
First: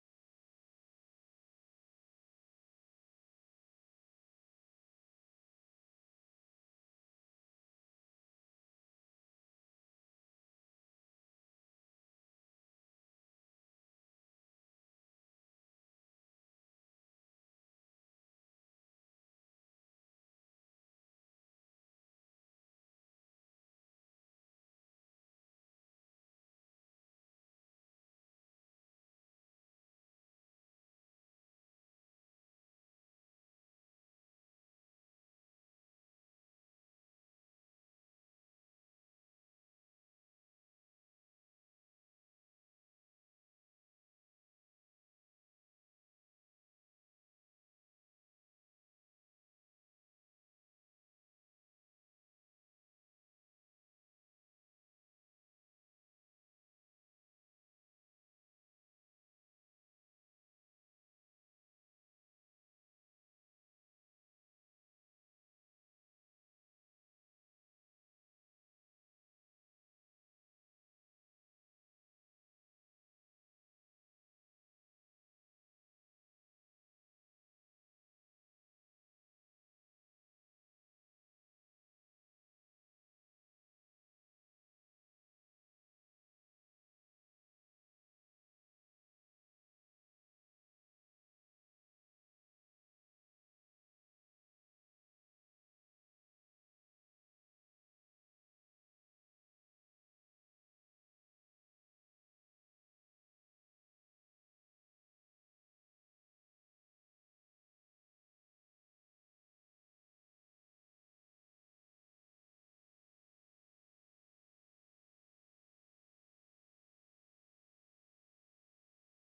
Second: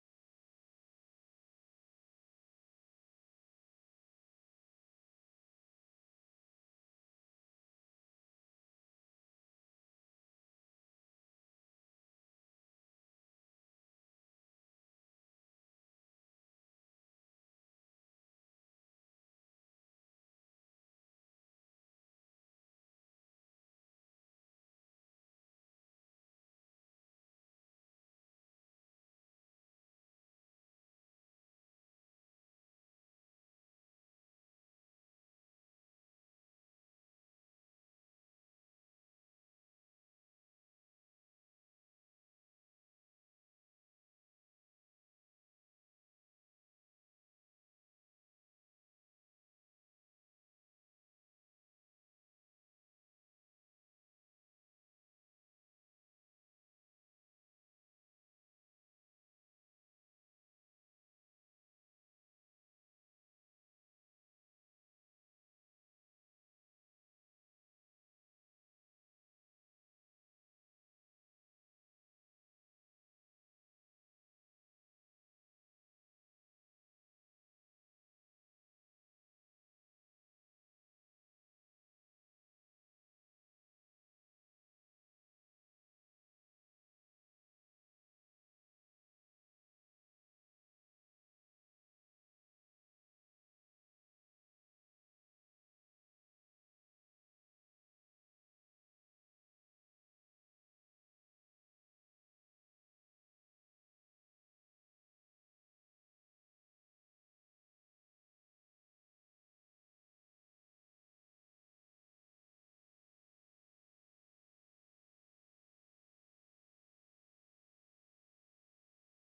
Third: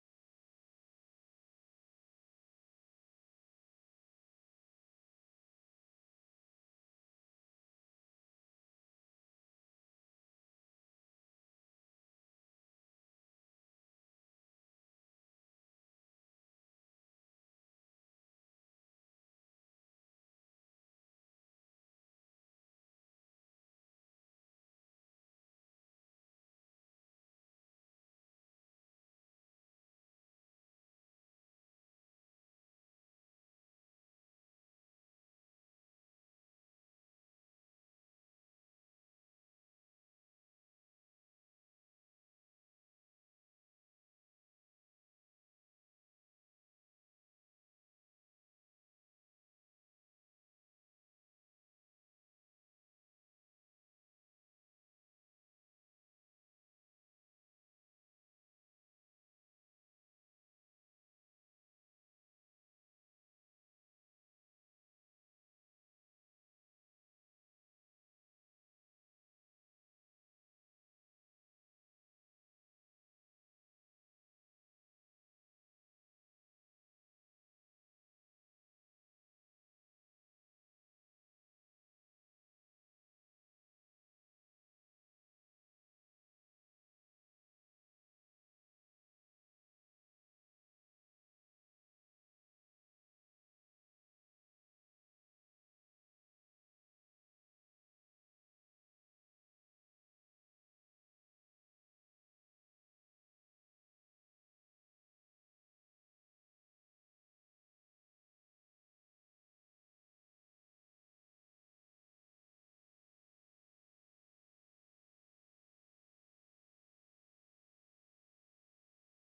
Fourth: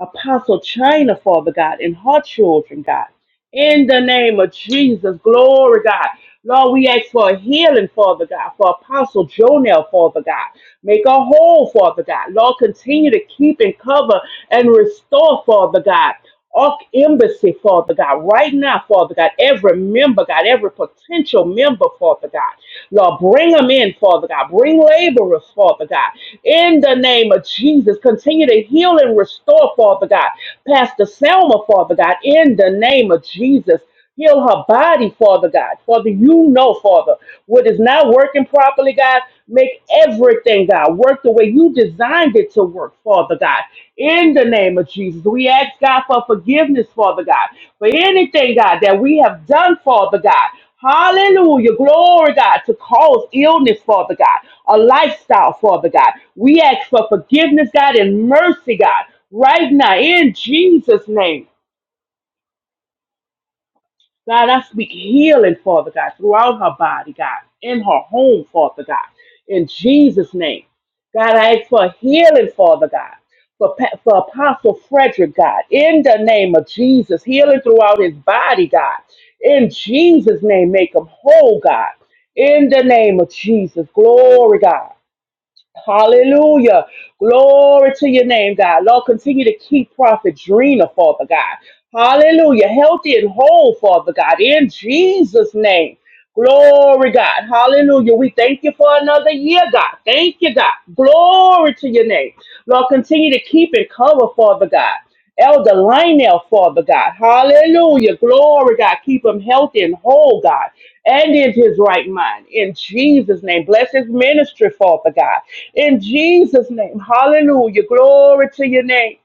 Speaker 2: Apostle China, Father God, and her children, God. In the name of Jesus, glory, God. Lord, we ask for a healing, Father God, for Apostle Jonel, Father God. Make a whole, Father God. Lord, continue to keep and cover and restore, Father God. Ark Embassy, Father God, right now, Father God, every member, God, every potential member, Father God, Lord, bring them in, Father God, bring laborers, Father God, in the name of Jesus, continue to heal and restore, Father God, Pastor Selma, Father God, in the name of Jesus. Heal her body, Father God. Father, you know, Father, what is not working properly, God. Make everything, God, work the way you designed it to work, Father God. In the name of Jesus, we ask God for forgiveness, Father God, for anything, God, that we have done, Father God. Hallelujah. Glory, God, to cause illness, Father God, a lifestyle, Father God. We ask for forgiveness, God, and mercy, God, right now in Jesus' name. God, I speak healing, Father God, throughout her body, God, in her home, Father God, in Jesus' name. God, I ask for healing, Father God, for, Pa- for Apostle Frederick, God, in the name of Jesus, healing throughout his body, God, in Jesus' name, make him whole, God, in the name of Jesus. Glory, God. Hallelujah. Glory to your name, God. Lord, continue to keep Prophet Drina, Father God. Hallelujah. Healthy and whole, Father God, in Jesus' name. Glory, God. Hallelujah. We thank you for another year, God. Thank you, God. Glory to your name. Lord, continue to keep and cover, Father God. Elder Lionel, Father God. Hallelujah. Glory, God. Keep him healthy and whole, God. And in his right mind. In Jesus' name. Bless his ministry, Father God. In Jesus' name. Hallelujah. Glory to your name.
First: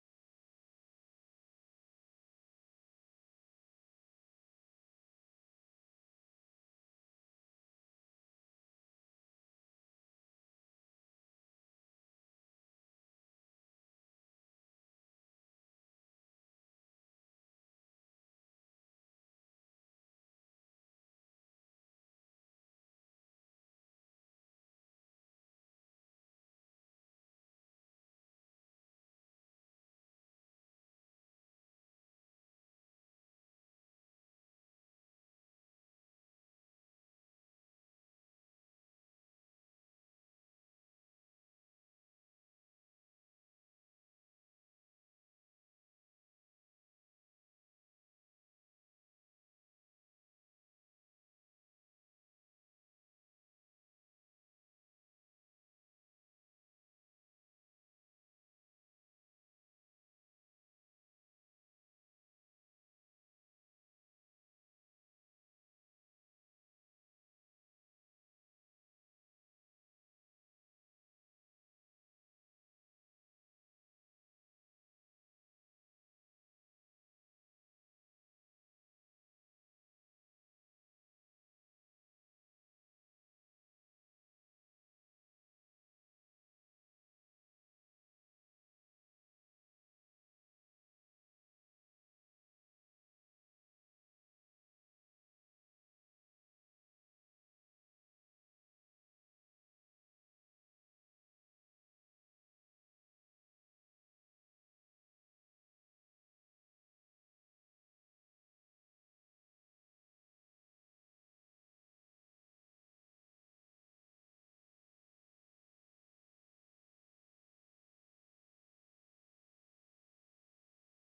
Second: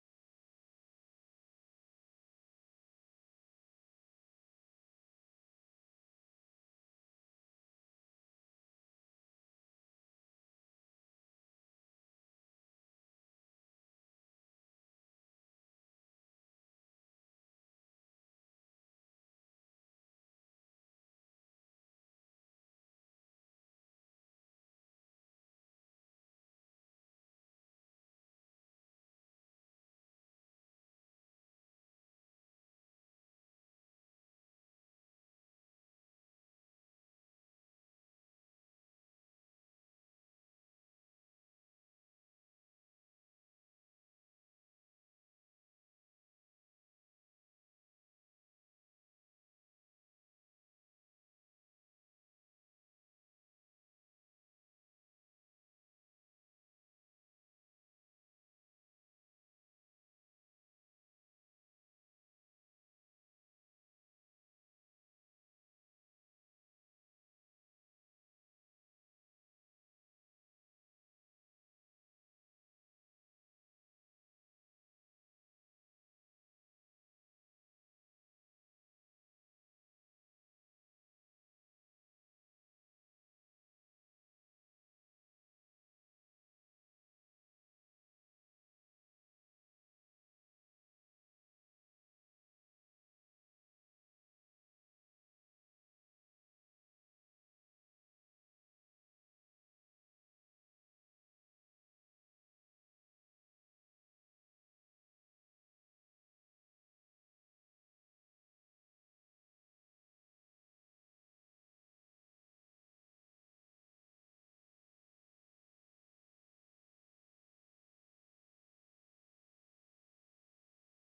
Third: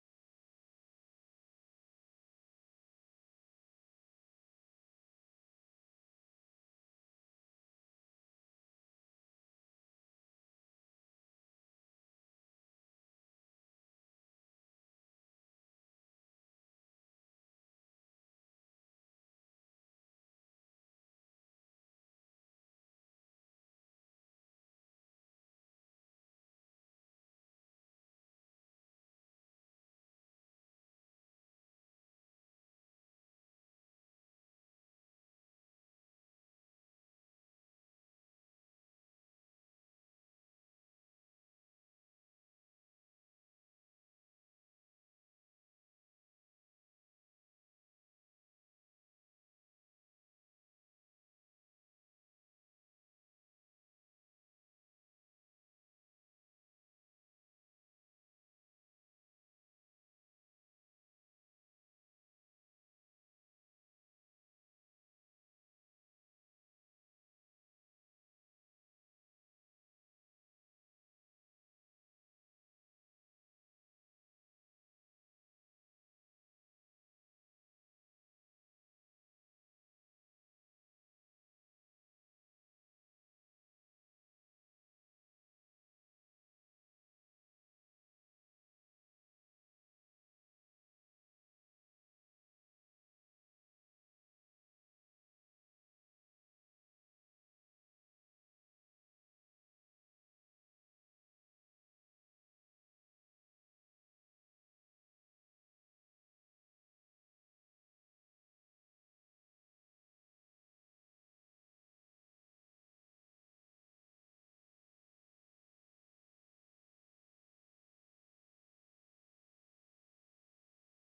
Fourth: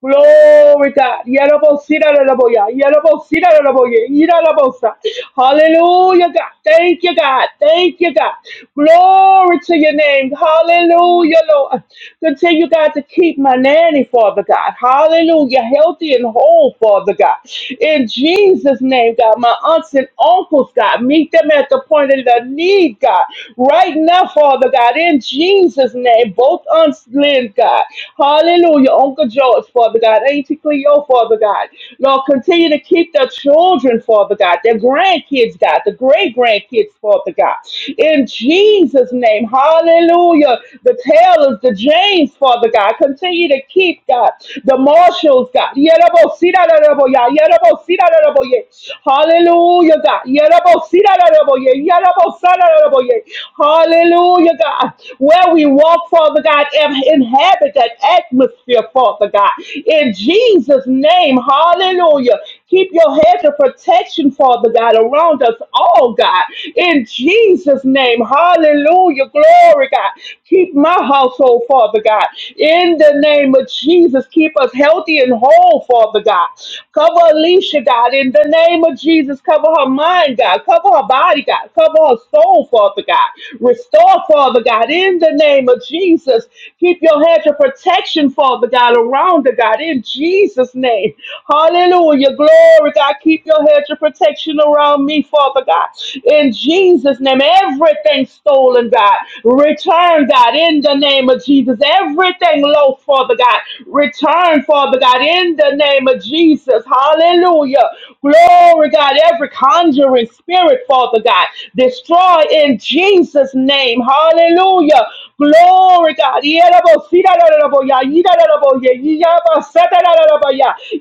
Speaker 2: Glory God. Yerabosina lelaboya. Yerabosina lelaboya. Yerabosa. Hallelujah, God. Thank you, God. Thank you, God. Glory to your name. Hallelujah, Lord. Continue, God, to keep my nanny, Father God. Hallelujah. Healthy and whole, Father God. In Jesus' name, God. My aunts and uncles, God. Meet them at the point of their need, God. Right now, Father God. In Jesus' name. Both aunts, Lynn, God. Hallelujah. Uncle Joe is yours, Father God. Auntie Your Father God. Lord, continue to keep their children, Father God, their grandkids, God, the great grandkids, Father God. In Jesus' name, hallelujah. The Taylors, the James, Father God, continue to keep, God, the Marshalls, God. Yerabosirararaboya, yerabosirararaboye. Hallelujah, God. Yerabosirararaboye, yerabosararaboye. Hallelujah, God. Where we walk, Father God, and inhabit that atmosphere, year, Father God. In Jesus' name, hallelujah. Keep your hedge of protection, Father God, around us all, God. In Jesus' name, hallelujah. Glory, God. Keep my household, Father God. In the name of Jesus, keep us healthy and whole, Father God. Cover Alicia, God. In the name of Jesus, cover her mind, God. Cover her body, God. Cover her soul, Father God. Restore, Father God. In the name of Jesus, keep your hedge of protection protection, Father God, around her, God, in Jesus' name. Hallelujah. Glory, God. Keep your hedge of protection around me, Father God. In Jesus' name, everything stolen, God, return, God, in the name of Jesus. Everything lost, Father God, return, Father God, in the name of Jesus. Hallelujah. Glory, God. Every conjuring spirit, Father God, destroy in Jesus' name. Hallelujah. Glory, God.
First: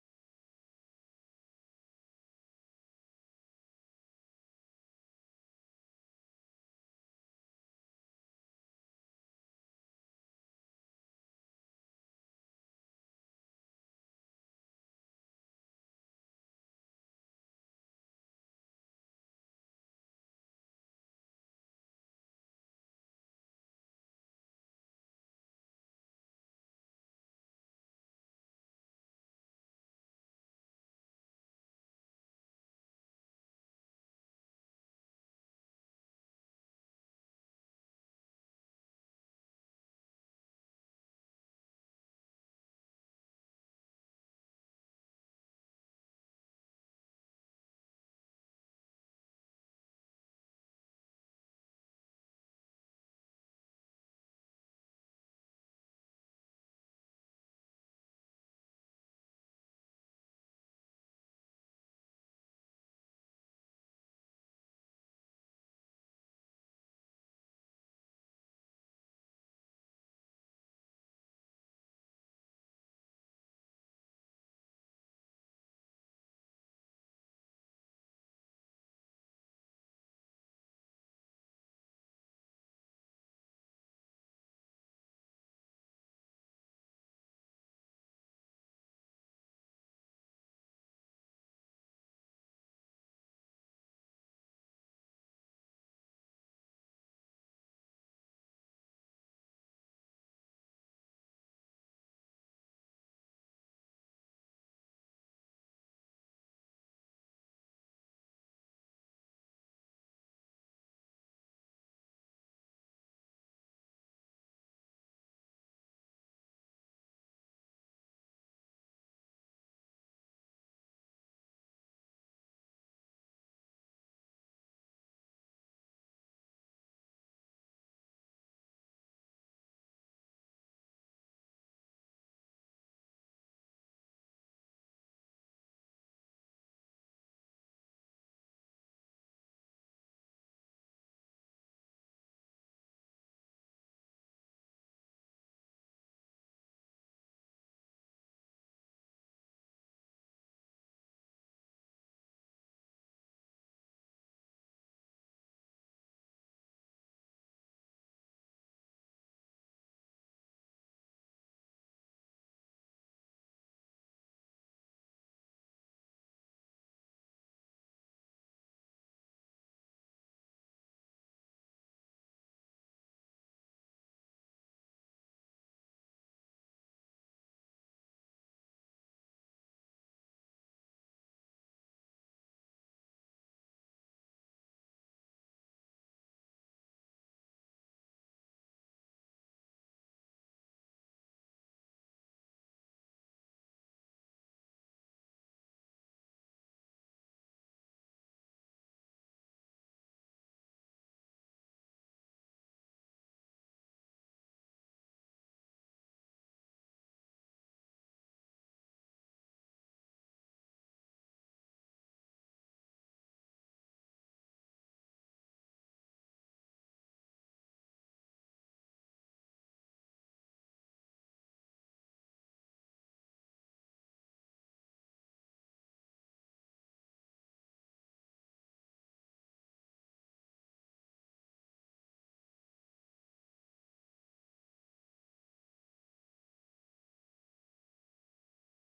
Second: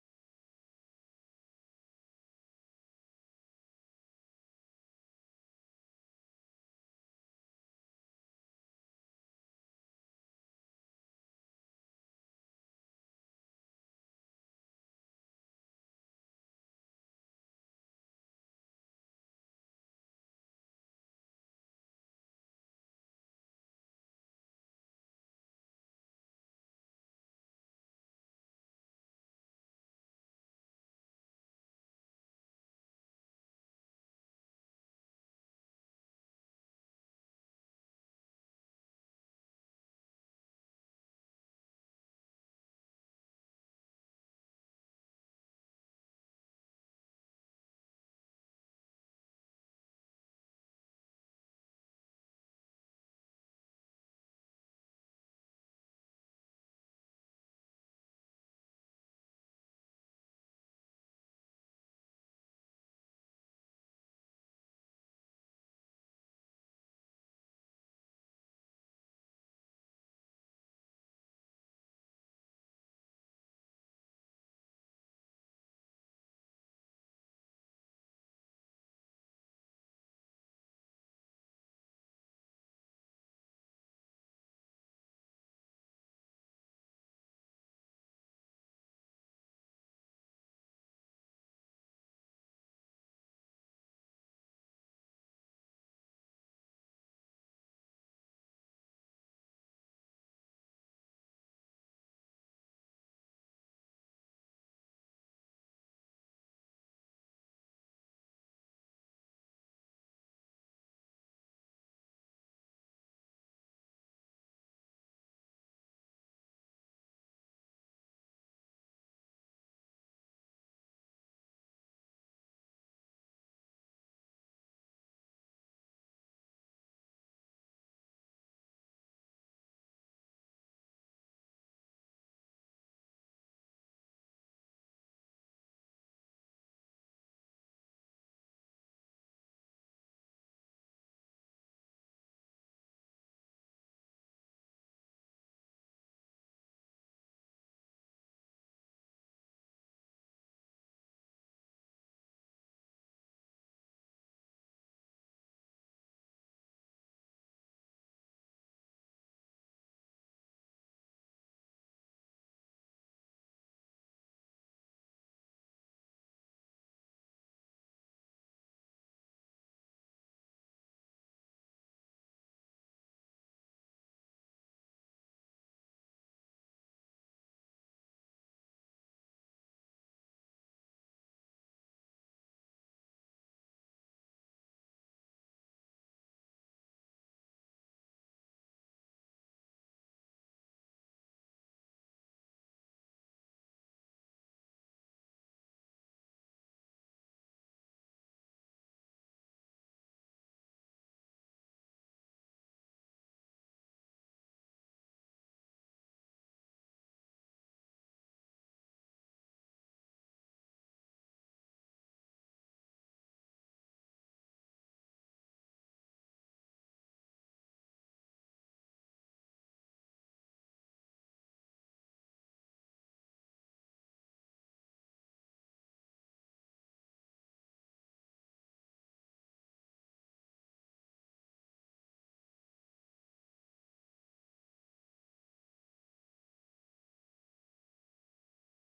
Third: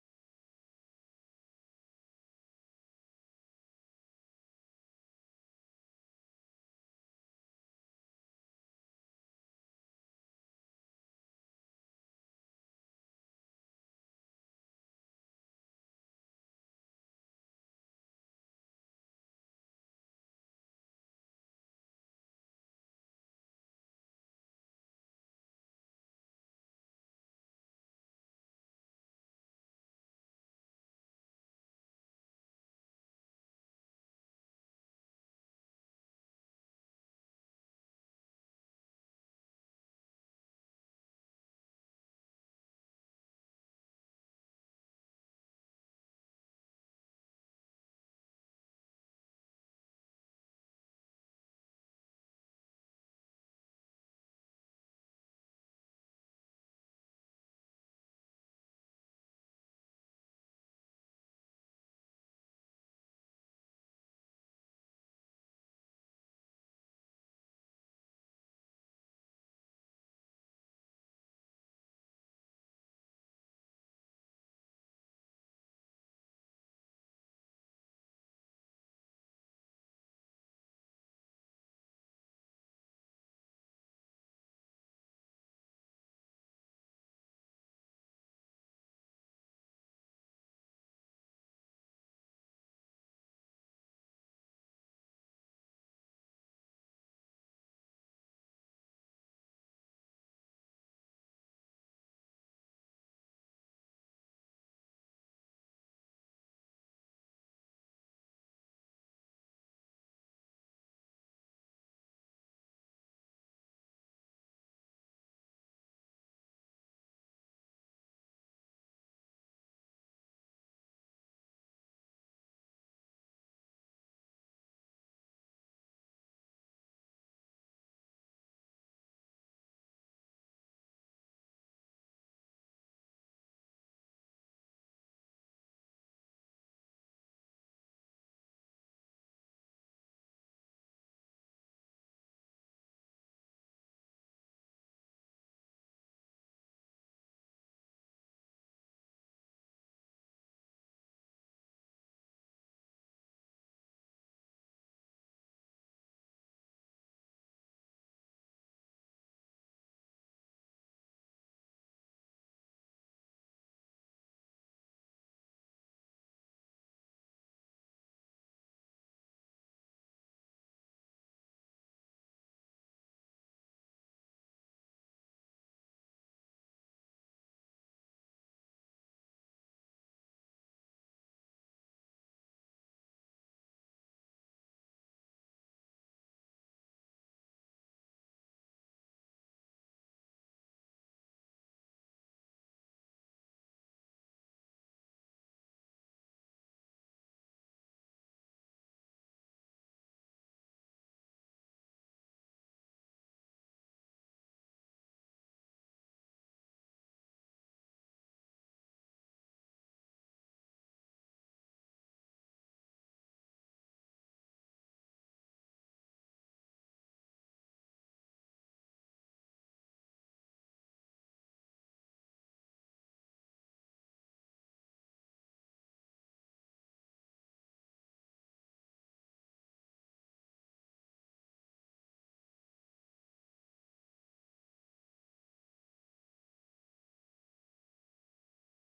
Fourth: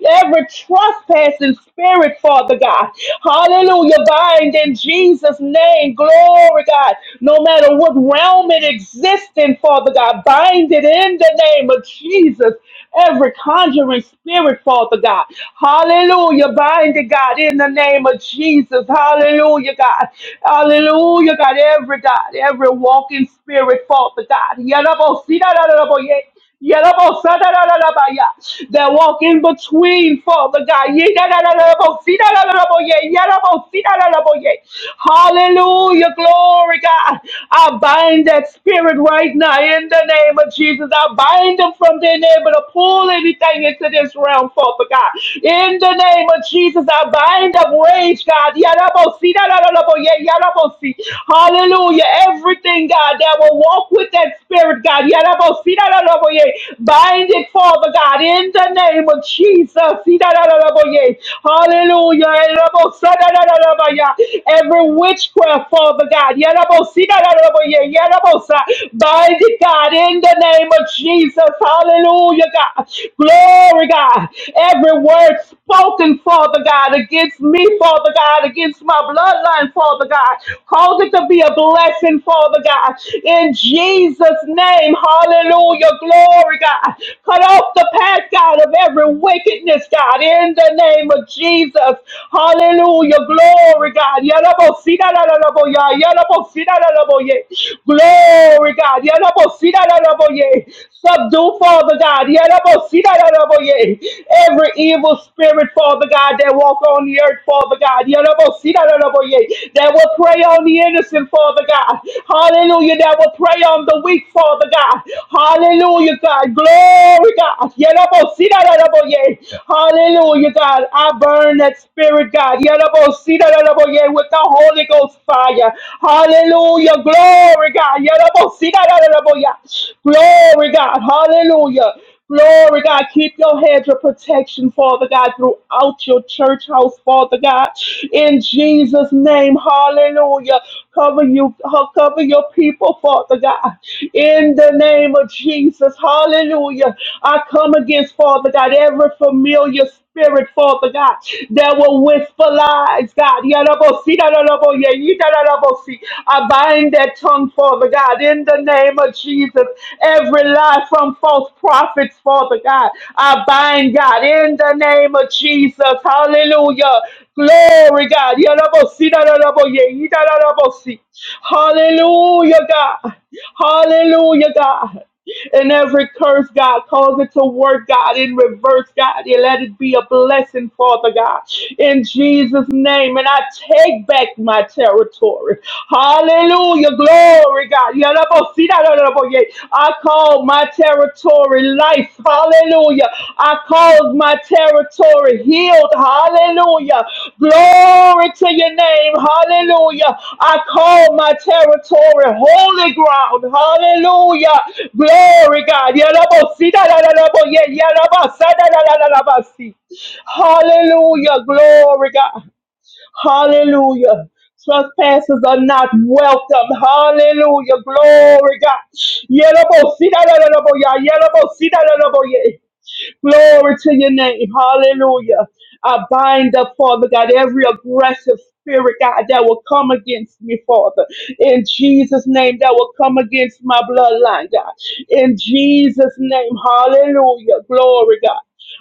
Speaker 2: Every trespassing spirit, Father God. Hallelujah. Bind in Jesus' name. Glory, God. No matter what realm it exists in, Father God, bind it in the name of Jesus. Every conjuring spirit, Father God. Hallelujah. Bind it, God, in the name of Jesus. Hallelujah, God. Hallelujah, God. Every God, every walking spirit, Father God. Yadabo, Yarabosadadadadabaya. That walk in between, Father God. Yidadadadadabosidadadadaboye. Yarabosidadadadaboye. Hallelujah. Glory, God. I bind that spirit right now in the name of Jesus. I bind them from being able to pull anything into this realm, Father God. In the name of Jesus, I bind up rage, God. Yarabosi, dadadadaboye, yarabosi. Hallelujah. Everything, God, that will walk with that spirit, God. Bind it, Father God, in the name of Jesus. Hallelujah. Every witchcraft, Father God. Bind it, God, in the name of Jesus. Hallelujah, God. Glory, God. Every word spoken, Father God, against me, Father God, against my bloodline, Father God. Cause it to be a blessing, Father God. In Jesus' name. Hallelujah. Glory, God. Cut off the path, God, of every wickedness, God, in the name of Jesus. Hallelujah. Glory, God. Yalabosidalalaboya, yalabosidalalaboye. Glory, God. Yalabosidalalaboye. Subdue, Father God. Yalabosidalalaboye. Every evil spirit, Father God, that walk on the earth, Father God. Yalabosidalalaboye. That will prey on the innocent, Father God. Hallelujah. That will prey on the weak, Father. Father God. Hallelujah, God. Glory, God. Yerabosidaraboye. Hallelujah, God. I burn that spirit, God. Yerabosidaraboye With the Holy Ghost fire. Hallelujah. Glory, God. Yerabosidaraboye. Glory, God. Hallelujah. Glory, God. Keep your hedge of protection, Father God, throughout your church house, Father God. In Jesus' name, hallelujah. Cover you, cover your people, Father God. In the name of Jesus, hallelujah. I come against, Father God, every familiar spirit, Father God, that will whisper lies lives, God. Yalabosi, yalabo, yeita, yalabosi. I bind that tongue, Father God, in the name of Jesus. Every lie from false prophets, Father God, I bind, God, in the name of Jesus. Hallelujah. Glory, God. Yalabosi, yalabo, yeita, yalabosi. Hallelujah, God. Hallelujah, God. And every curse, God, cause it to work, God, in reverse, God. You let it be a blessing, Father God, in Jesus' name. And I take back my territory. Hallelujah. Glory, God. Yalabosita, I call my territory life. Hallelujah. I call my territory healed. Hallelujah. Glory to your name. Hallelujah. I call my territory holy ground. Hallelujah. Glory, God. Yalabasi, da, da, da, da, bo- yeah, yalabasa, da, da, da, da, da, basi. Hallelujah. Glory, God. Hallelujah. Trespassers are not welcome. Hallelujah. Glory, God. Yalabasi, da, da, da, da, bo- yeah, yalabasi, da, da, da, bo- yeah. Glory to your name. Hallelujah. I bind up, Father God, every aggressive spirit, God, that will come against me, Father. In Jesus' name, that will come against my bloodline, God. In Jesus' name, hallelujah. Glory, God.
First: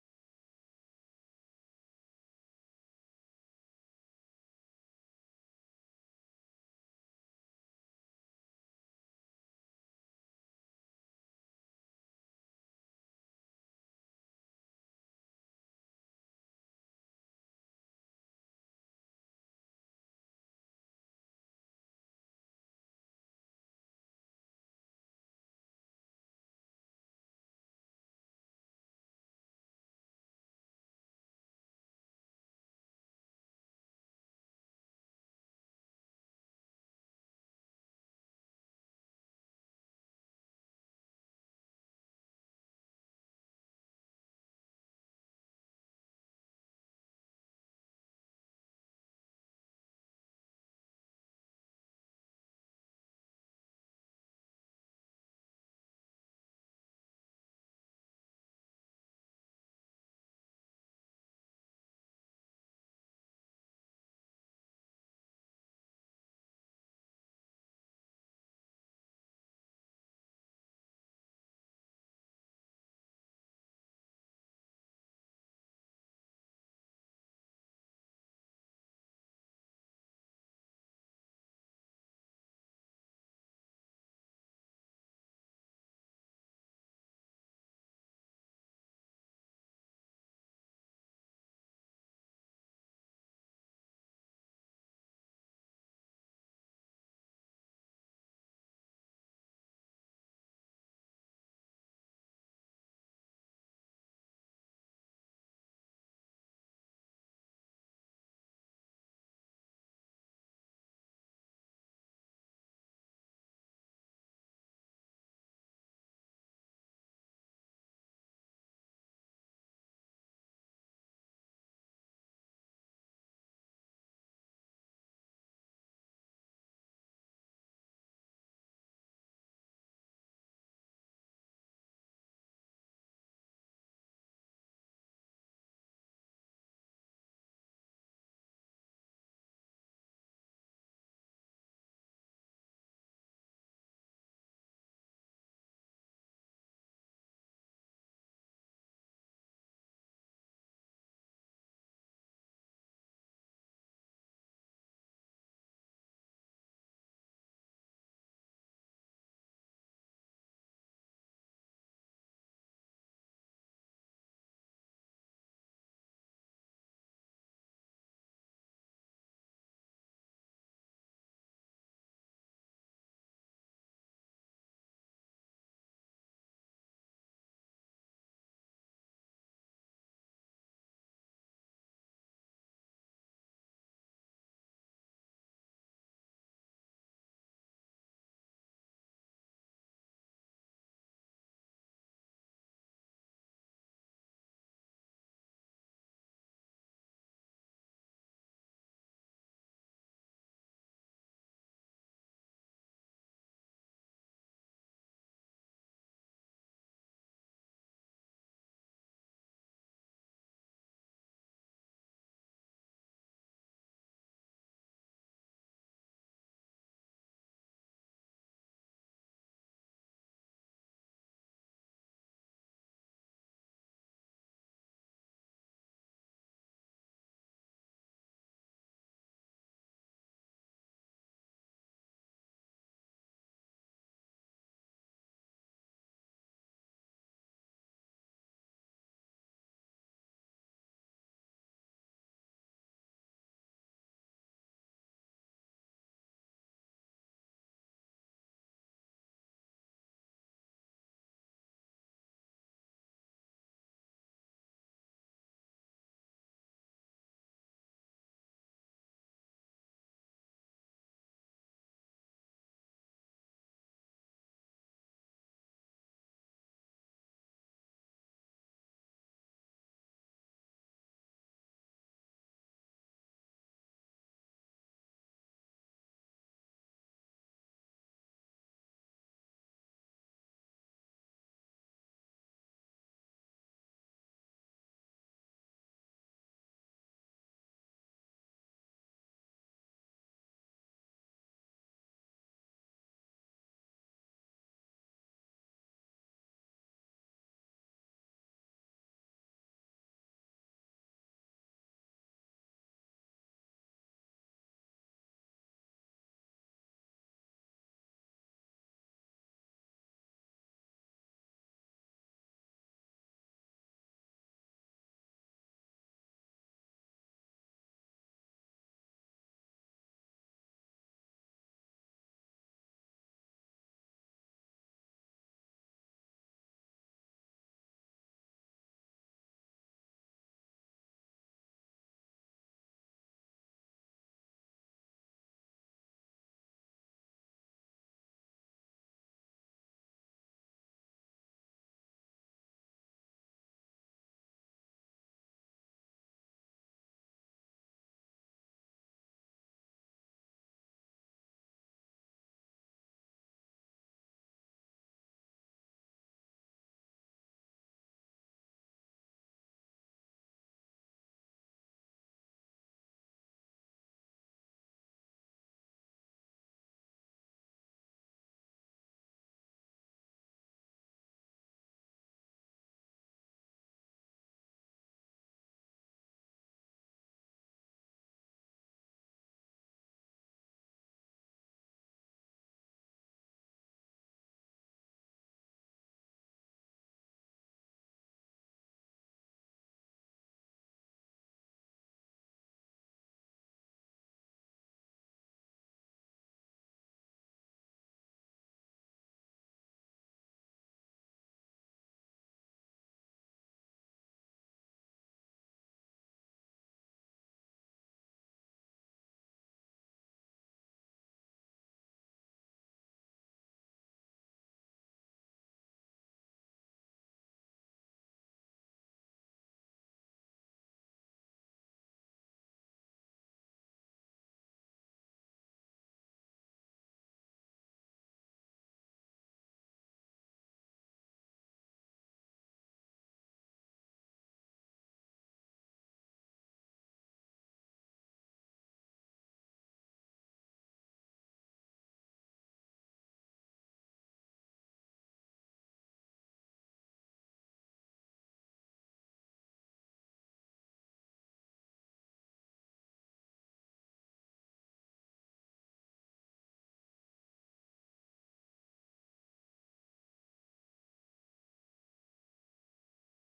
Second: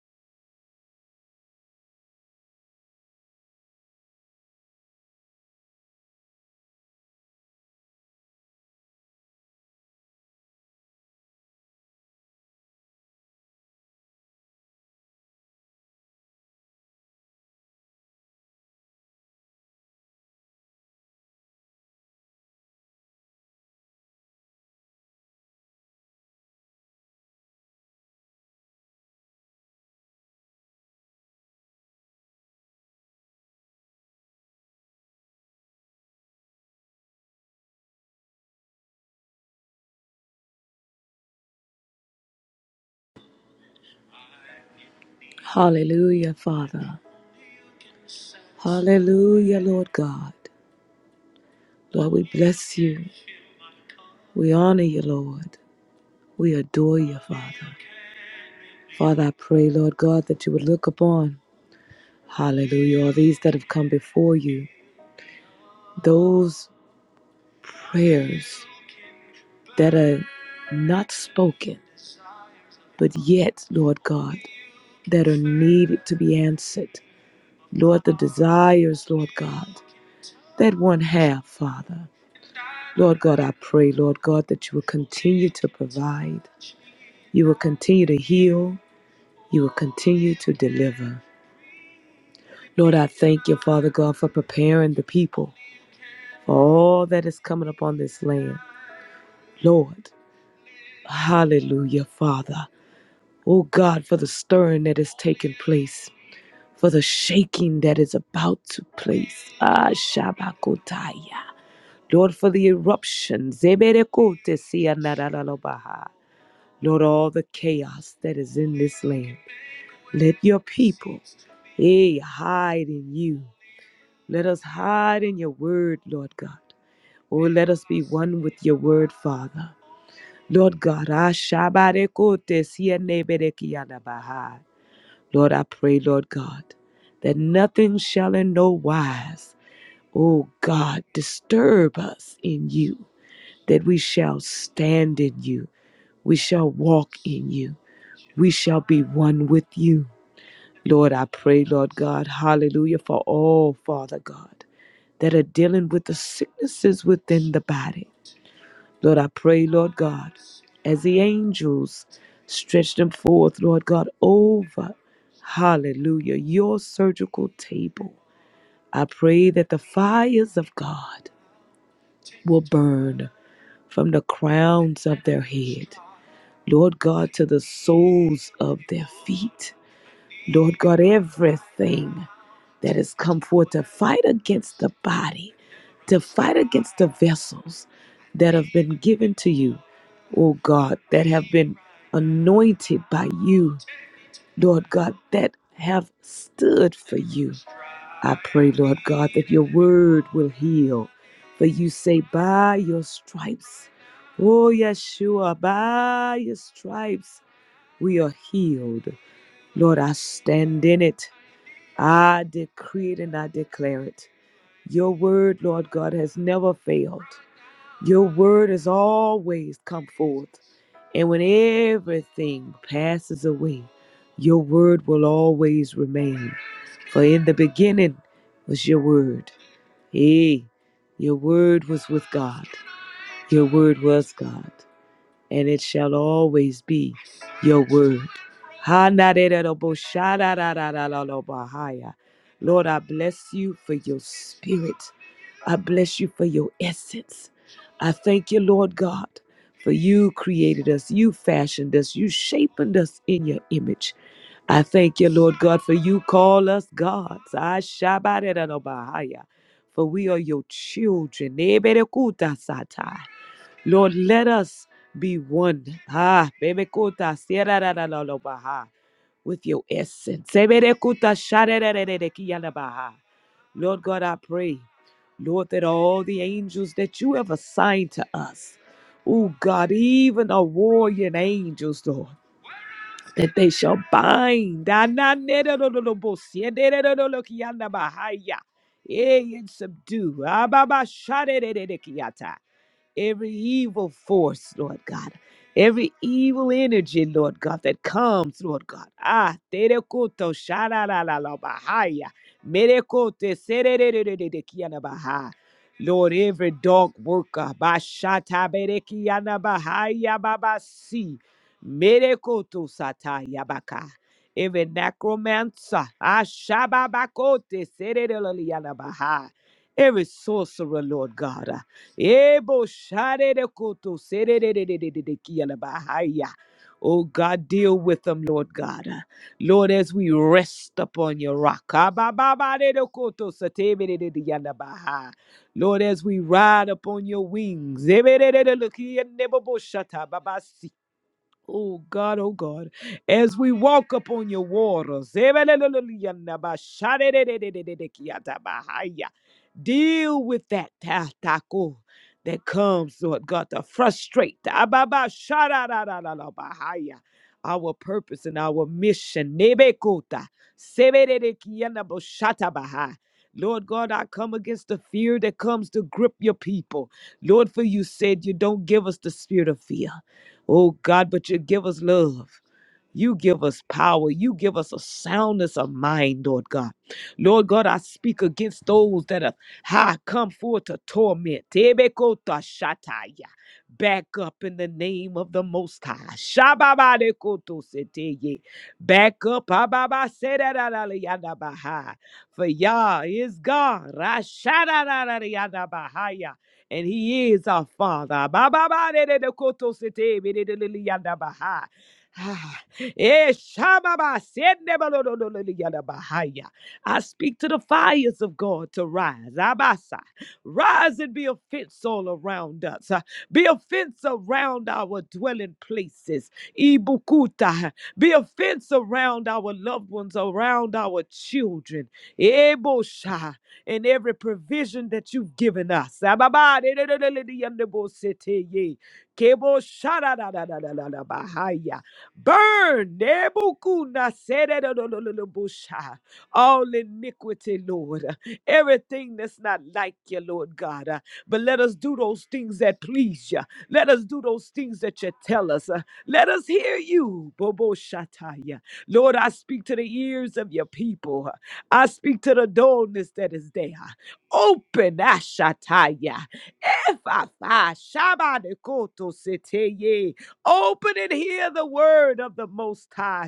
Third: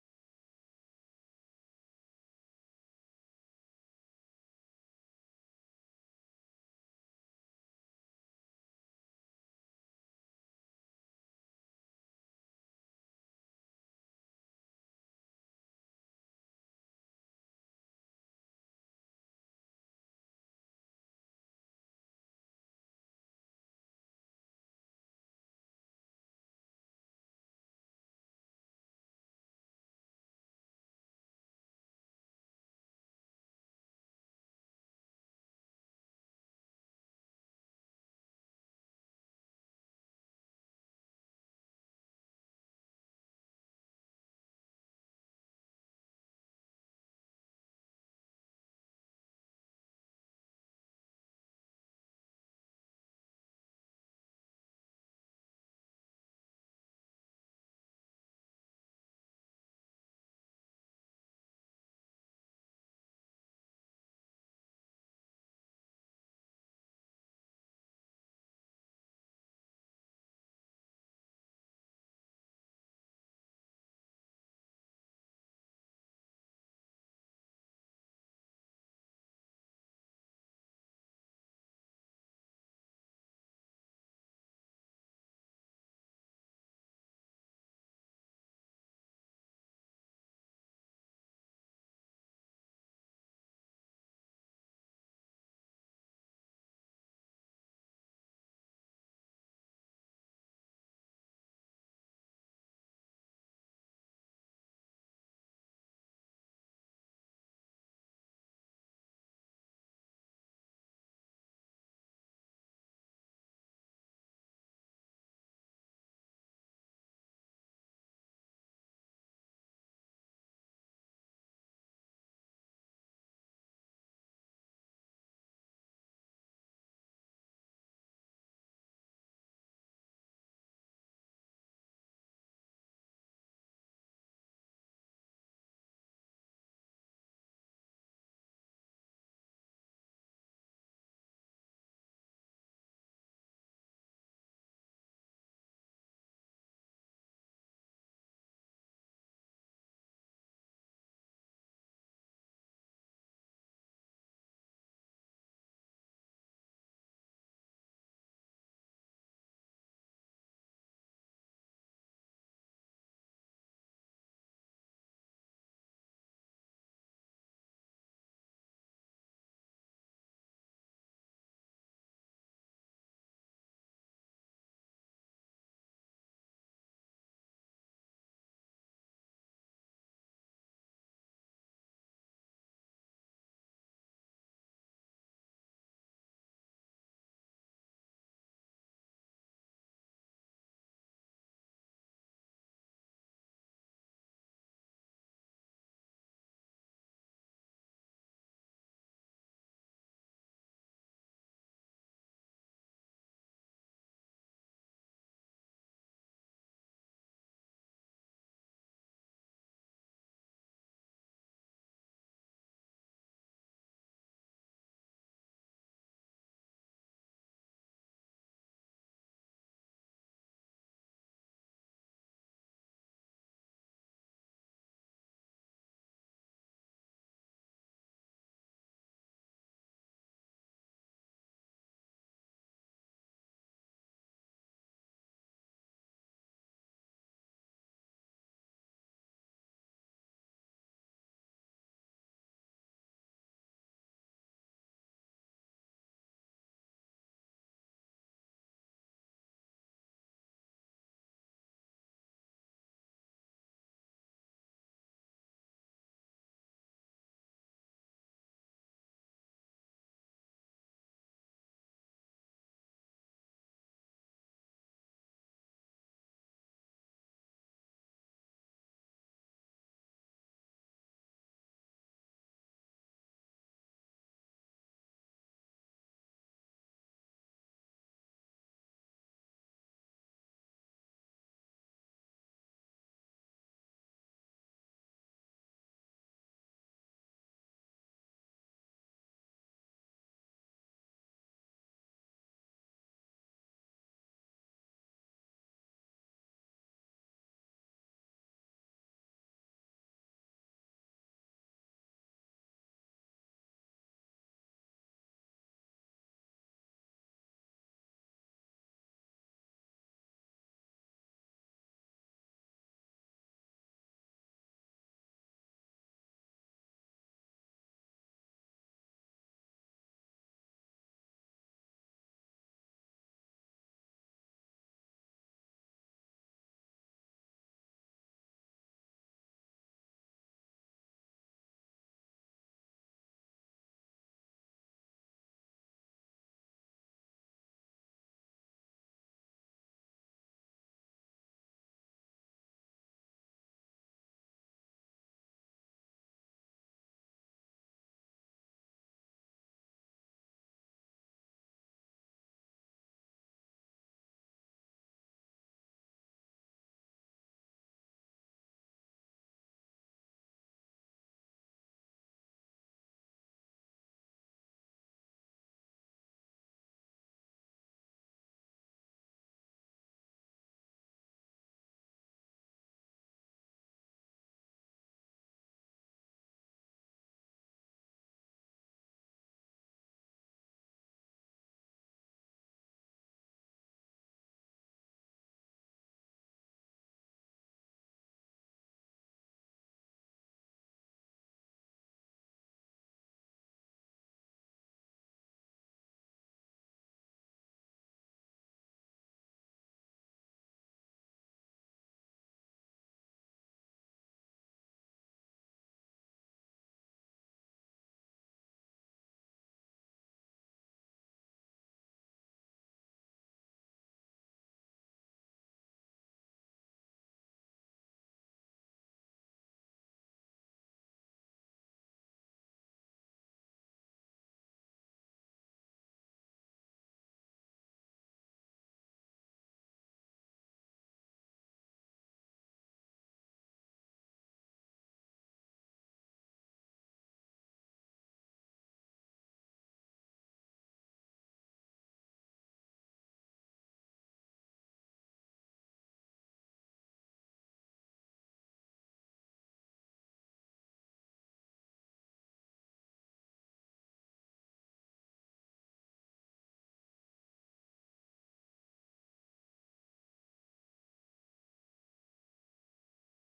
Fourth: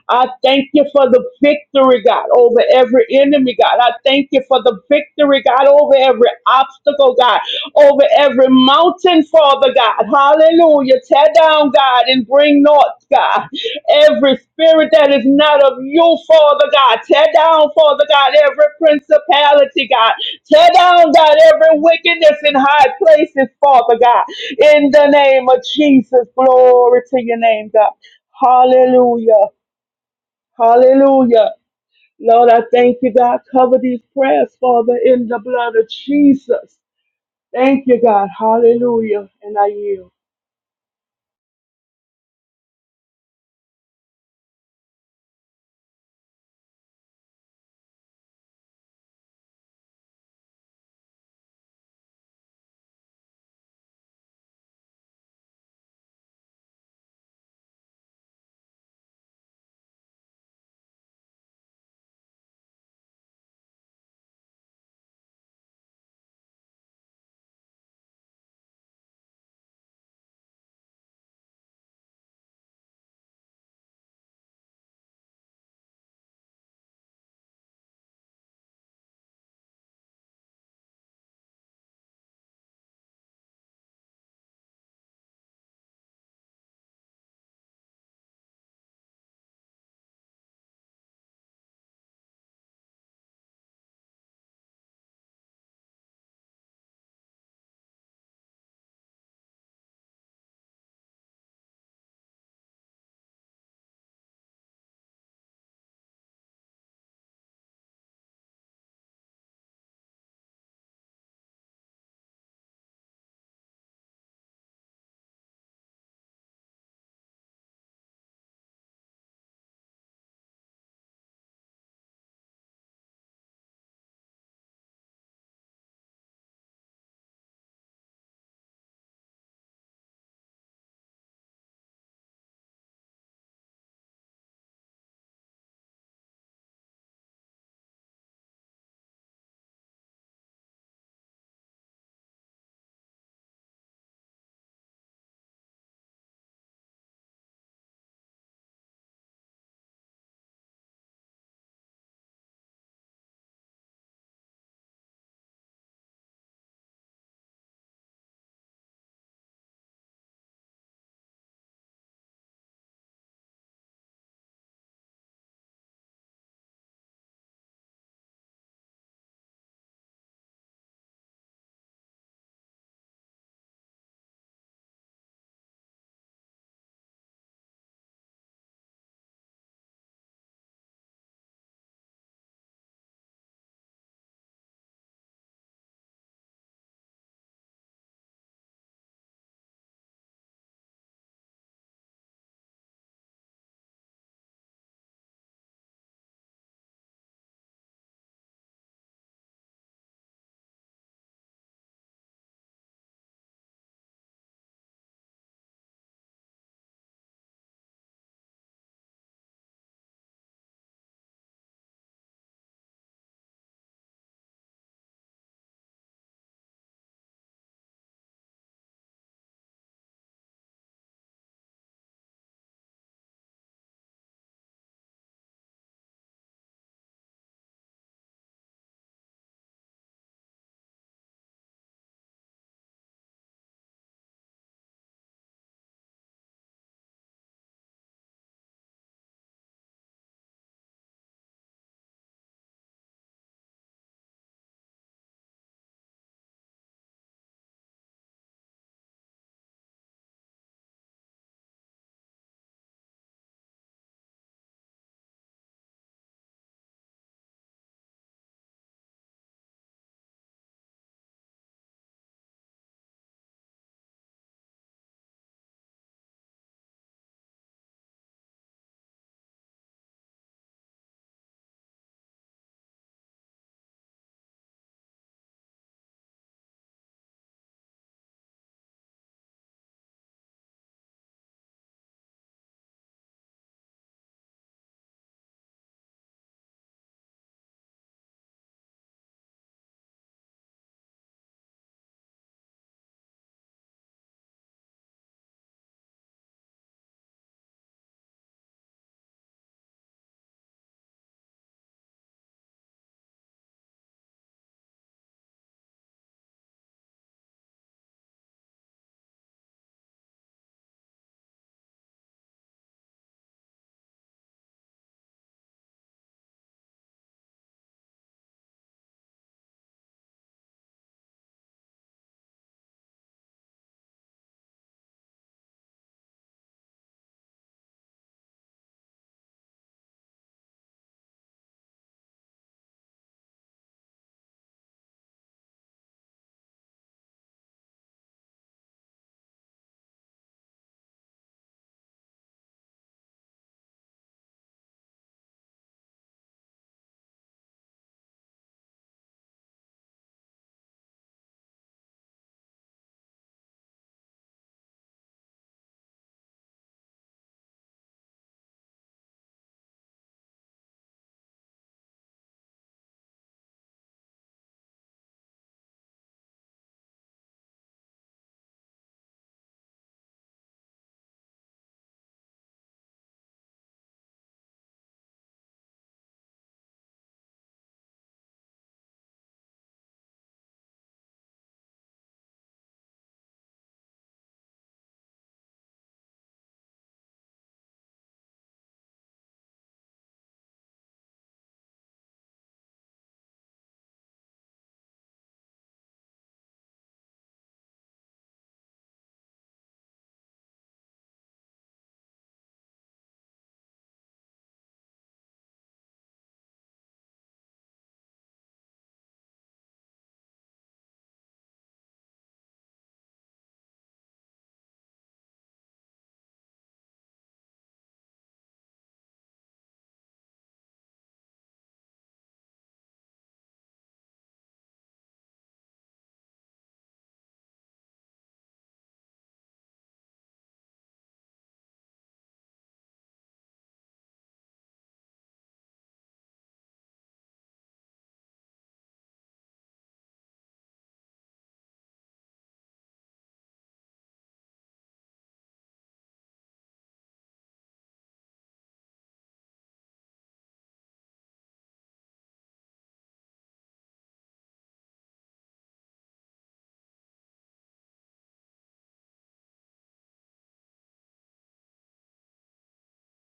Speaker 2: I thank you for the victory, God, over every enemy, God. I thank you for the victory, God, over every obstacle, God, over every mountain, Father God. Hallelujah. Tear down, God, and bring north, God. Every spirit that is not of you, Father God, tear down, Father God, every principality, God. Tear down, God, every wickedness in high places, Father God. In the name of Jesus, glory to your name, God. Hallelujah. Hallelujah. Lord, I thank you, God. Cover these prayers, Father, in the blood of Jesus. Thank you, God. Hallelujah. And I yield.
Speaker 1: Hallelujah, Father. Hallelujah, Lord God. Lord, we bless you. We honor you, Lord. We adore you, Father. Father, I pray, Lord God, that you would look upon, hallelujah, all these that have come before you. Those prayers that are not spoken, but yet, Lord God, that are needed to be answered. Lord, the desires, Lord God, that one have, Father. Lord God, I pray, Lord God, that you will continue to provide. You will continue to heal. You will continue to deliver. Lord, I thank you, Father God, for preparing the people for all that is coming upon this land. Lord, hallelujah, Father. Oh God, for the stirring that has taken place. for the shaking that is about to place. Ah, Shabakotaya. Lord, for the eruption. Zeberekotesianarararabaha. Lord, all the chaos that is in this land. Let your people, eh, hide in you. Let us hide in your word, Lord God. Oh, let us be one with your word, Father. Lord God, Ah, Shabarekotesianeberekianabaha. Lord, I pray, Lord God, that nothing shall in no wise, O God, disturb us in you, that we shall stand in you, we shall walk in you, we shall be one with you. Lord, I pray, Lord God, hallelujah, for all, Father God, that are dealing with the sicknesses within the body. Lord, I pray, Lord God, as the angels stretch them forth, Lord God, over, hallelujah, your surgical table. I pray that the fires of God will burn from the crowns of their head, Lord God, to the soles of their feet. Lord God, everything that has come forth to fight against the body, to fight against the vessels that have been given to you, oh God, that have been anointed by you, Lord God, that have stood for you. I pray, Lord God, that your word will heal. For you say, by your stripes, oh Yeshua, by your stripes, we are healed. Lord, I stand in it. I decree it and I declare it. Your word, Lord God, has never failed. Your word has always come forth. And when everything passes away, your word will always remain. For in the beginning was your word. Hey, your word was with God. Your word was God and it shall always be your word. Ha-na-de-de-do-bo-sha-da-da-da-da-da-do-ba-ha-ya. Lord, I bless you for your spirit. I bless you for your essence. I thank you, Lord God, for you created us, you fashioned us, you shaped us in your image. I thank you, Lord God, for you call us gods. I shabbat it on a Bahaya, For we are your children. Eberekuta satai. Lord, let us be one. Ah, baby kuta, sierra da da da lo baha, with your essence. Sebere kuta, shara da da da da ki ya la baha. Lord God, I pray, Lord, that all the angels that you have assigned to us, oh God, even the warrior angels, Lord, that they shall bind. Ah, na ne da do do do bo, sie de de do do lo ki ya la baha ya. Eh, and subdue. Ah, ba ba, shara da da da ki ya ta every evil force, Lord God, every evil energy, Lord God, that comes, Lord God. Ah, terekuto sharalalabahaya, merekote sererererererkianabaha. Lord, every dark worker, bashata berekianabahaya babasi, merekoto sata yabaka, Every necromancer, ashababakote serererererkianabaha. every sorcerer, Lord God. Ebo sharere koto serererererere kiala bahaya. Oh God, deal with them, Lord God. Lord, as we rest upon your rock. Abababarere koto satebererere yala baha. Lord, as we ride upon your wings. Ebererere lokiya nebo boshata babasi. Oh God, oh God, as we walk upon your waters, <laughs> deal with that taco that comes, Lord God, to frustrate <laughs> our purpose and our mission. Lord God, I come against the fear that comes to grip your people. Lord, for you said you don't give us the spirit of fear Oh God, but you give us love. You give us power. You give us a soundness of mind, Lord God. Lord God, I speak against those that have ha, come forth to torment. Tebekotoshataya. Back up in the name of the Most High. Shababadekotoseteye. Back up. ababasedadadaliyadabaha. For Yah is God. Rashadadadadiyadabahaya. And He is our Father. Abababadedekotosetebededaliyadabaha. <sighs> Eh, shababa, sendebalododododiyadabahaya. I speak to the fires of God to rise. Abasa. Rise and be a fence all around us. uh, Be a fence around our dwelling places. Ibukuta. Be a fence around our loved ones, around our children. Ebosha. And every provision that you've given us. Ababa, dedododododiyandebosete ye. Kebo shada da da da da da da bahaya. Burn Nebuchadnezzar, all iniquity, Lord. Everything that's not like you, Lord God. Uh, But let us do those things that please you. Let us do those things that you tell us. Uh, Let us hear you, Bobo Shataya. Lord, I speak to the ears of your people. I speak to the dullness that is there. Open Ashataya. If I Shabbat Open and hear the word of the Most High.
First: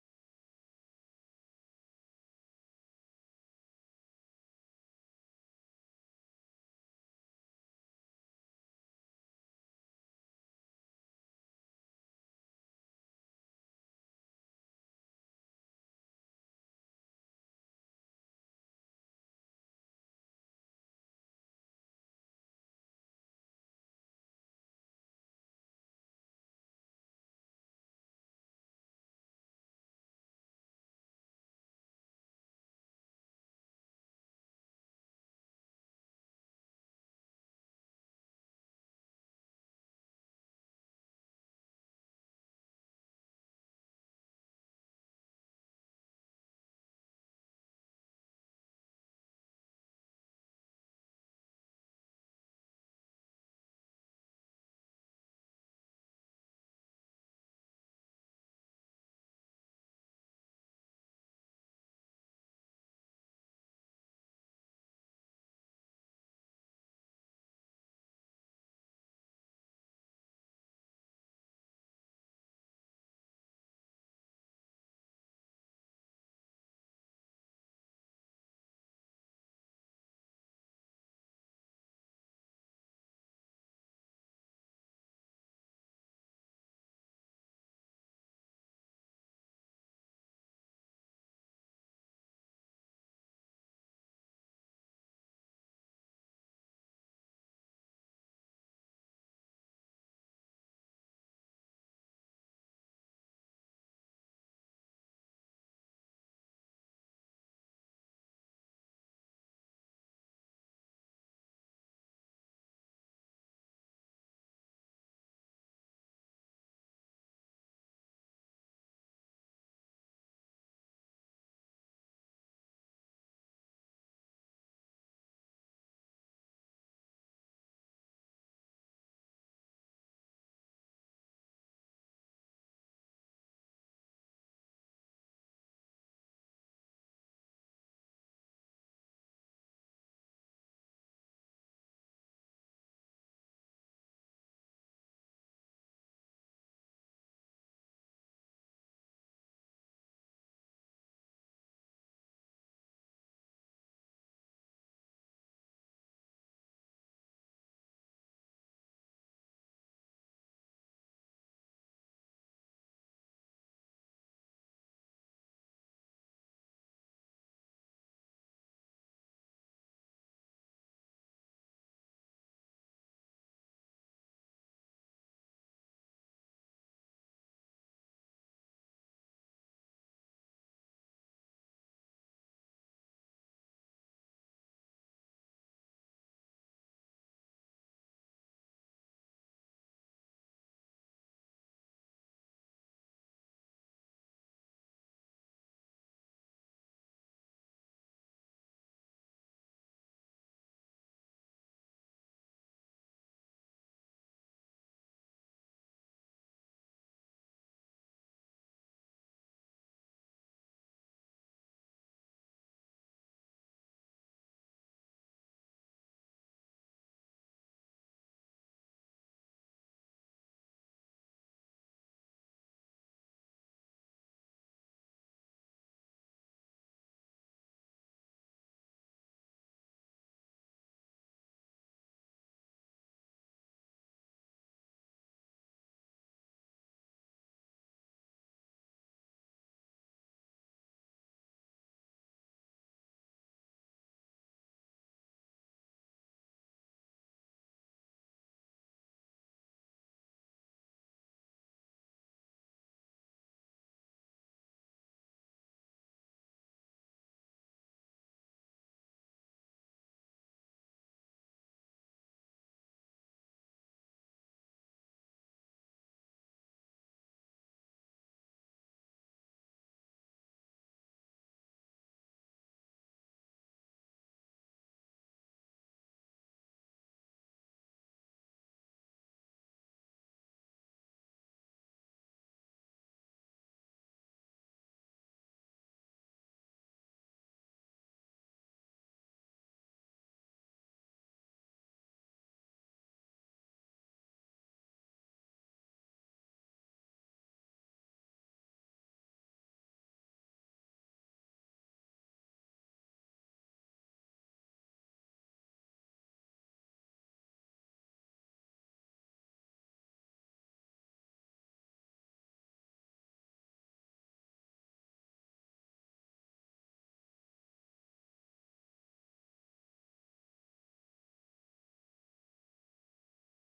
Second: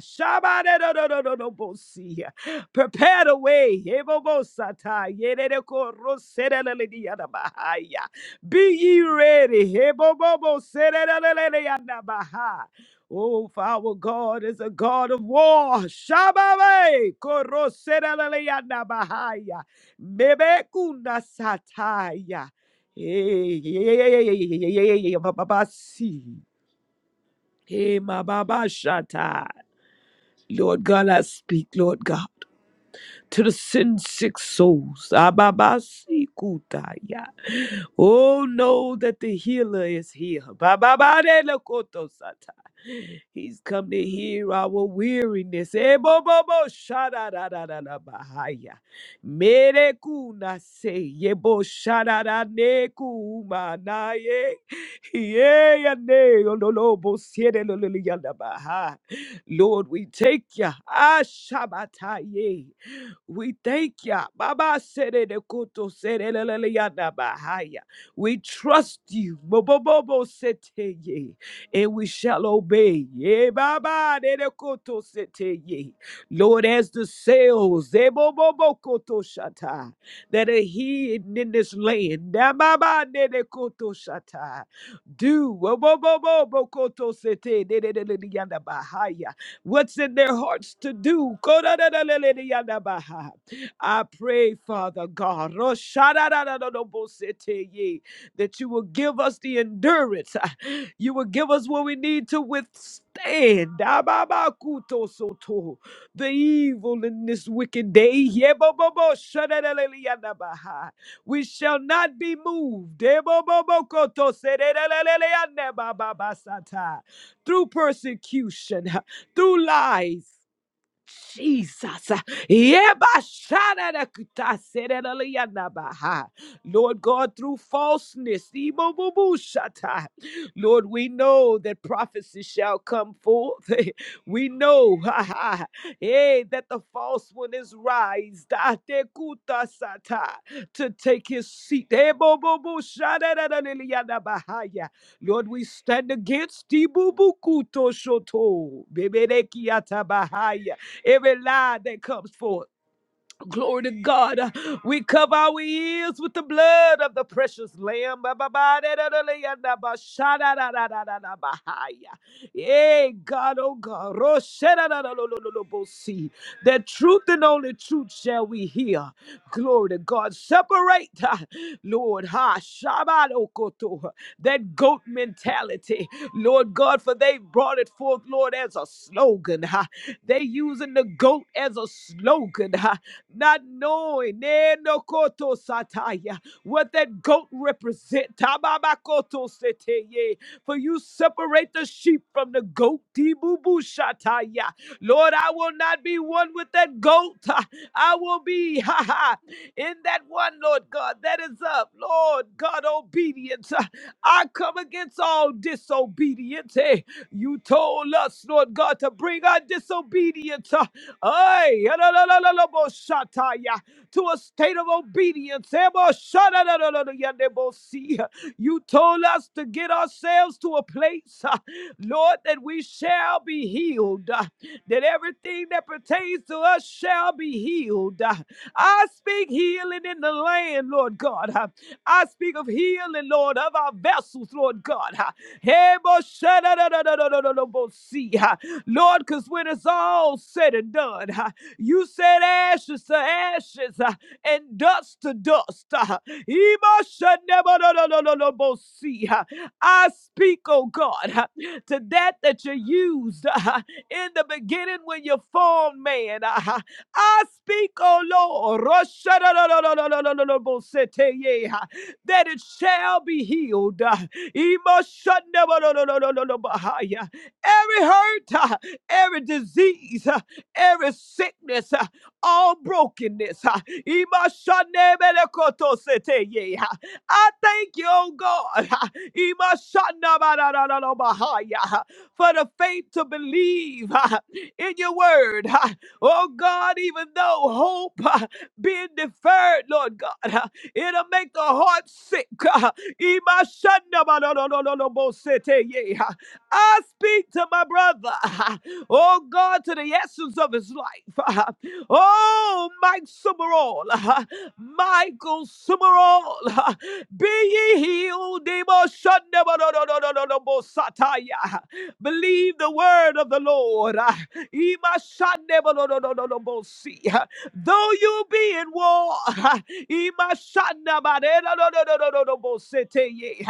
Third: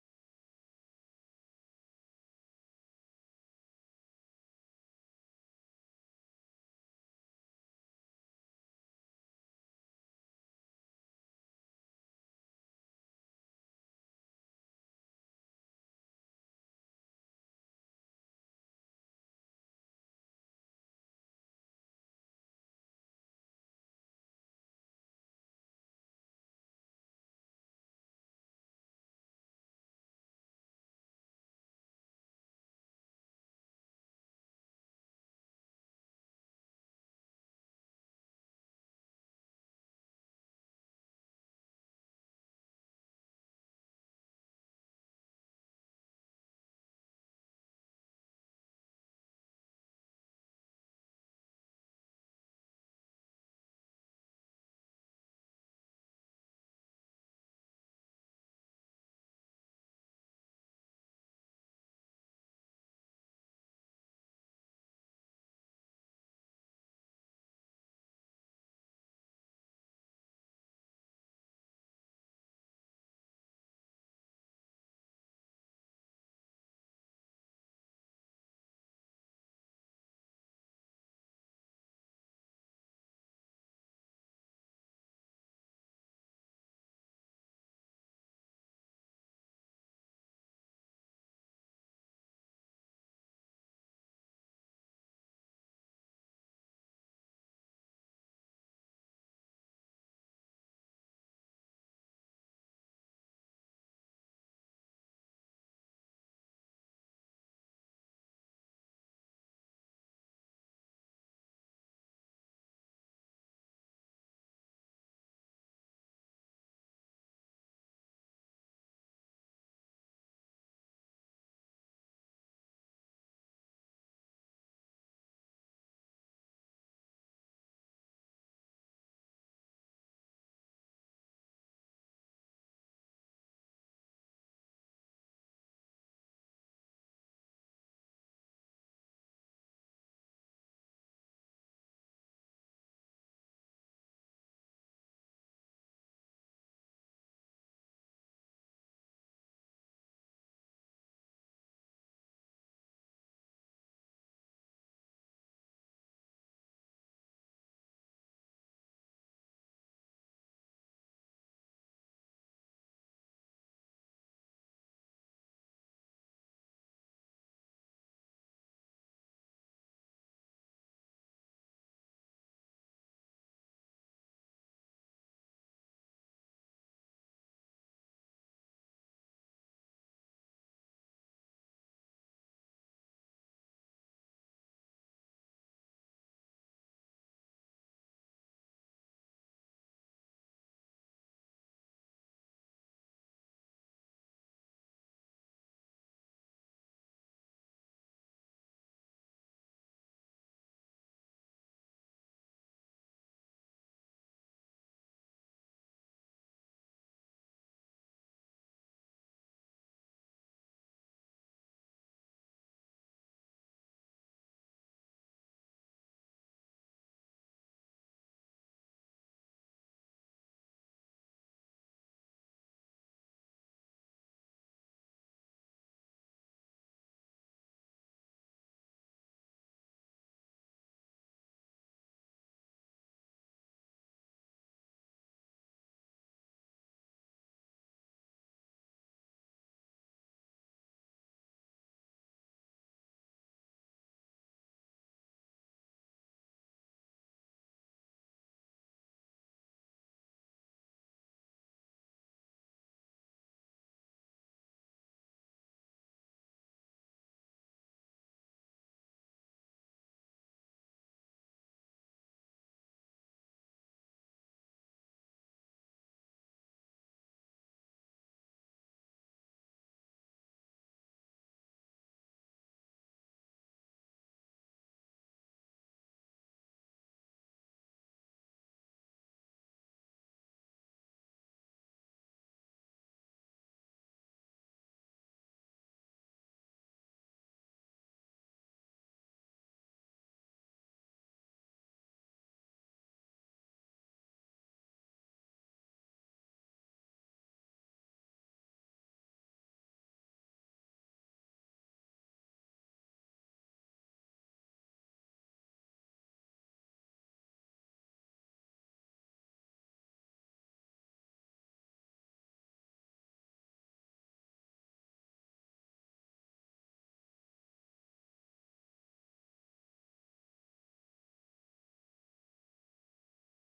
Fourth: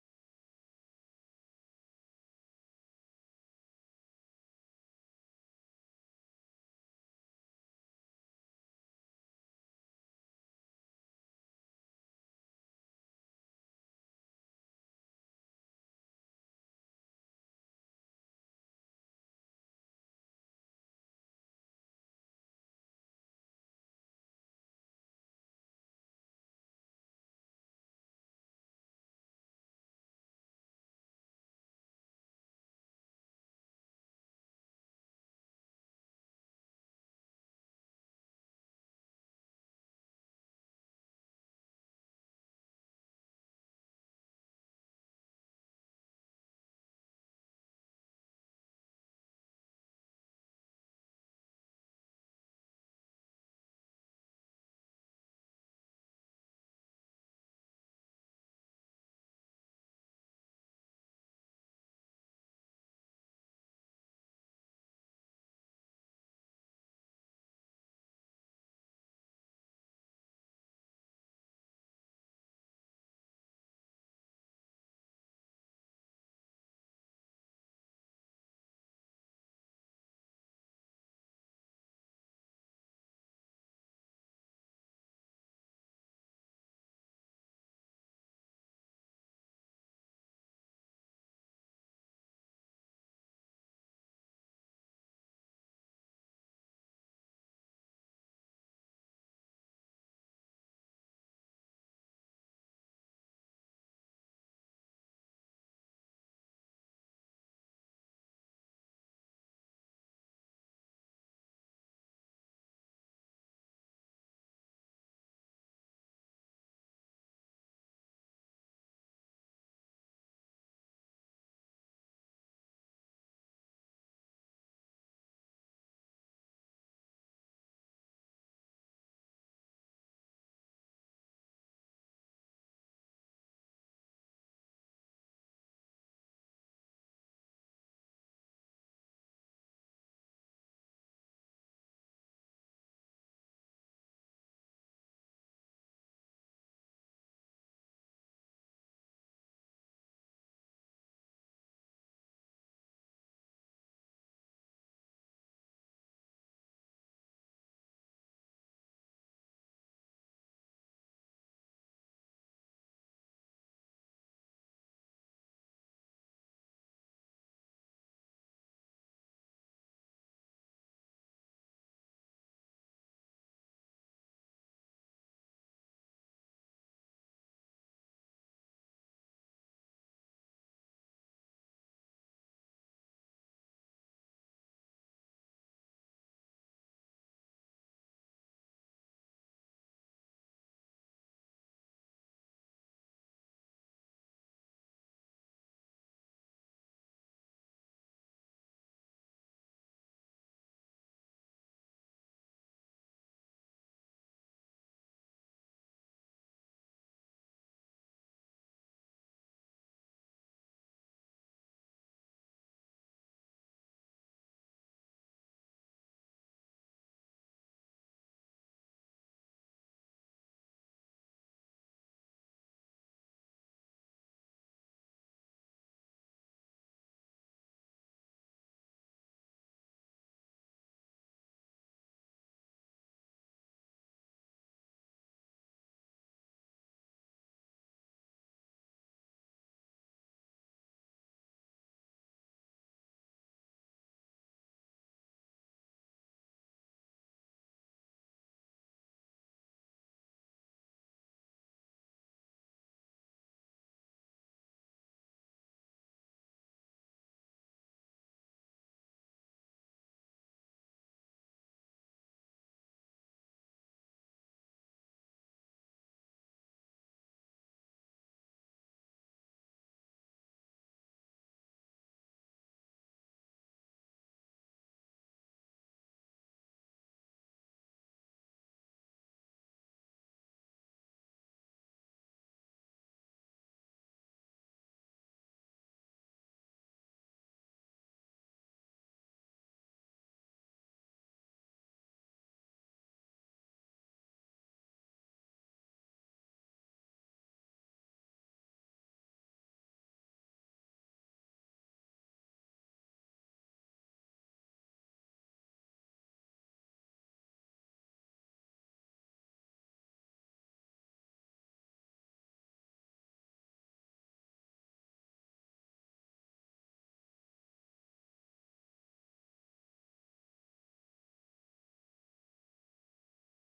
Speaker 1: Prepare the way. Be ready. Oh, our God is a God of war. Hey, my Baba Shatta. Lord God, I speak, Lord God to the sin sick souls. Ababasikutaya. Oh, know that the healer is here. Bababadelekotosata. He's come to hear our weariness. Ebobobo shadadadadadabahaya. Merekunase yebo shadadanekuumanaye. Yeyane ololobo siedelololiyadabaha. Lord, we take ya. Ashabataye. We thank ya. Baba sere de koto sere lelele ya na bahaya. We trust you. bo bo bo Bobobobo sete ye. And we shall obey. Ye baba de de koto sete ye. Lord, as the sails de, bo bo bo koto shata, that are hidden in this land. da baba de de koto shata. Do bo bo bo, bo, bo, koto sete de de de de de ya na bahaya what's in their hearts to do. Kodadadadadadadabaha. I pray, Father God, Roshadadadadadobositeye, that you will give us the endurance. ah, You will give us what we need to withstand Ababakutosoto, the evil in this wicked day. Yeboboboshadadadadadadabaha. We shall not be moved. Debobobokotosedereleleleanebababasata. Through persecution through lies. Jesus. Yebashadadakutaserelelianabaha. Lord God, through falseness, ibobubushata. Lord, we know that prophecy shall come forth. <laughs> We know <laughs> ha, ha, hey, that the false one is raised Datekutasata, to take his seat. Ebobubushadadadelianabahaya. Lord, we stand against ibubukuto shoto every lie that comes forth. Glory to God. We cover our ears with the blood of the precious Lamb. Ba-ba-ba-da-da-da-da-da-ba-sha-da-da-da-da-da-da-ba-ha-ya. Hey, God, oh God. Rosherararararorobosi. The truth and only truth shall we hear. Glory to God. Separate, ah, Lord. Ha, Shabadokoto. That goat mentality. Lord God, for they brought it forth, Lord, as a slogan. Ha. They using the goat as a slogan. Ha. Not knowing eh, no koto sataya, what that goat represents ye. For you separate the sheep from the goat. Tibubushataya. Lord, I will not be one with that goat. Ha, I will be ha, ha, in that one, Lord God, that is up. Lord God, obedience. Ha, I come against all disobedience. eh. You told us, Lord God, to bring our disobedience uh, ay, yadadadadadaboshataya, to a state of obedience. eh, you told us to get ourselves to a place, uh, Lord, that we shall be healed, uh, that everything that pertains to us shall be healed. uh. I speak healing in the land, Lord God. uh. I speak of healing, Lord, of our vessels, Lord God. uh. Hey, bo- sha- da- da- da- da- da- da- da- da- bo- see, uh. Lord, because when it's all said and done, uh, you said ashes to ashes. uh, and dust to dust. I speak, oh God, to that that you used in the beginning when you formed man. I speak, oh Lord, that it shall be healed. Every hurt, every disease, every sickness all brokenness. ha. Imashanebelekotosete, ha. I thank you, oh God, ha. Imashanabadadadadabahaya, ha, for the faith to believe ha, in your word. ha. Oh God, even though hope ha, being deferred, Lord God, ha, it'll make the heart sick. ha. Imashanabadadadadabosete, I speak to my brother. <laughs> Oh God, to the essence of his life. <laughs> Oh, Mike Summerall. <laughs> Michael Summerall. <laughs> Be ye healed. Demo shanda ba do do do do do do bo sataya. Believe the word of the Lord. <laughs> Ima shanda ba do do do do do bo si. <laughs> Though you be in war. <laughs> Ima shanda ba de do do do do do do bo sete ye.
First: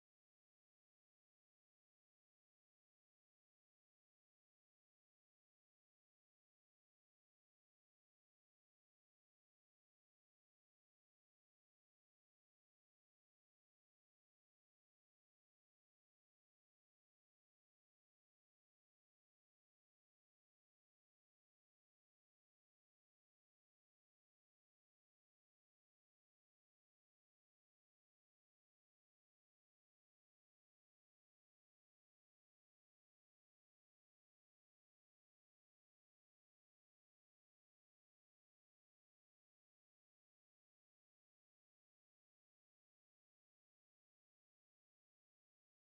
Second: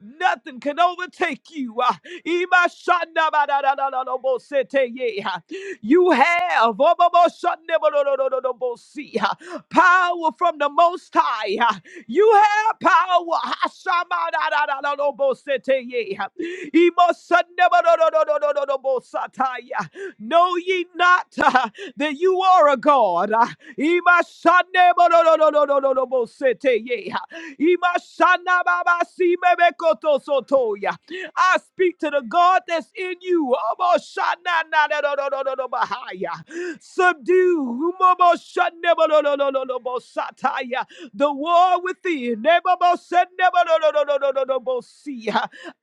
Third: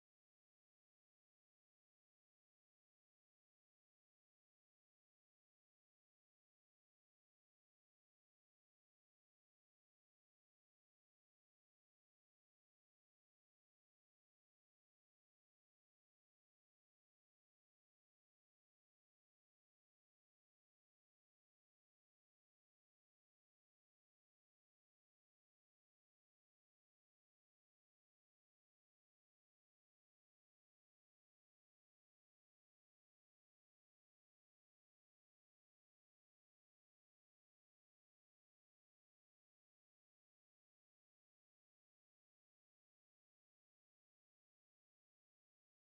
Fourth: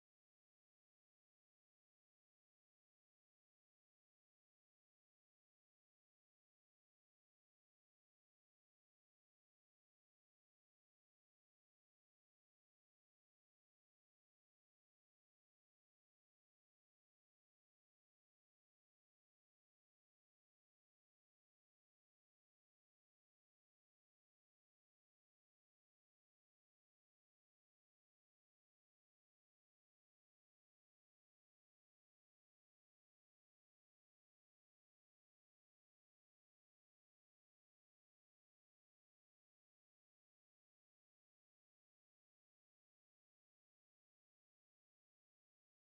Speaker 1: Nothing can overtake you. Ah, Imashandabadadadadadobosete, yeah. You have oboboshandabadadadadabosi, ah, power from the Most High. ah. You have power. Hashamadadadadadobosete, yeah. Imosandabadadadadadadobosataya. Know ye not ah, that you are a God. ah. Imashandabadadadadadobosete, yeah. I speak to the God that's in you. Subdue the war within.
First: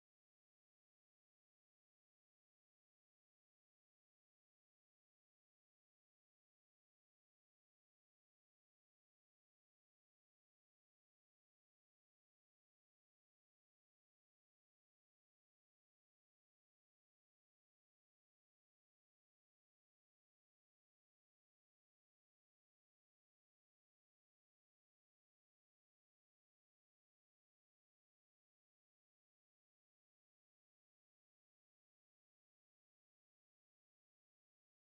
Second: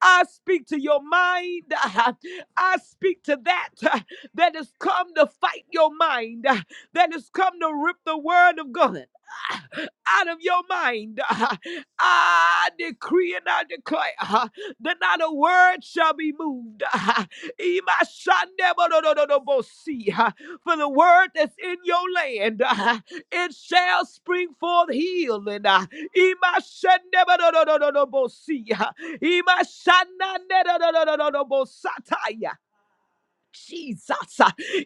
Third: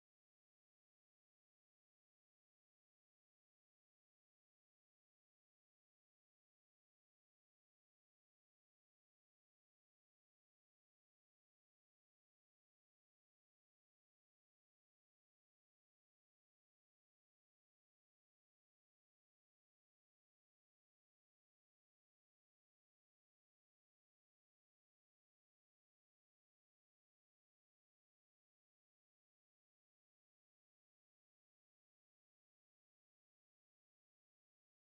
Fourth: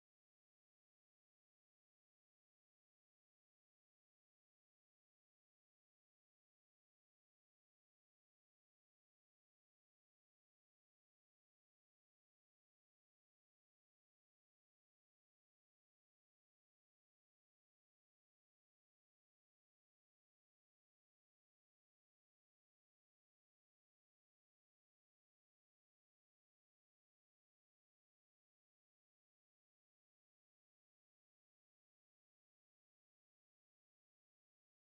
Speaker 1: I speak to your mind. I speak to that that has come to fight your mind, that has come to rip the word of God out of your mind. I decree and I declare uh, that not a word shall be moved. Uh, Ima shande bo- do- do- do- do- bo- see, uh, for the word that's in your land, uh, it shall spring forth healing. Uh, Imashandebododododobosea. Imashananedododododobosataya. Jesus.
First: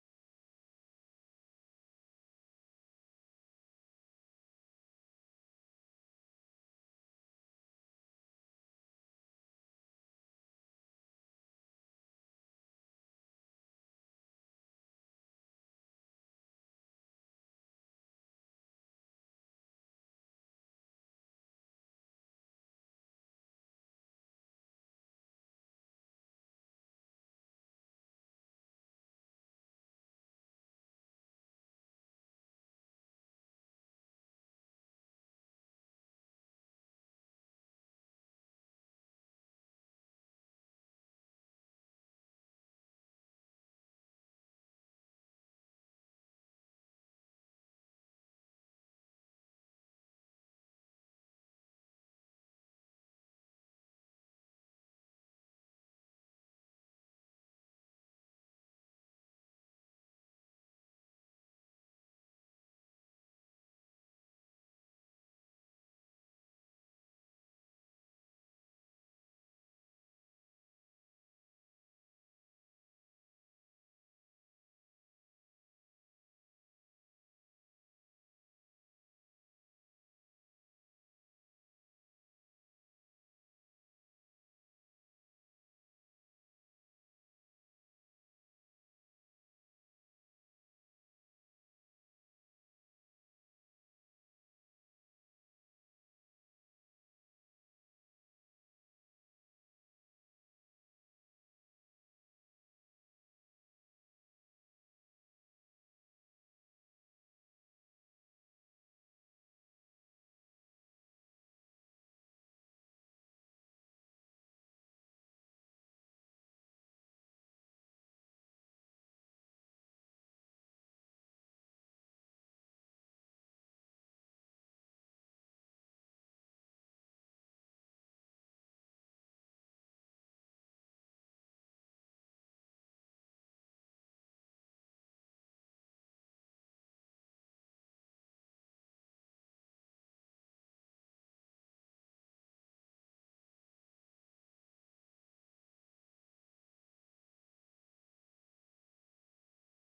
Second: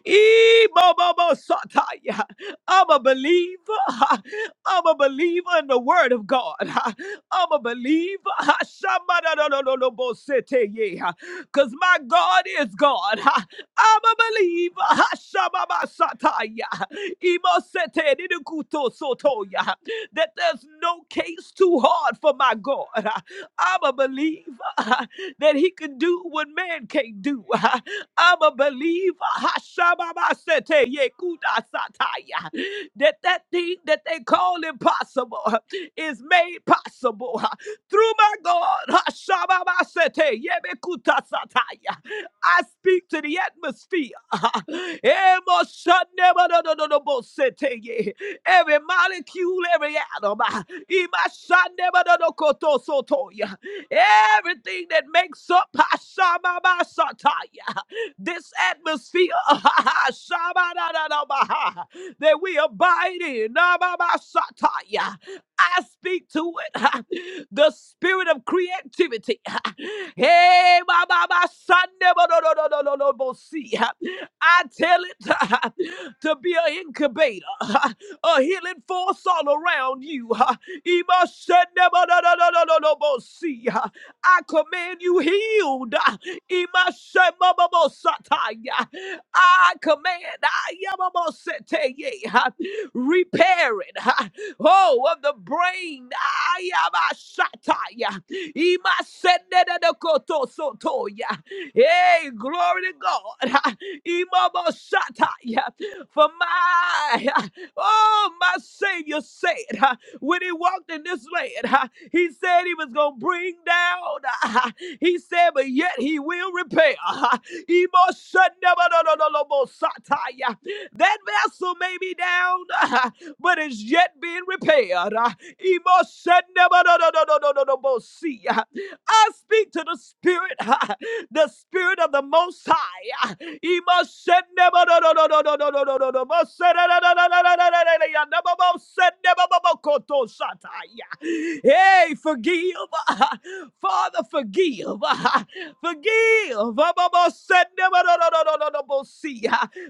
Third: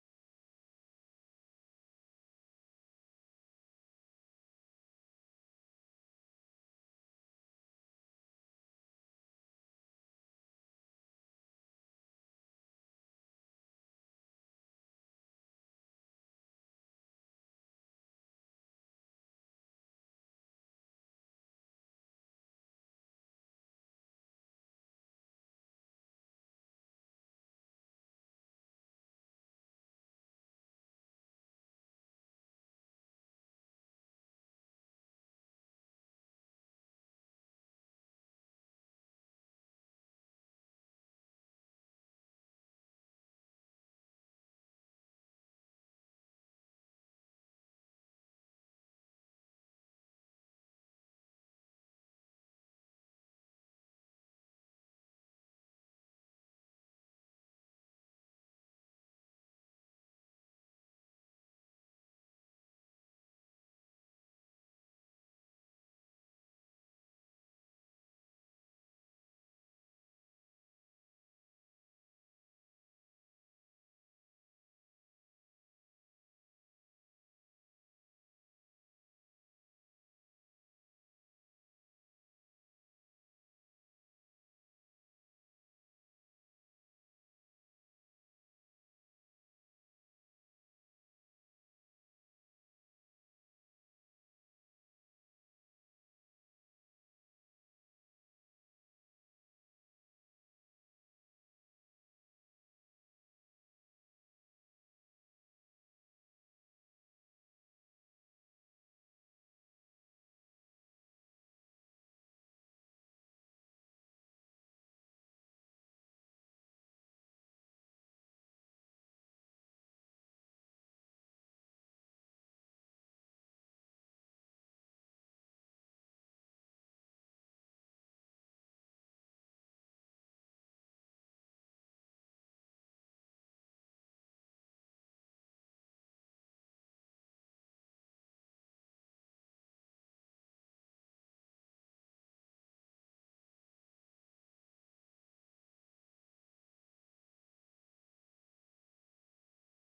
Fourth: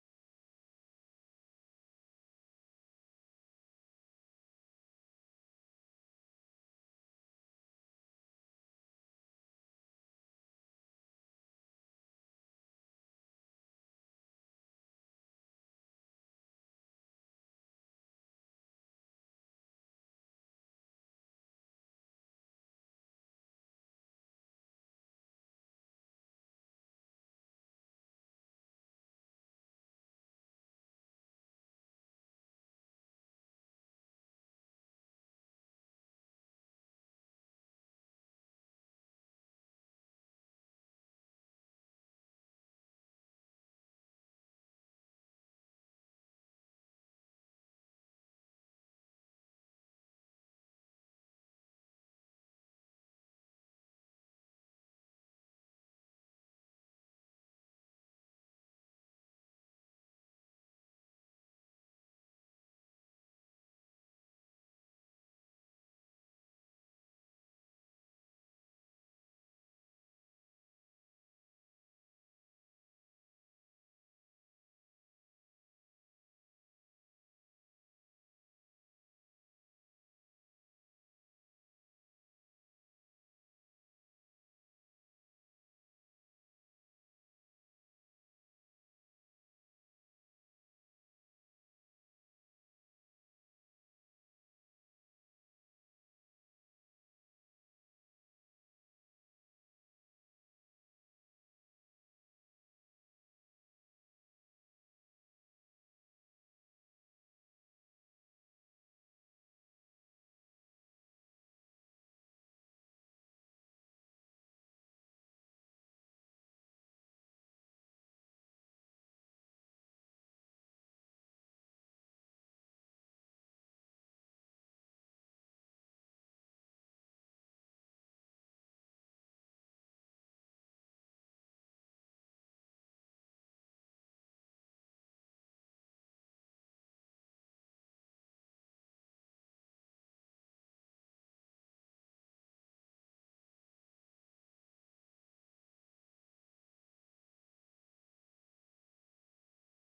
Speaker 1: Eh, I'm a believer. I'm a believer in the word of God. I'm a believer. Because my God is God. I'm a believer. Shababa sataya. Imo sete That there's no case too hard for my God. I'm a believer that he can do what man can't do. I'm a believer. Hashababasete, yekudasataya. That that thing that they call impossible is made possible through my God. Hashababasete, yebekutasataya. I speak to the atmosphere. Emoshanemadododobosete, ye. Every molecule, every atom. Imashanemadodokotosotoi. Everything that makes up Hashababasataya. This atmosphere <laughs> that we abide in. I speak to it. <laughs> The spirit of creativity. <laughs> Hey, my my, my son, never, no, no, no, no, no, no, no, see, <laughs> I tell it <laughs> to be an incubator, <laughs> a healing force all around you. <laughs> ima never, no, no, no, no, no, no, bo si <laughs> I command you healed. Imashemobobosataya. I command Ayamoboseteye, repairing oh of the brain. Ayamashataya. Imasenenekotosotoya. Hey, glory to God. Imobosataya. For my Oh, my Savior said huh, when he walked in this land, huh, he said he was going to bring down. huh, he said, but yet he will repair. huh. Emotionabadadadadabosataya. That vessel may be down, huh, but is yet being repaired. huh. Emotionabadadadadadadabosia. I speak to the spirit. Uh, the spirit of the most high. He must send never no no no no no no no no no no must send no no no no no no no no no no no must send never no no koto sataya. Hey, forgive, Father, forgive, forgive. Mama must send never no no no no no no must see.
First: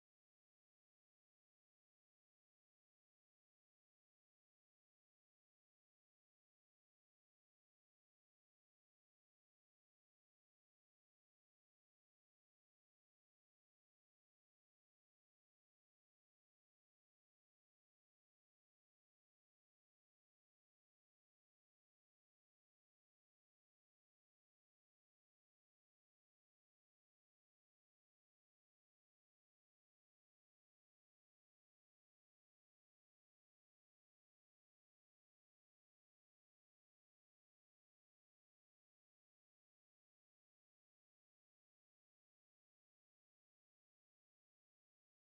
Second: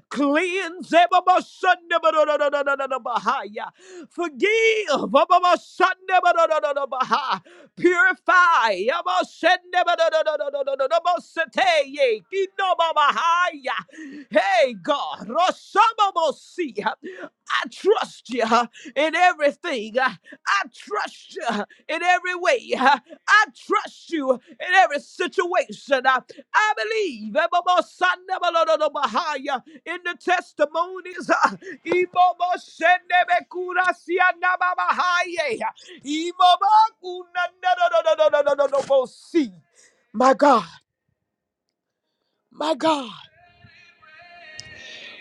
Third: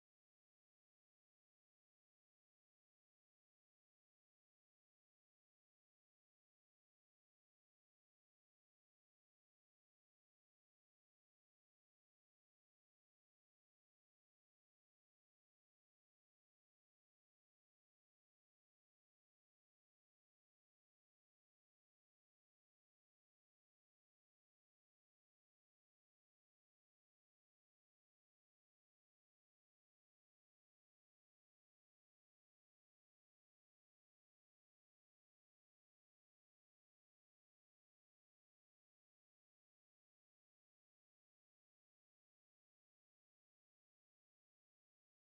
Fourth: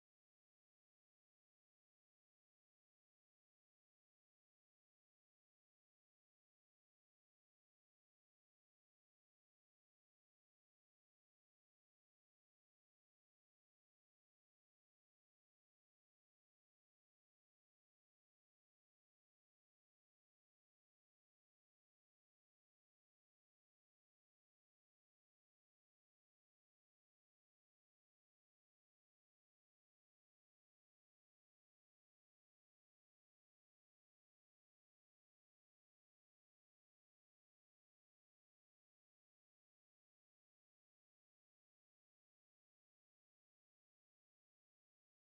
Speaker 1: Cleanse never must send never no no no no no no no bahaya. Forgive, Mama must send never no no no no no, Purify. Yabosendebadadadadadadadabosateye. Kinobabahaya. Hey, God. Rosababosi. I trust you in everything. I trust you in every way. I trust you in every situation. I believe Ebobosandebadadadabahaya, in the testimonies. Ibobosendebekurasia nababahaye. Imabaku na na na na na na na na na na see. My God, my God,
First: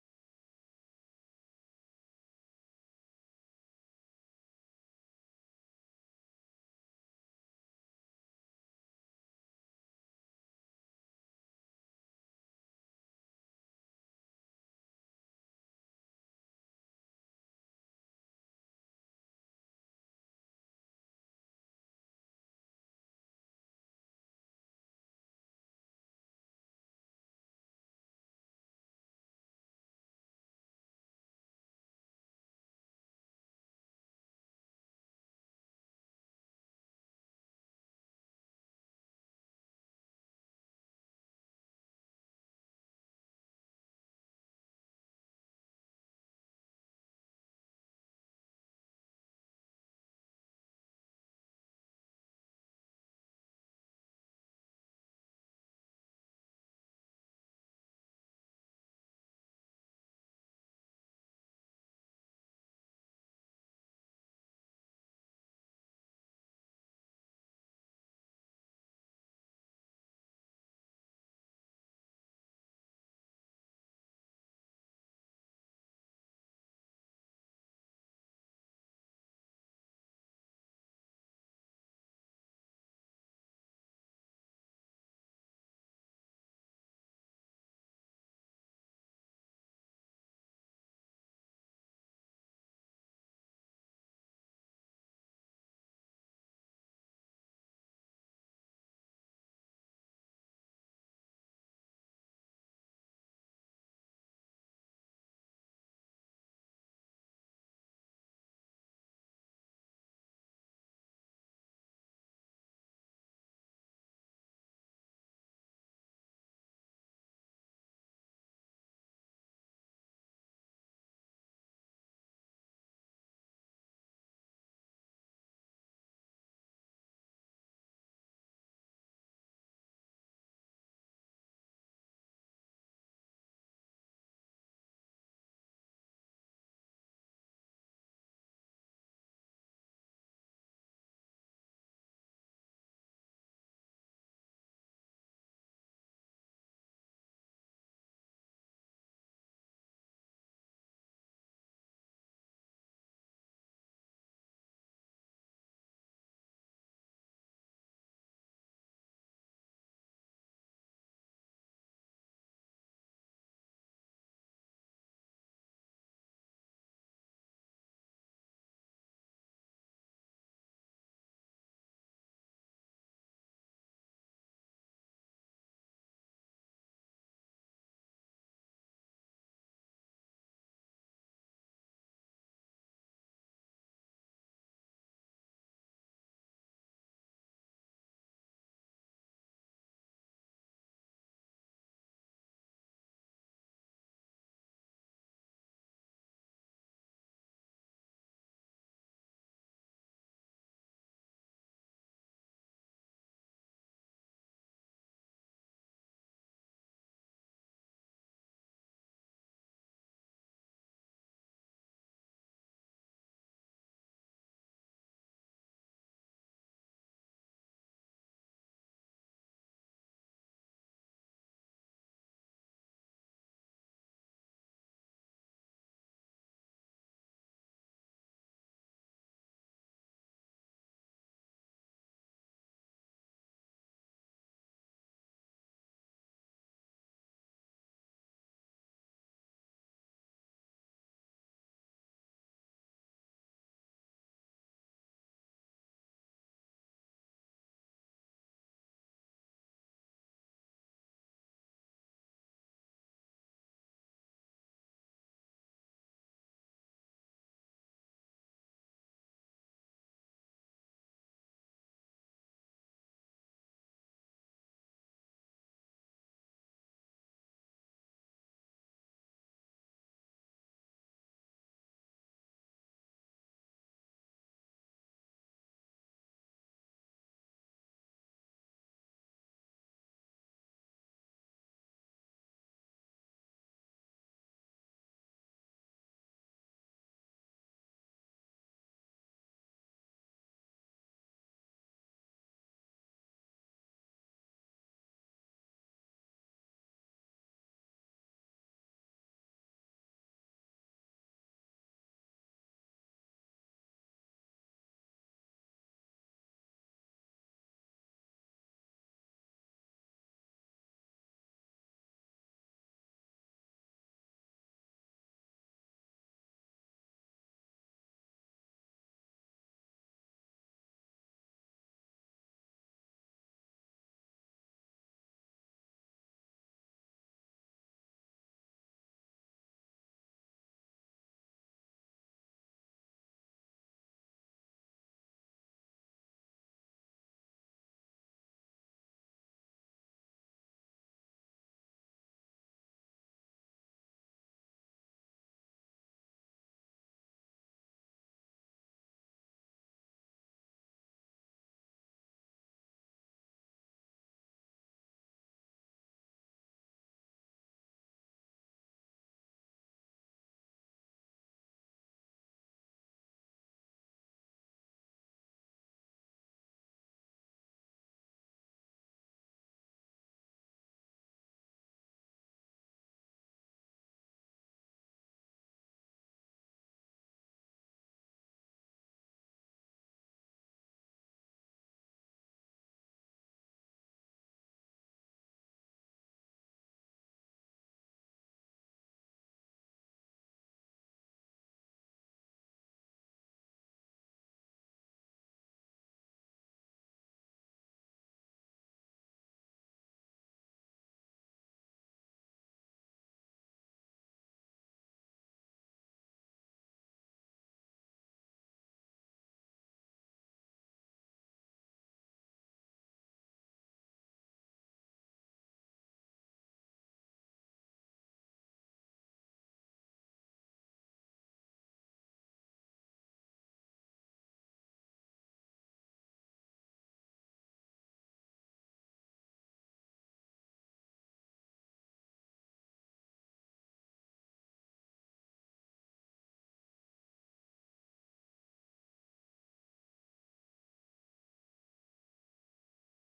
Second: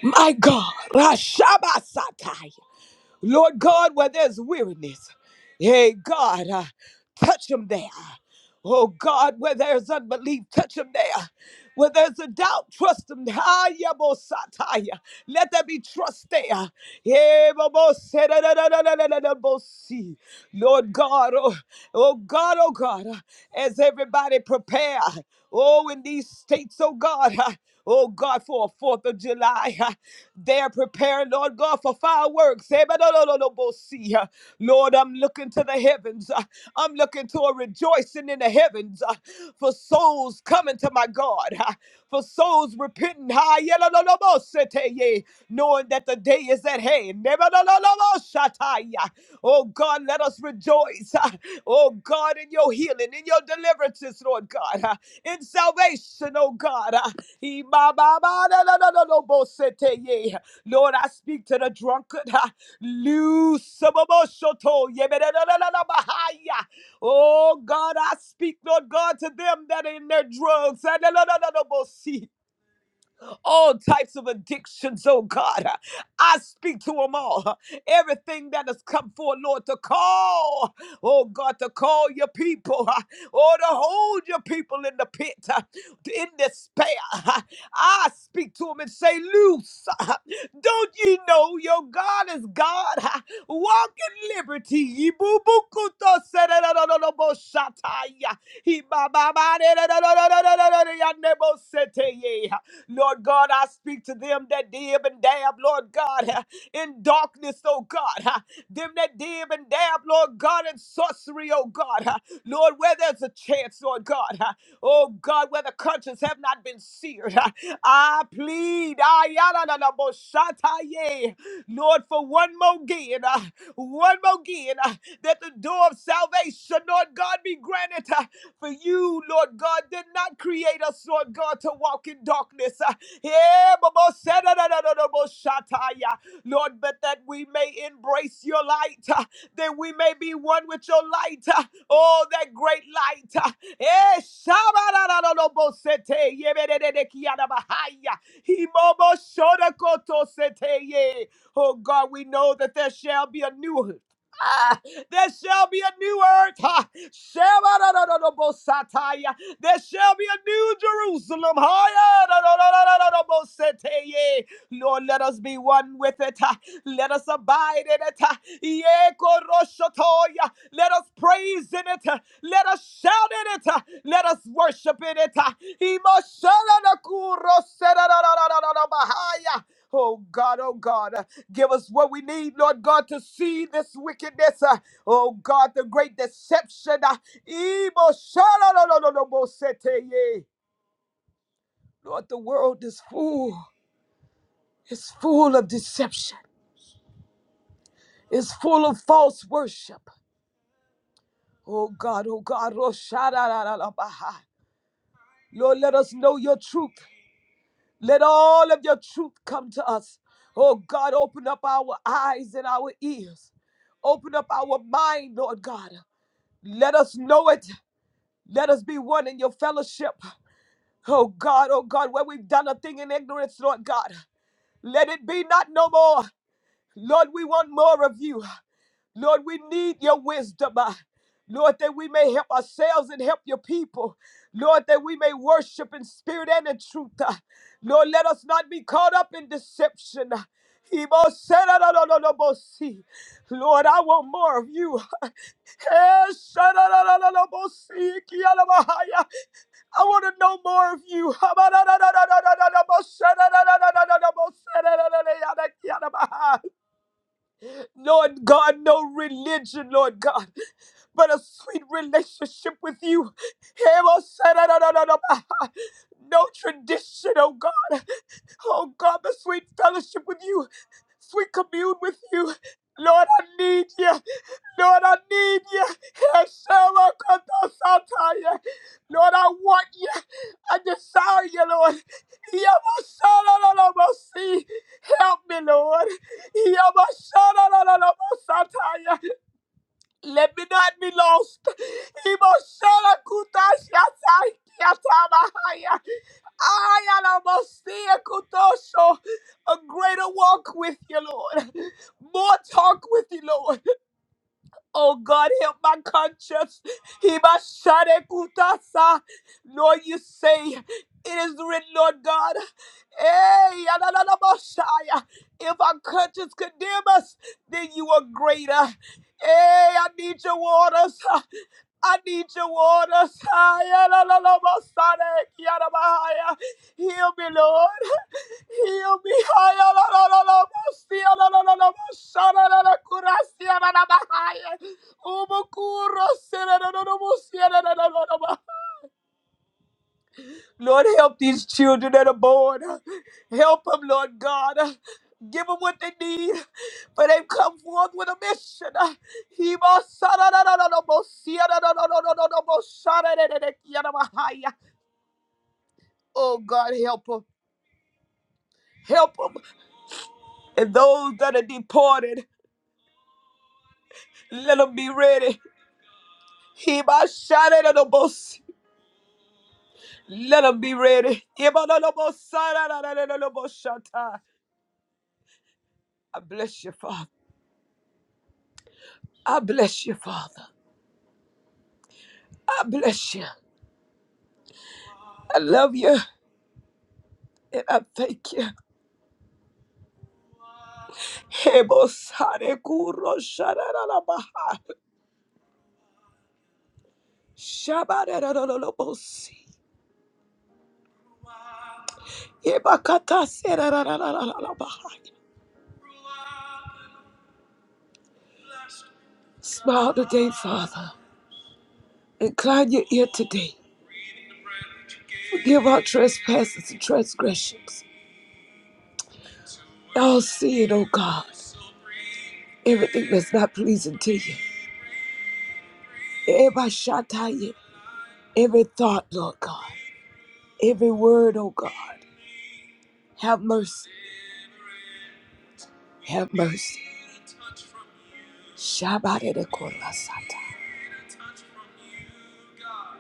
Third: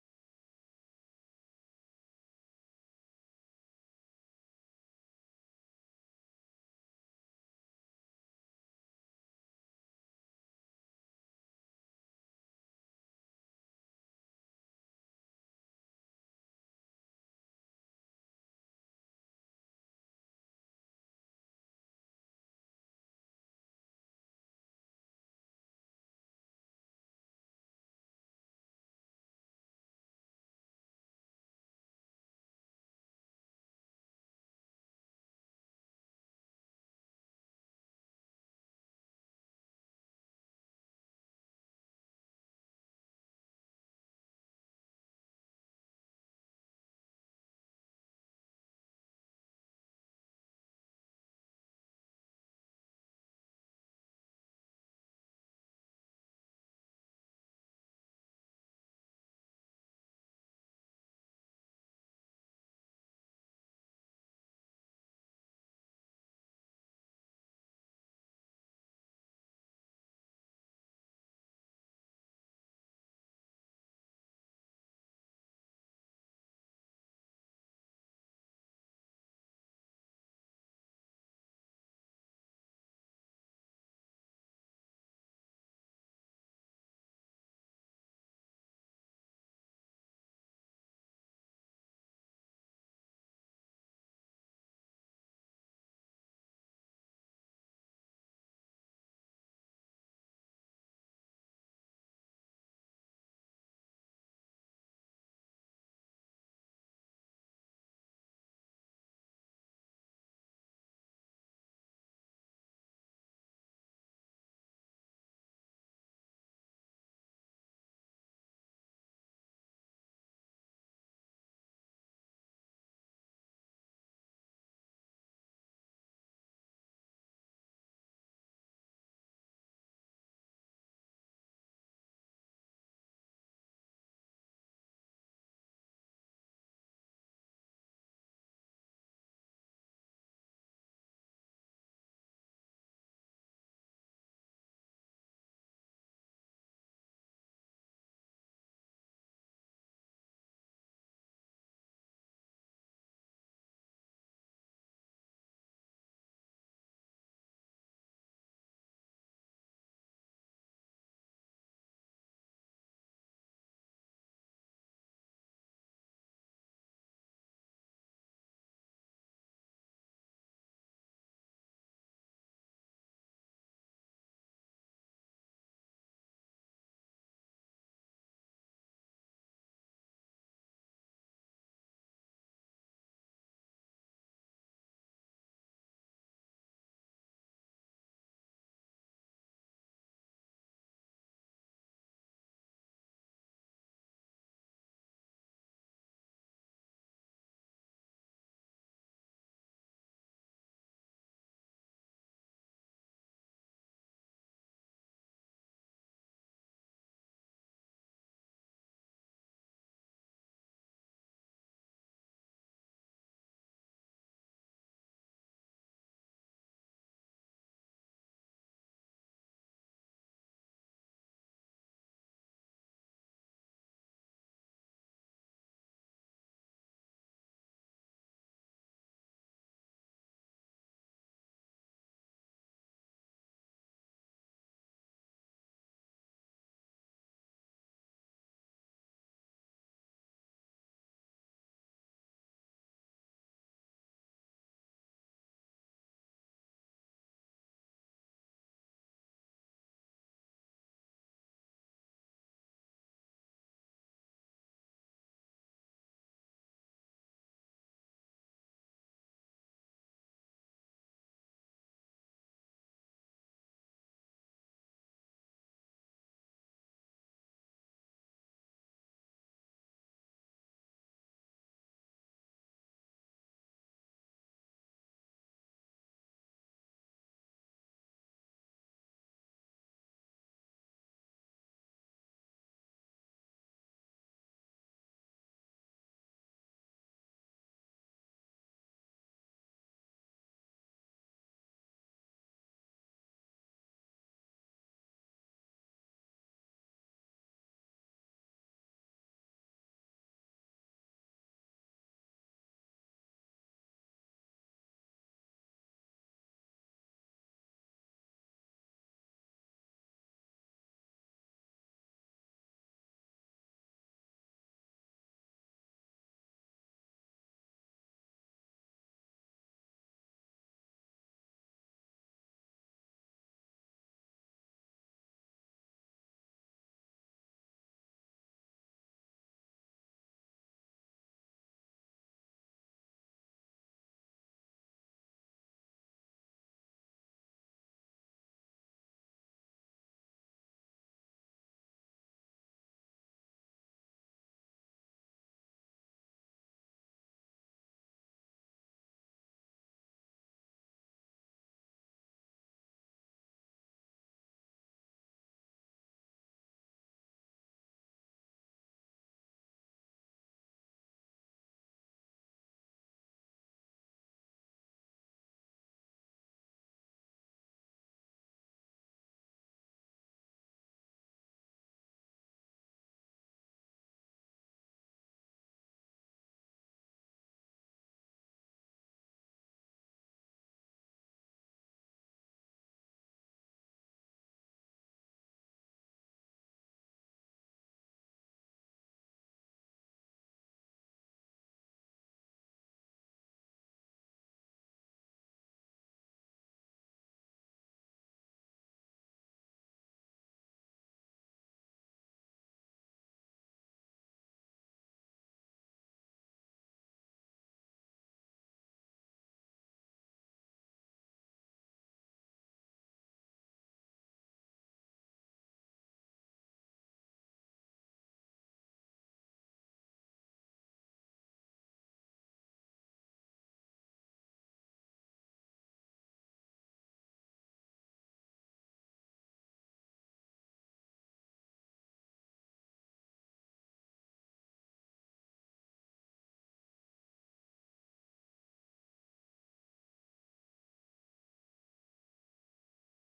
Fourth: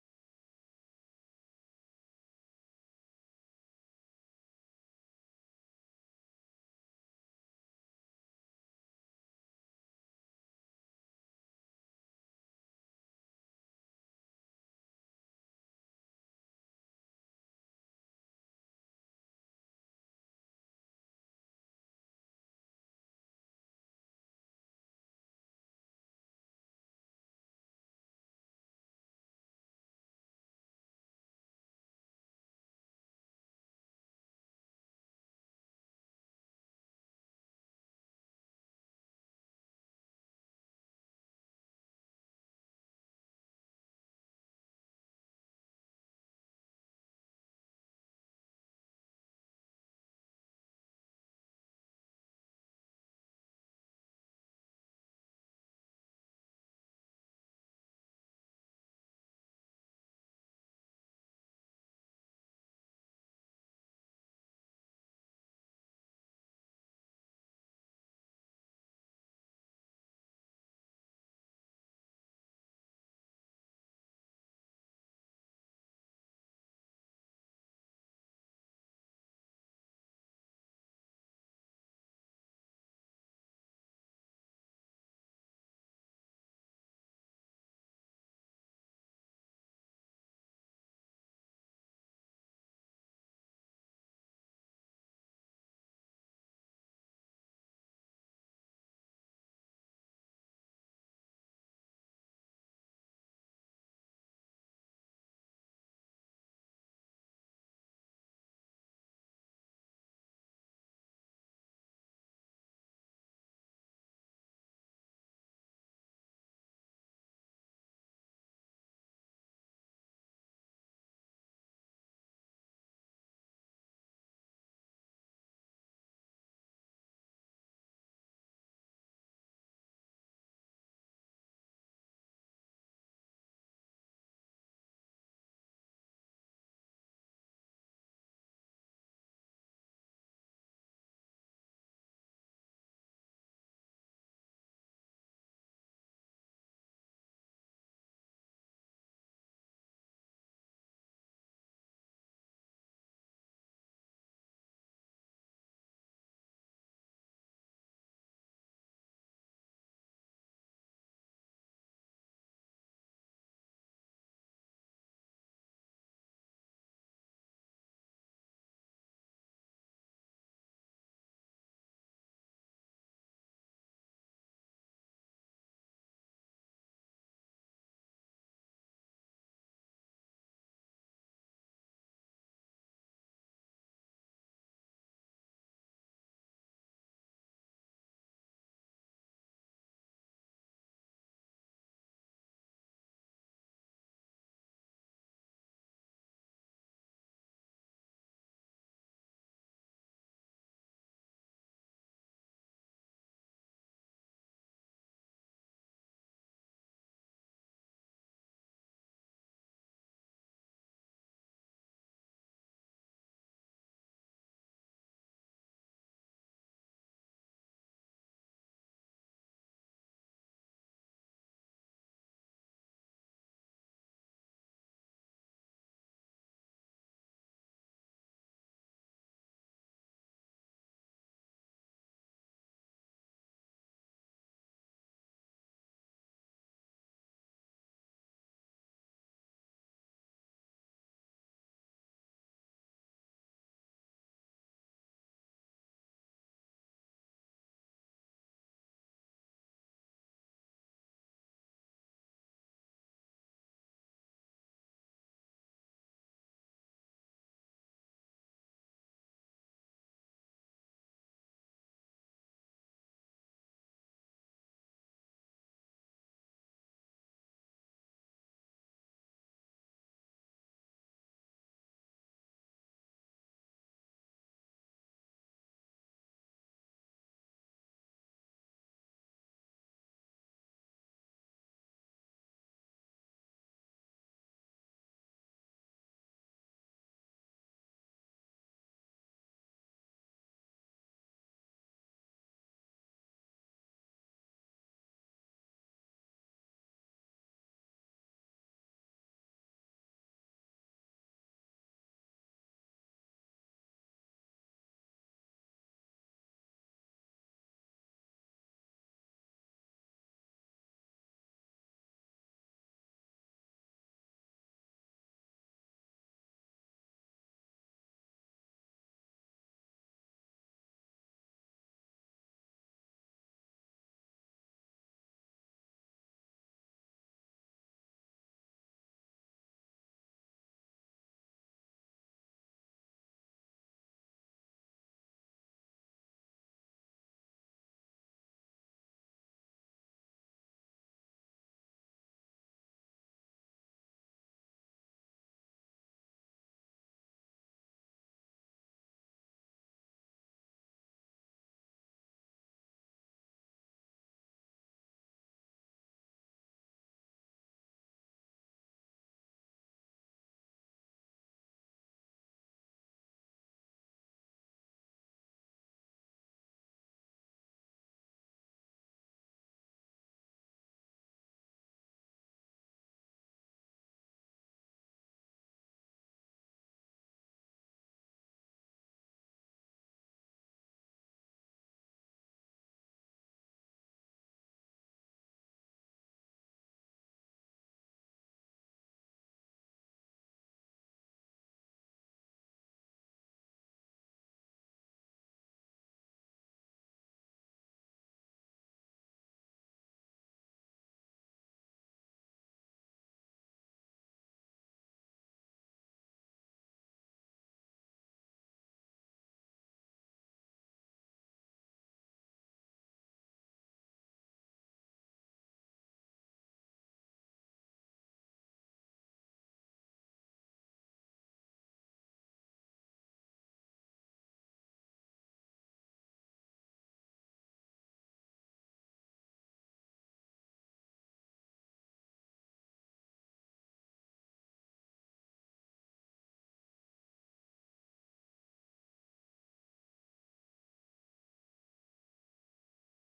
Speaker 1: my God. Rashabasatai. Lord God, where there's weariness, hey God, uh, touch them there. Oh God, where there's unbelief, touch them there. Where there's a doubt, trust them. Hayabosataya. Let there be trust there. Hey, Bobosi. Lord God, oh, Oh God, oh God, as everybody prepare, oh, in these states, oh God, oh God, for a 4th of July, they're preparing, Lord God, for fireworks. Lord, I'm looking to the heavens. I'm looking to a rejoicing in the in the heavens uh, for souls coming to my God, uh, for souls repenting, ha, yela, lo, lo, mo, sete, ye, knowing that the day is at hand. Neba, lo, lo, lo, lo, shataya. Oh God, let us rejoice. uh, Oh God, in your healing, in your deliverances, Lord God, uh, in salvation, oh God. uh, he, ba, ba, ba, da, da, da, da, lo, mo, sete, ye. Lord, I speak to the drunkard. uh, Loose some of us, shoto, ye, be, da, da, da, da, da, ba, ha, ya. Oh God, I speak, Lord God, to them that are in their drugs all types of addictions, oh God. I speak to them all. Everything that has come forth, Lord, to call, oh God, to call your people, or to hold your people in the pit, in despair. I speak to them and say, Loose. Don't ye know your God is God? Walk in liberty. Ye boo boo kuto se re ro ro ro ro bo shataya. He ba ba ba re ro ro ro ro ro ro ro ro ro yande bo se te ye. Lord God, I speak to them that dib and dab, Lord God, <laughs> uh, in darkness, oh God. <laughs> uh, Them that dib and dab, Lord God, in sorcery, oh God. <laughs> uh, Lord, where there's a chance, Lord God. <laughs> uh, Oh God, where the conscience have not been seared. <laughs> uh, I plead, ah, ya, la, la, bo, sha, ye. Lord, for one more again, <laughs> uh, one more again, <laughs> uh, that the door of salvation, Lord God, be granted. uh, for you, Lord God, did not create us, Lord God, to walk in darkness. <laughs> Uh, yeah, but most said, uh, no, no, no, no, most shut eye, uh, Lord, but that we may embrace your light, uh, that we may be one with your light. uh, Oh, that great light. uh, eh, shaba, no, no, no, no, most sete, yeah, be, de, de, de, kia, da, bahaya, he, mo, mo, shoda, koto, sete, yeah. Oh God, we know that there shall be a new. <laughs> ah, there shall be a new earth. Ha. Shebadadadadabosataya. There shall be a new Jerusalem. Hayadadadadadadaboseteye. Lord, let us be one with it. Ha. Let us abide in it. Ha. Yekoroshotoya. Let us praise in it. Ha. Let us shout in it. Ha. Let us worship in it. Ha. Imoshalanakurosedadadadadadabahaya. Oh God, oh God, give us what we need, Lord God, to see this wickedness. Oh God, the great deception. ah, Ebo shalalalalabosete ye. Lord, the world is full. It's full of deception. It's full of false worship. Oh God, oh God, oh shadalalabaha. Lord, let us know your truth. Let all of your truth come to us. Oh God, open up our eyes and our ears. Open up our mind, Lord God. Let us know it. Let us be one in your fellowship. Oh God, oh God, where we've done a thing in ignorance, Lord God, let it be not no more. Lord, we want more of you. Lord, we need your wisdom. uh, Lord, that we may help ourselves and help your people. Lord, that we may worship in spirit and in truth. uh. Lord, let us not be caught up in deception. uh. Ibo sera no no no no si. Lord, I want more of you. <laughs> Eh, shara no no no no si, I want to know more of you. Lord God, no religion, Lord God, but a sweet relationship with you. No tradition, oh God. Oh God, the sweet fellowship with you, sweet commune with you. Lord, I need you. Lord, I need you. Lord, I want you. I desire you, Lord. Help me, Lord. Yabasharalalabosataya. Let me not be lost. Ibosharakutashyatakyatabahaya. Ayalabosiakutosho. A greater walk with you, Lord. More talk with you, Lord. Oh God, help my conscience. Hibasharekutasa. Lord, you say it is written, Lord God. Hey, yadadadabashaya. if our conscience condemn us, then you are greater. Hey, I need your waters. I need your water. Saya, la, la, la, ma, sa, de, kia, da, ba, haya. Heal me, Lord. Heal me. Haya, la, la, la, la, ma, sia, la, la, la, la, ma, sha, la, la, la, Lord, help these children that are born. Help them, Lord God. Give them what they need, for they've come forth with a mission. He must- Oh, God, help them. Help them. And those that are deported, let them be ready. He must shout it at the most. Let them be ready. He must- on the bus. I bless you, Father. I bless you, Father. I bless you. I love you. And I thank you. Hebosare kuro sharararabaha. Shabararararabosi. Yebakata serararararabaha. Smile today, Father. Incline your ear today. Forgive our trespasses and transgressions. All sin, O God. Everything that's not pleasing to you. Ebashataye. Every thought, Lord God. Every word, oh God. Have mercy. Have mercy. Shabbat de korasata.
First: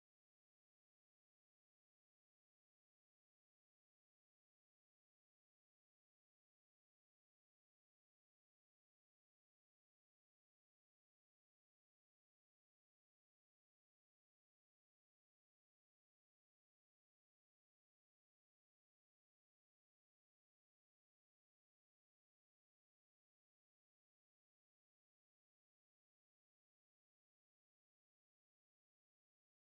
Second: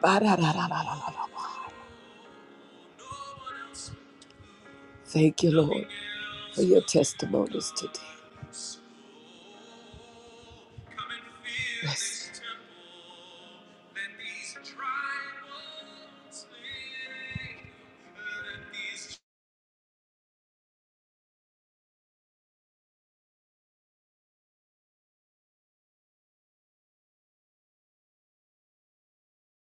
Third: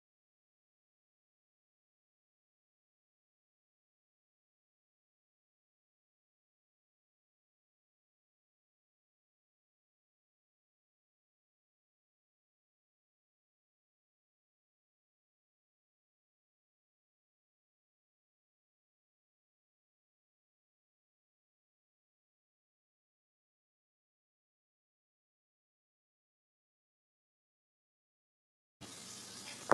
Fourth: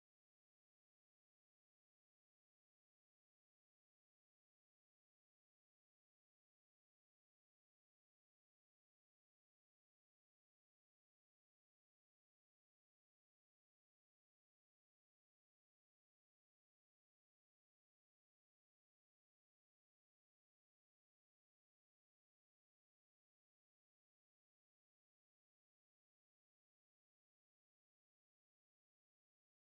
Speaker 1: Ba-da-da-da-da-da-da-da. Thank you, Lord, for your testimonies today. Bless you.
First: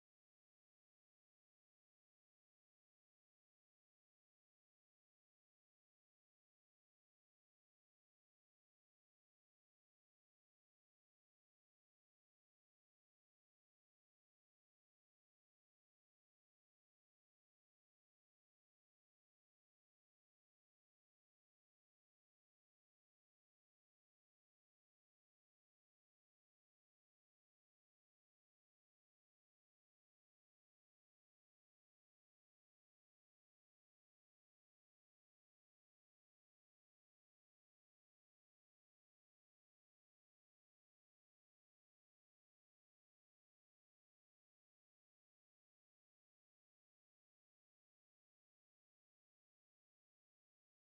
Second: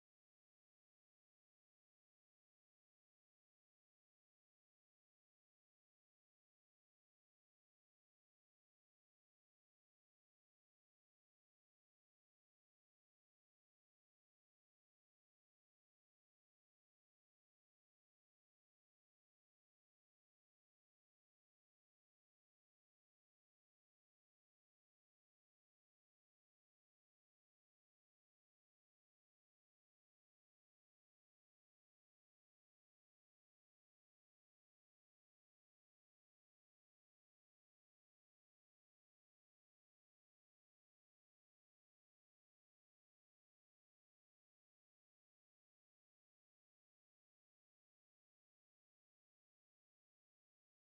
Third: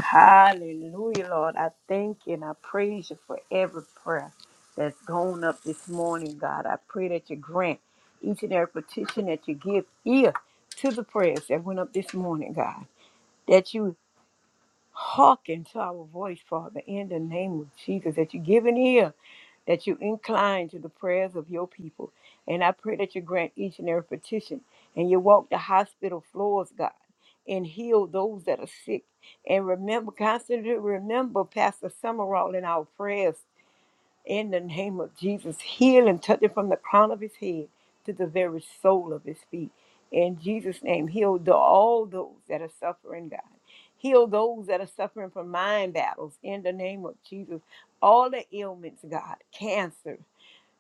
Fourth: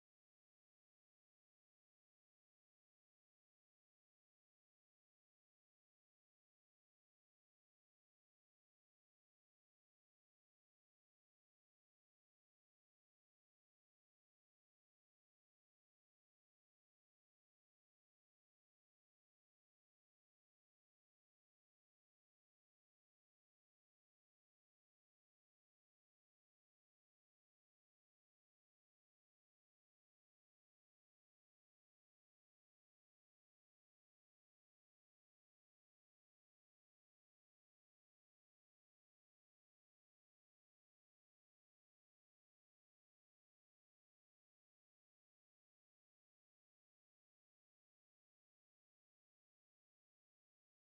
Speaker 3: Hallelujah, Lord. I thank you and I praise you for every prayer that's gone up this morning, God. I pray that you grant each and every petition that you give ear to the prayers that went up this morning, God. That you hearken to our voice, Father, in the name of Jesus. That you give an ear that you incline to the prayers of your people. And I pray that you grant each and every petition and you walk the hospital floors, God, and heal those that are sick. And remember, constantly remember Pastor Summerall in our prayers in the name of Jesus, heal and touch it from the crown of his head to the very sole of his feet. In Jesus' name, heal the, all those that are suffering, God. Heal those that are suffering from mind battles. In the name of Jesus, all the ailments, God, cancer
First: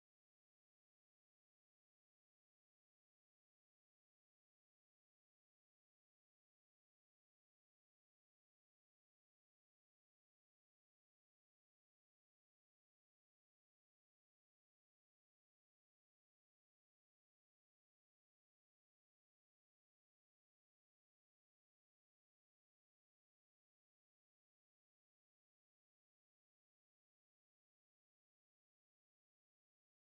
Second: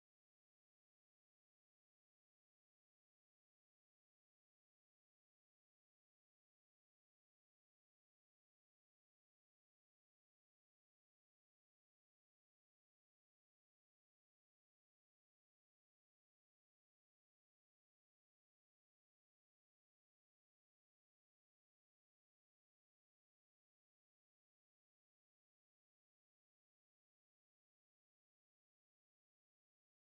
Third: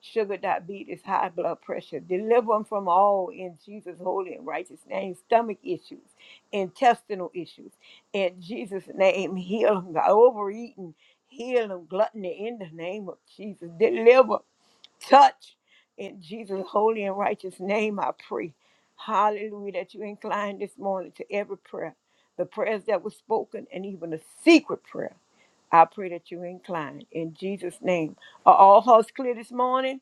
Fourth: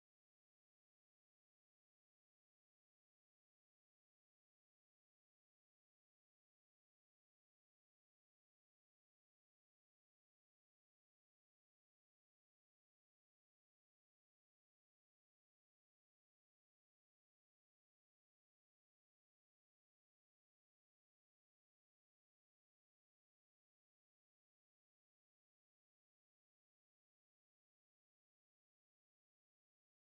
Speaker 3: sugar diabetes, high blood pressure. Deliver them from all in Jesus' holy and righteous name. Stomach issues, intestinal issues. In Jesus' name, heal them. God, overeating, heal them. Gluttony in the name of Jesus. Deliver, touch. In Jesus' holy and righteous name, I pray. Hallelujah, that you incline this morning to every prayer, the prayers that were spoken, and even a secret prayer. I pray that you incline in Jesus' name. Are all hearts clear this morning?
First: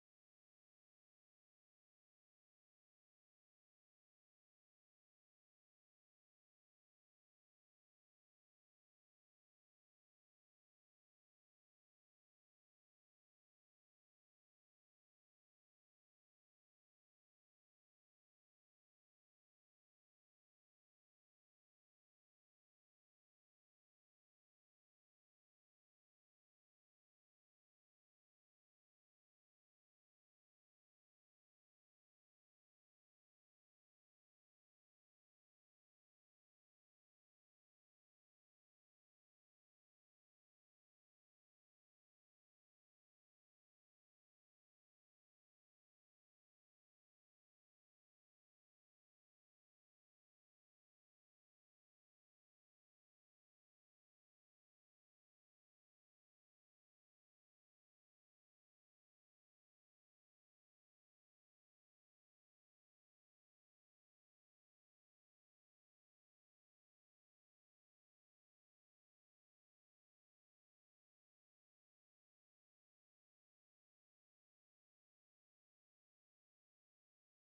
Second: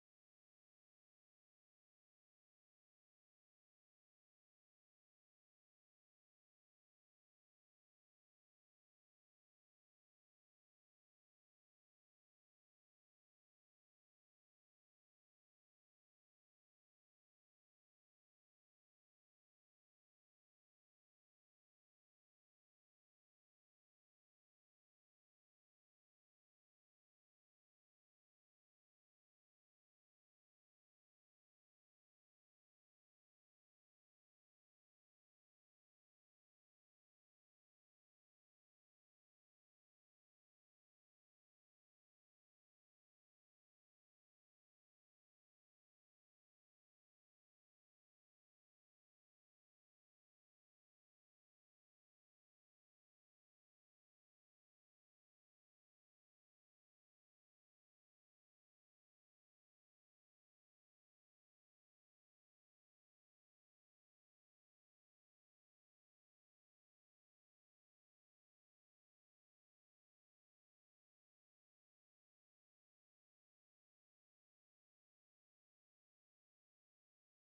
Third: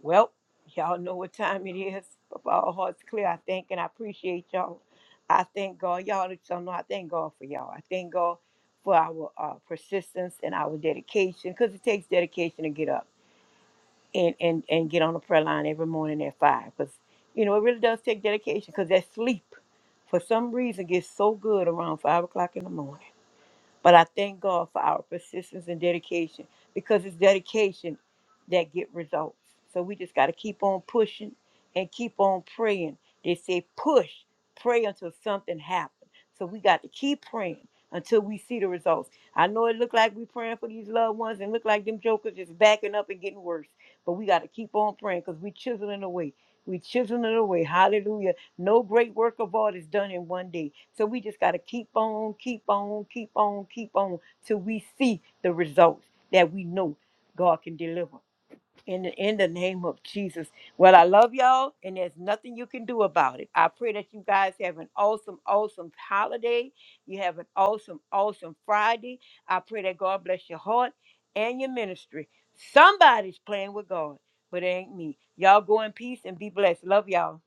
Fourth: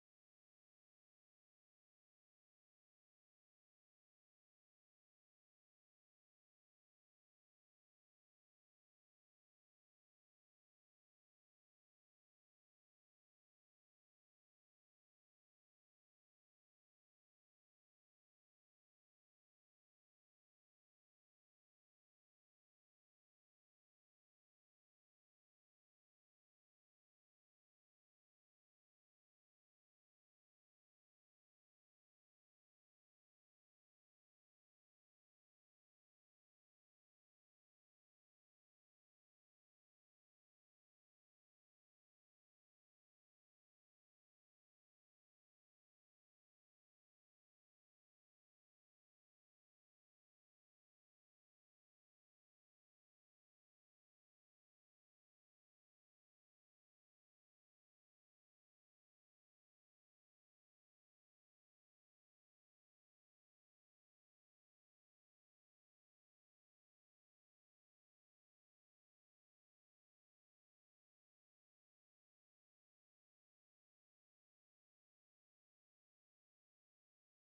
Speaker 3: Well, y'all know what time it is. But all hearts clear, I thank and I appreciate y'all. I thank God. Y'all that y'all know I thank God for y'all. I thank God for our uh, persistence and our dedication because it takes dedication to get up and, and, and get on the prayer line every morning at five because, you know, it really does take dedication because that sleep for some reason gets so good around five o'clock in the morning. But I thank God for our persistence and dedication because it's dedication that get results. So we just got to keep on pushing and keep on praying. They say push, pray until something happens. So we got to keep praying until we see the results. I know it look like we praying for these loved ones and look like them jokers just backing up and getting worse. But we got to keep on praying because we chiseling away. We chiseling away. Hallelujah no great work of art is done in one day. So we just got to keep on, keep on, keep on, keep on till we see the results that we know God can deliver. In the, in the name of Jesus. Well, I love y'all, and there's nothing you can do about it. I pray that you guys have an awesome, awesome holiday. You have an awesome, awesome Friday. I pray that God bless your heart and your ministry. Somebody's playing with God, but it ain't me. Y'all go in peace and be blessed. Love y'all.